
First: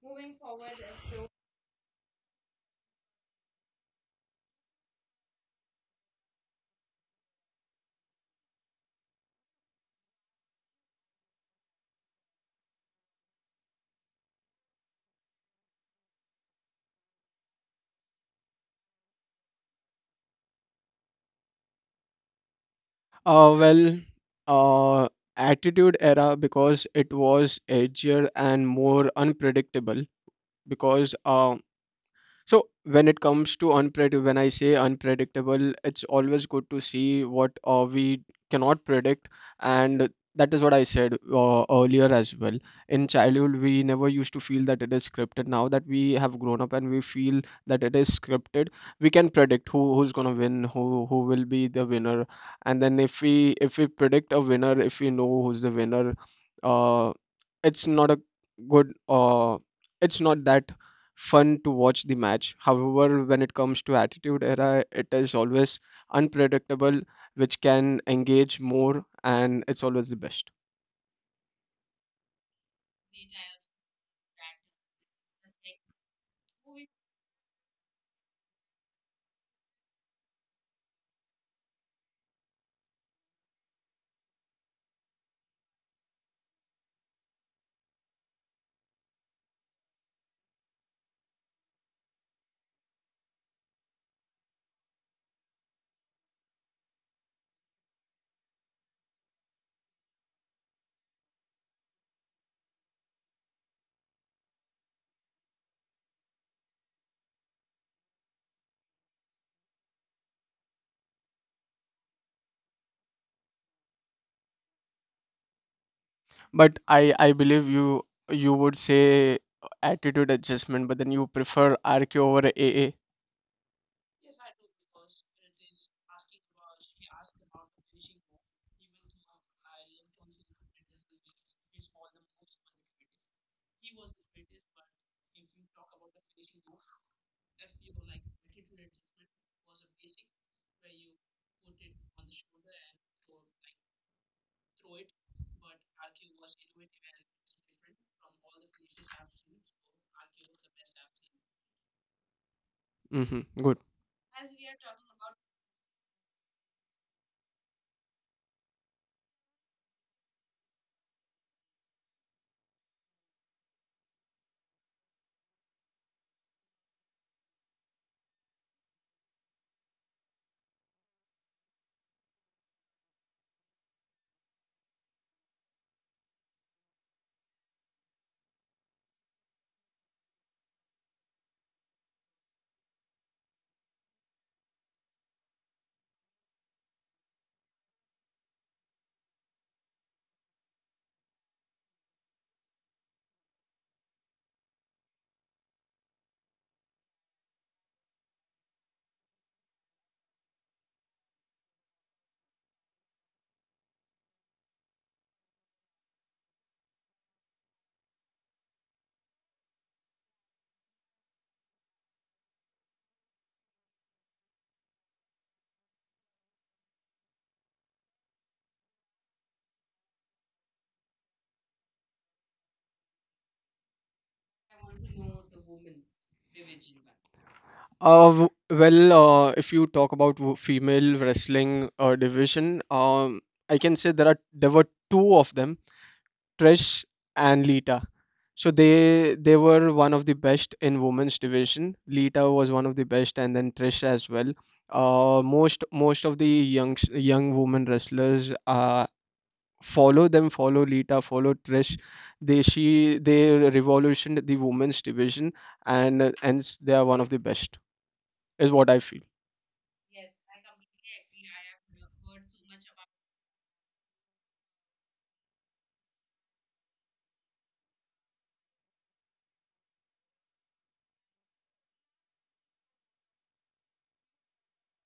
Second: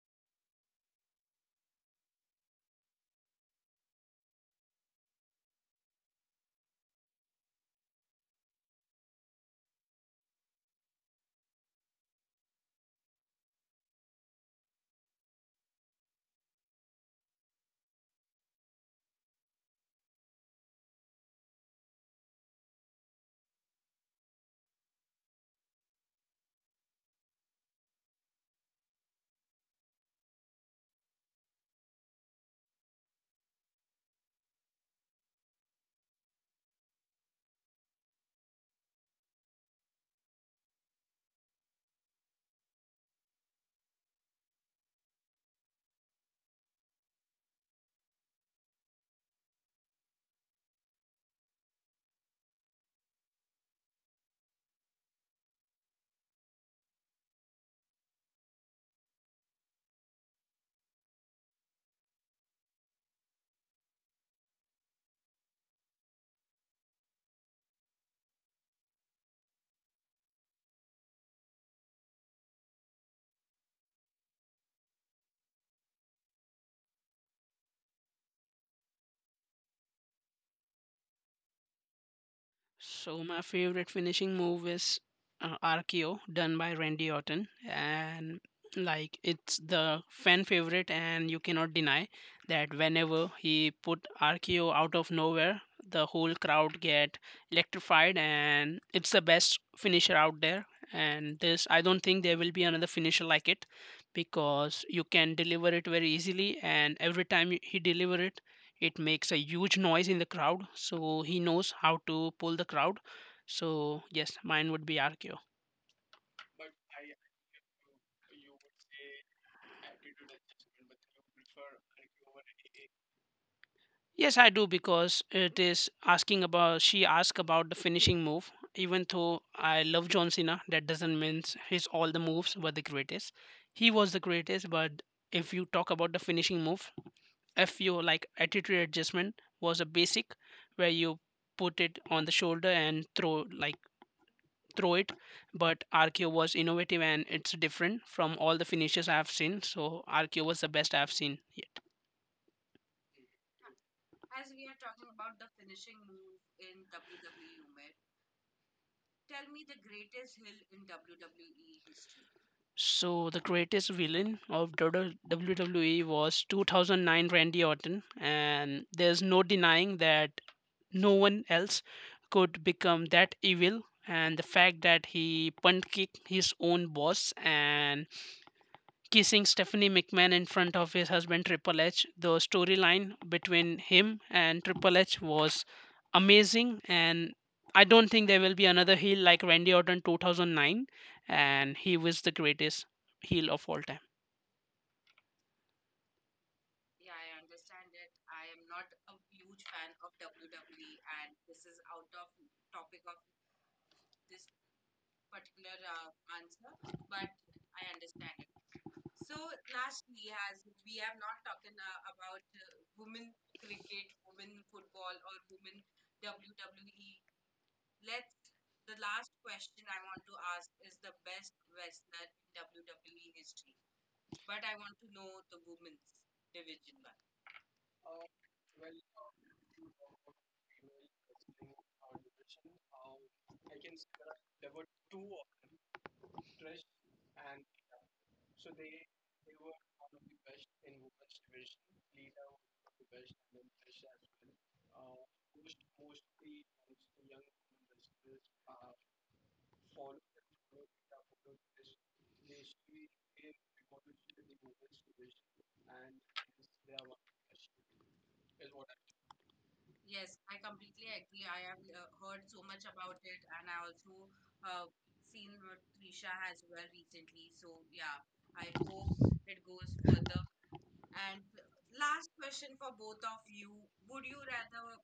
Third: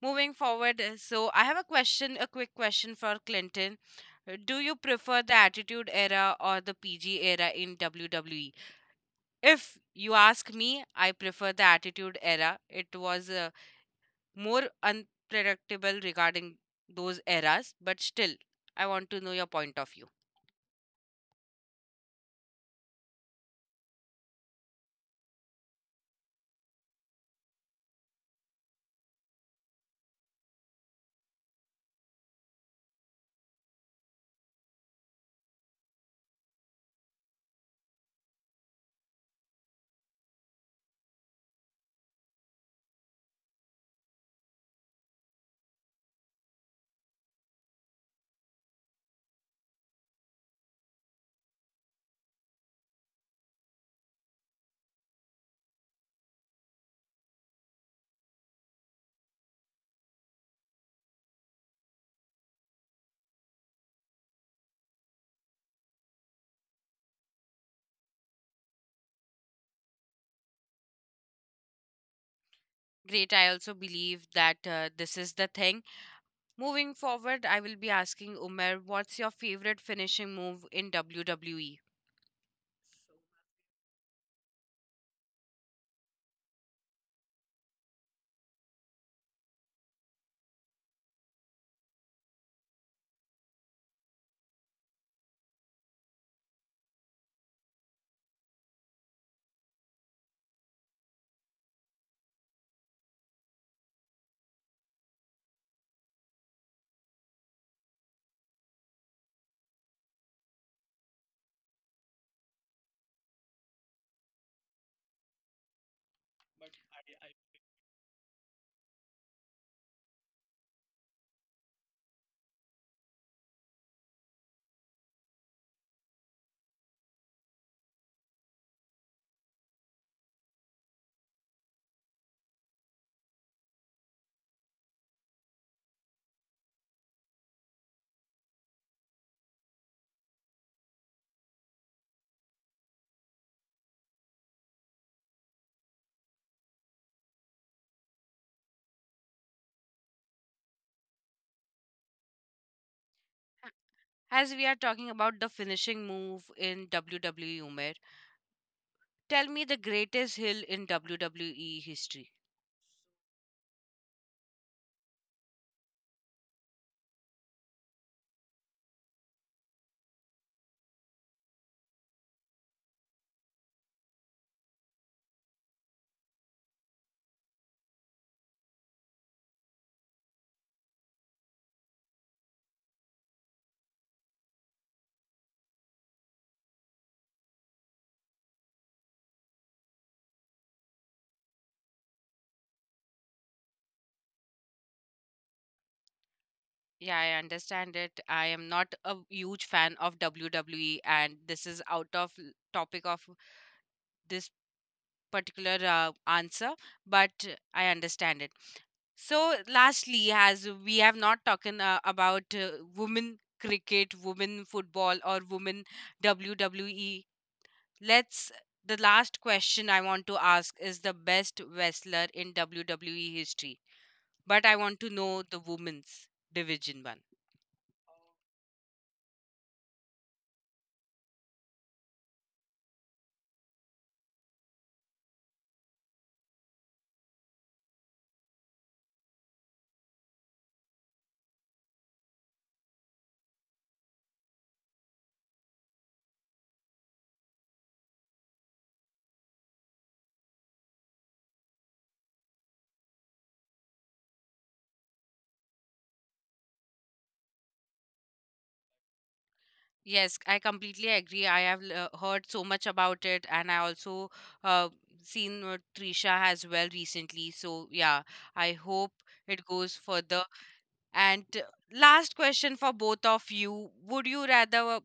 Speaker 1: Moving forward, so I have a question, a quick question for Clinton. Do you prefer the Attitude Era or the PG Era in WWE? If you ask me, I prefer the Attitude Era. It was more unpredictable regarding those eras, but still, I want to know your point of view.
Speaker 2: Uh, well, uh, Attitude Era, because it was edgier and more unpredictable. Because so when it comes to unpredictable, when I say unpredictable, it's always good to see what we cannot predict, and that is what I said earlier as well. In childhood, we never used to feel that it is scripted. Now that we have grown up and we feel that it is scripted, we can predict who's gonna win, who will be the winner. And then if we predict a winner, if we know who's the winner, uh, it's not a good it's not that fun to watch the match. However, when it comes to Attitude Era, it is always unpredictable, which can engage more, and it's always the best.
Speaker 1: Great, I also believe that this is the thing. Moving forward, I will be asking Umer, what's your favorite finishing move in WWE?
Speaker 3: So my favorite finishing move is RKO done by Randy Orton. And like it's the fan favorite, and you cannot deny that whenever he put RKO out of nowhere, the whole crowd get electrified, and it's the best finisher out there. And this, I don't think there will be another finisher like it, because you can deliver it very easily, and every time he deliver it, it makes a huge noise in the crowd. So he knows how to pull the crowd. So yes, mine would be arco.
Speaker 2: But I believe you would say Attitude Adjustment, but then you prefer RQ over AA.
Speaker 3: Yes, I do, because it is asking about, she asked about the finishing move. Even though I love John Cena, that doesn't mean his all the moves were the greatest. He was the greatest, but if you talk about the finishing move, if like Attitude Adjustment was a basic where you put it on the shoulder and throw like through it, but RKO was innovative, and it's different from all the finishes I have seen. So RKO was the best I have seen yet.
Speaker 2: Hmm. Good.
Speaker 1: As we are talking about the finishing move in WWE, Umair, tell me the greatest hill in WWE history.
Speaker 3: So the greatest villain of WWE was 2009 Randy Orton, and there's no denying that no one else could become that evil. And the fact that he punt kicked his own boss and kissing Stephanie McMahon in front of his husband Triple H. The storyline between him and Triple H was amazing, and I don't think there will be another heel like Randy Orton 2009, and he was the greatest heel of all time.
Speaker 1: Yeah, I understand it. I am not a huge fan of WWE, and this is out of topic of this particular answer, but I understand it. So, lastly, as we have not talking about women cricket, women football, or women WWE Let's the last question I want to ask is the best wrestler in WWE history. But I want to know the women's division one.
Speaker 2: Well, if you talk about female wrestling division, I can say there were two of them: Trish and Lita. So they were one of the best in women's division. Lita was one of the best, and then Trish as well. Most of the young women wrestlers follow them, follow Lita, follow Trish. They revolutioned the women's division, and they are one of the best, is what I feel.
Speaker 1: Yes, I completely agree. I have heard so much about it, and I also uh, seen Trisha as well recently. So yeah, I hope it goes further. And last question for both of you: Would you rather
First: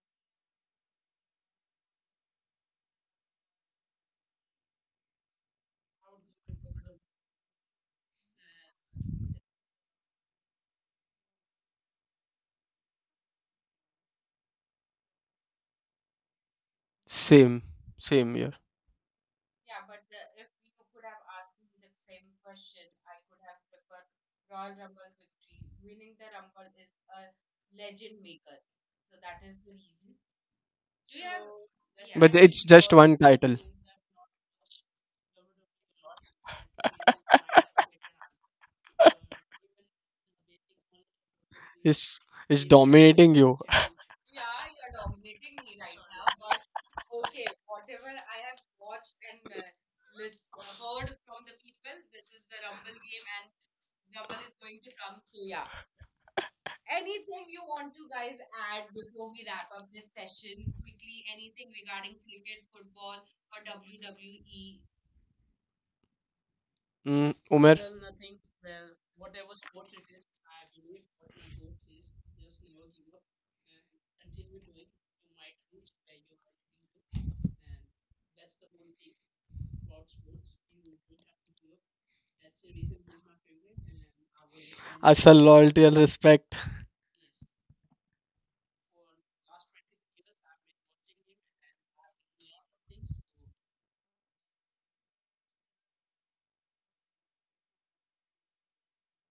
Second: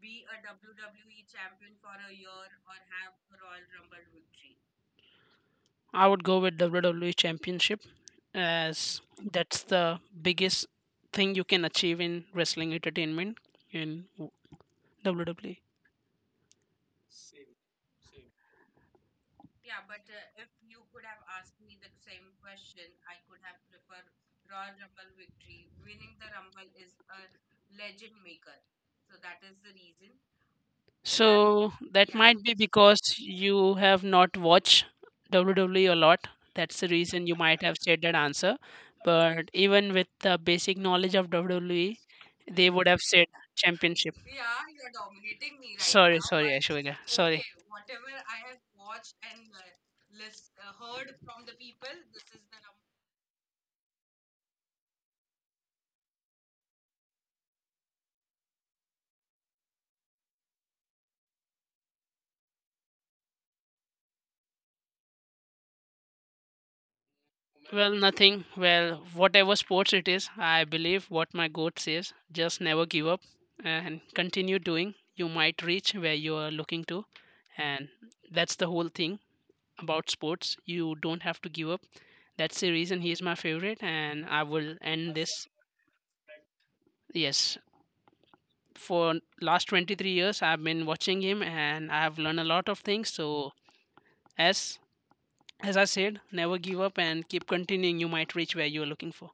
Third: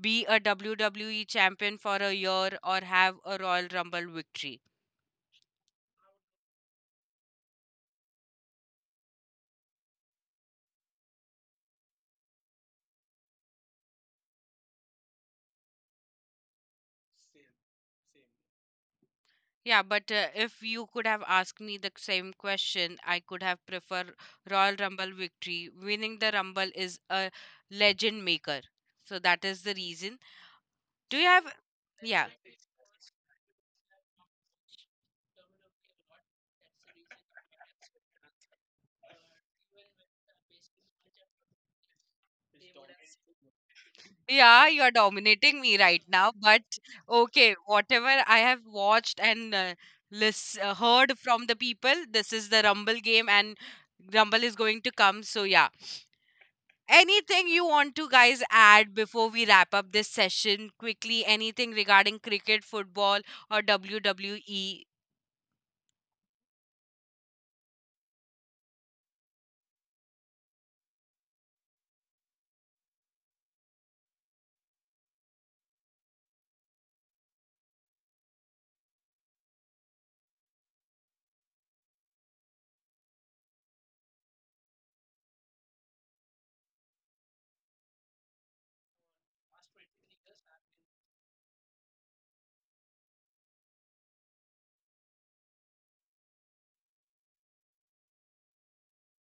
Speaker 1: be a WWE champion for a year or have a Royal Rumble victory?
Speaker 3: I would go with WWE Championship, as that's the biggest thing you can achieve in wrestling entertainment in WWE.
Speaker 2: Same, same year,
Speaker 1: Yeah, but if you could have asked me the same question, I could have preferred Royal Rumble victory. Winning the Rumble is a legend maker. So that is the reason. Do you have
Speaker 3: So that
Speaker 1: yeah.
Speaker 2: but
Speaker 3: might be
Speaker 2: it's just
Speaker 3: because
Speaker 2: one title.
Speaker 3: you have not watched WWE a lot. That's the reason you might have said that answer. But even with the basic knowledge of WWE,
Speaker 2: It's it's
Speaker 3: they would have said
Speaker 2: dominating you. [laughs]
Speaker 3: championship.
Speaker 1: Yeah, you are dominating me right
Speaker 3: Sorry,
Speaker 1: now,
Speaker 3: sorry,
Speaker 1: but
Speaker 3: Ashwika. Sorry.
Speaker 1: okay, whatever I have watched and heard from the people, this is the Rumble game and Rumble is going to come. So yeah, anything you want to guys add before we wrap up this session quickly anything regarding cricket football or wwe
Speaker 2: Mm, Umer?
Speaker 3: Well, nothing. Well, whatever sports it is, I believe what my goat says, just never give up and continue doing. You might reach where you are looking to. And that's the whole thing about sports. You don't have to give up. That's the reason he is my favorite. And I will end
Speaker 2: Hustle,
Speaker 3: this.
Speaker 2: loyalty, and respect.
Speaker 3: Yes, for last 23 years, I've been watching him, and I've learned a lot of things. So, as as I said, never give up and keep continuing. You might reach where you are looking for.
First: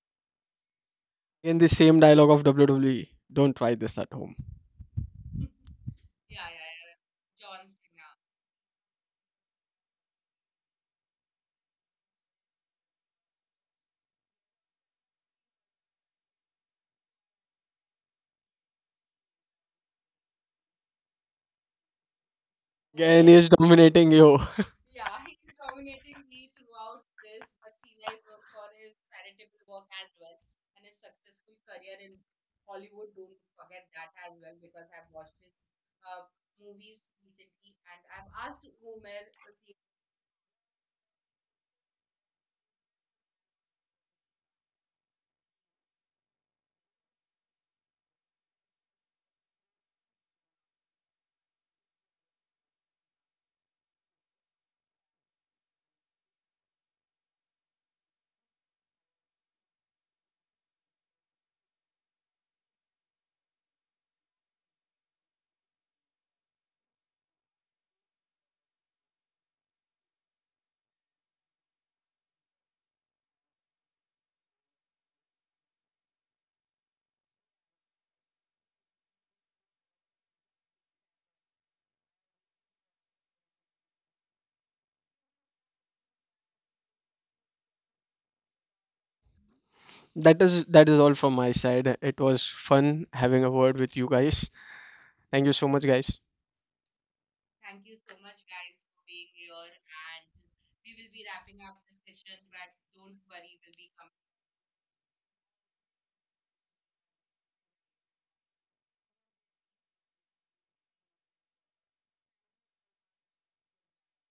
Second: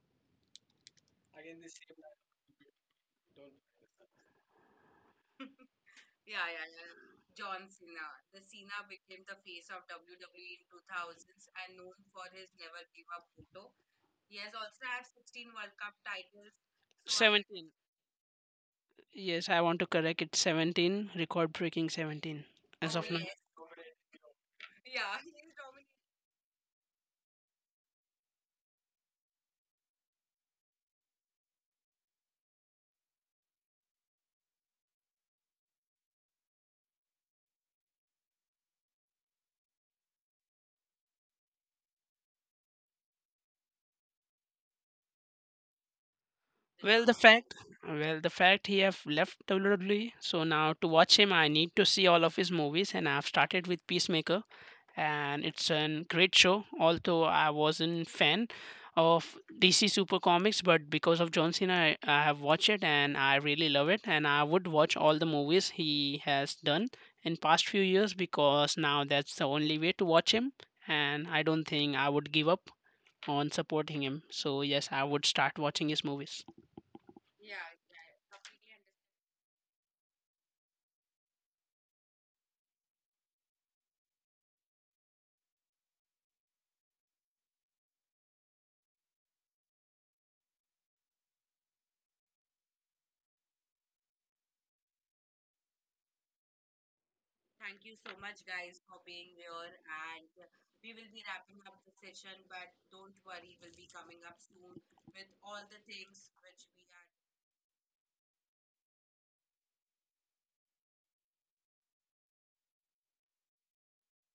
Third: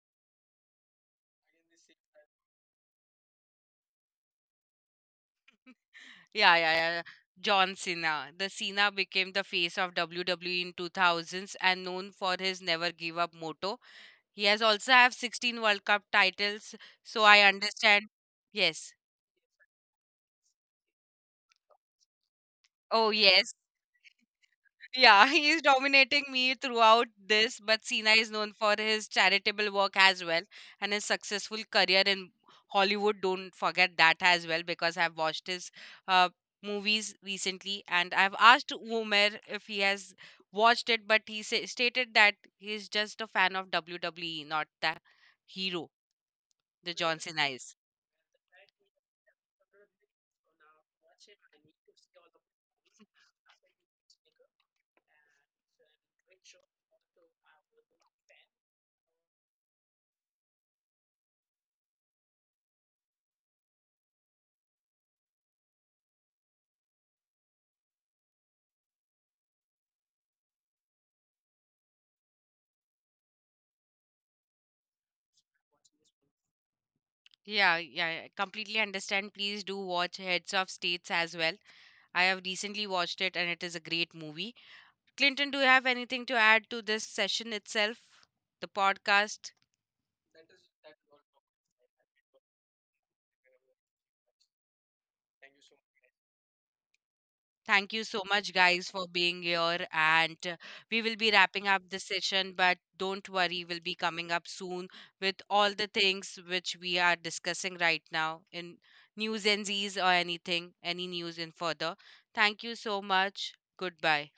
Speaker 2: In the same dialogue of WWE: don't try this at home.
Speaker 1: yeah, yeah, yeah, yeah. John Cena, the Cena became the face of WWE in 2000s and known for his never give up motto. He has also have 16 world cup titles, so I
Speaker 3: 17.
Speaker 1: understand. Yes.
Speaker 3: Yes, I want to correct it, 17, record breaking 17 as
Speaker 1: Oh
Speaker 3: of now.
Speaker 2: Gain is
Speaker 1: yes.
Speaker 2: dominating you.
Speaker 1: Yeah, [laughs] he is dominating me throughout this, but Sina is known for his charitable work as well and his successful career in Hollywood. Don't forget that as well because I've watched his uh, movies recently and I've asked Umer if he has watched it, but he stated that he's just a fan of WWE, not the hero, the
Speaker 3: Well, the
Speaker 1: John Cena
Speaker 3: fact,
Speaker 1: is.
Speaker 3: well, the fact he have left WWE, so now to watch him, I need to see all of his movies, and I've started with Peacemaker. And it's a great show. Although I wasn't fan of DC Super Comics, but because of John Cena, I have watched it and I really love it. And I would watch all the movies he has done in past few years, because now that's the only way to watch him. And I don't think I would give up on supporting him. So yes, I would start watching his movies.
Speaker 1: Yeah, yeah, I completely understand. Please do watch Heads of States as well. I have recently watched it and it is a great movie. Clinton, do you have anything to add to this session itself, the podcast?
Speaker 2: That is, that is all from my side. It was fun having a word with you guys. Thank you so much, guys.
Speaker 1: Thank you so much, guys, for being here. And we will be wrapping up the session, but don't worry, we'll be coming up soon with all the things which we are discussing right now in news and Z's or anything, any news in further. Thank you so much. Goodbye.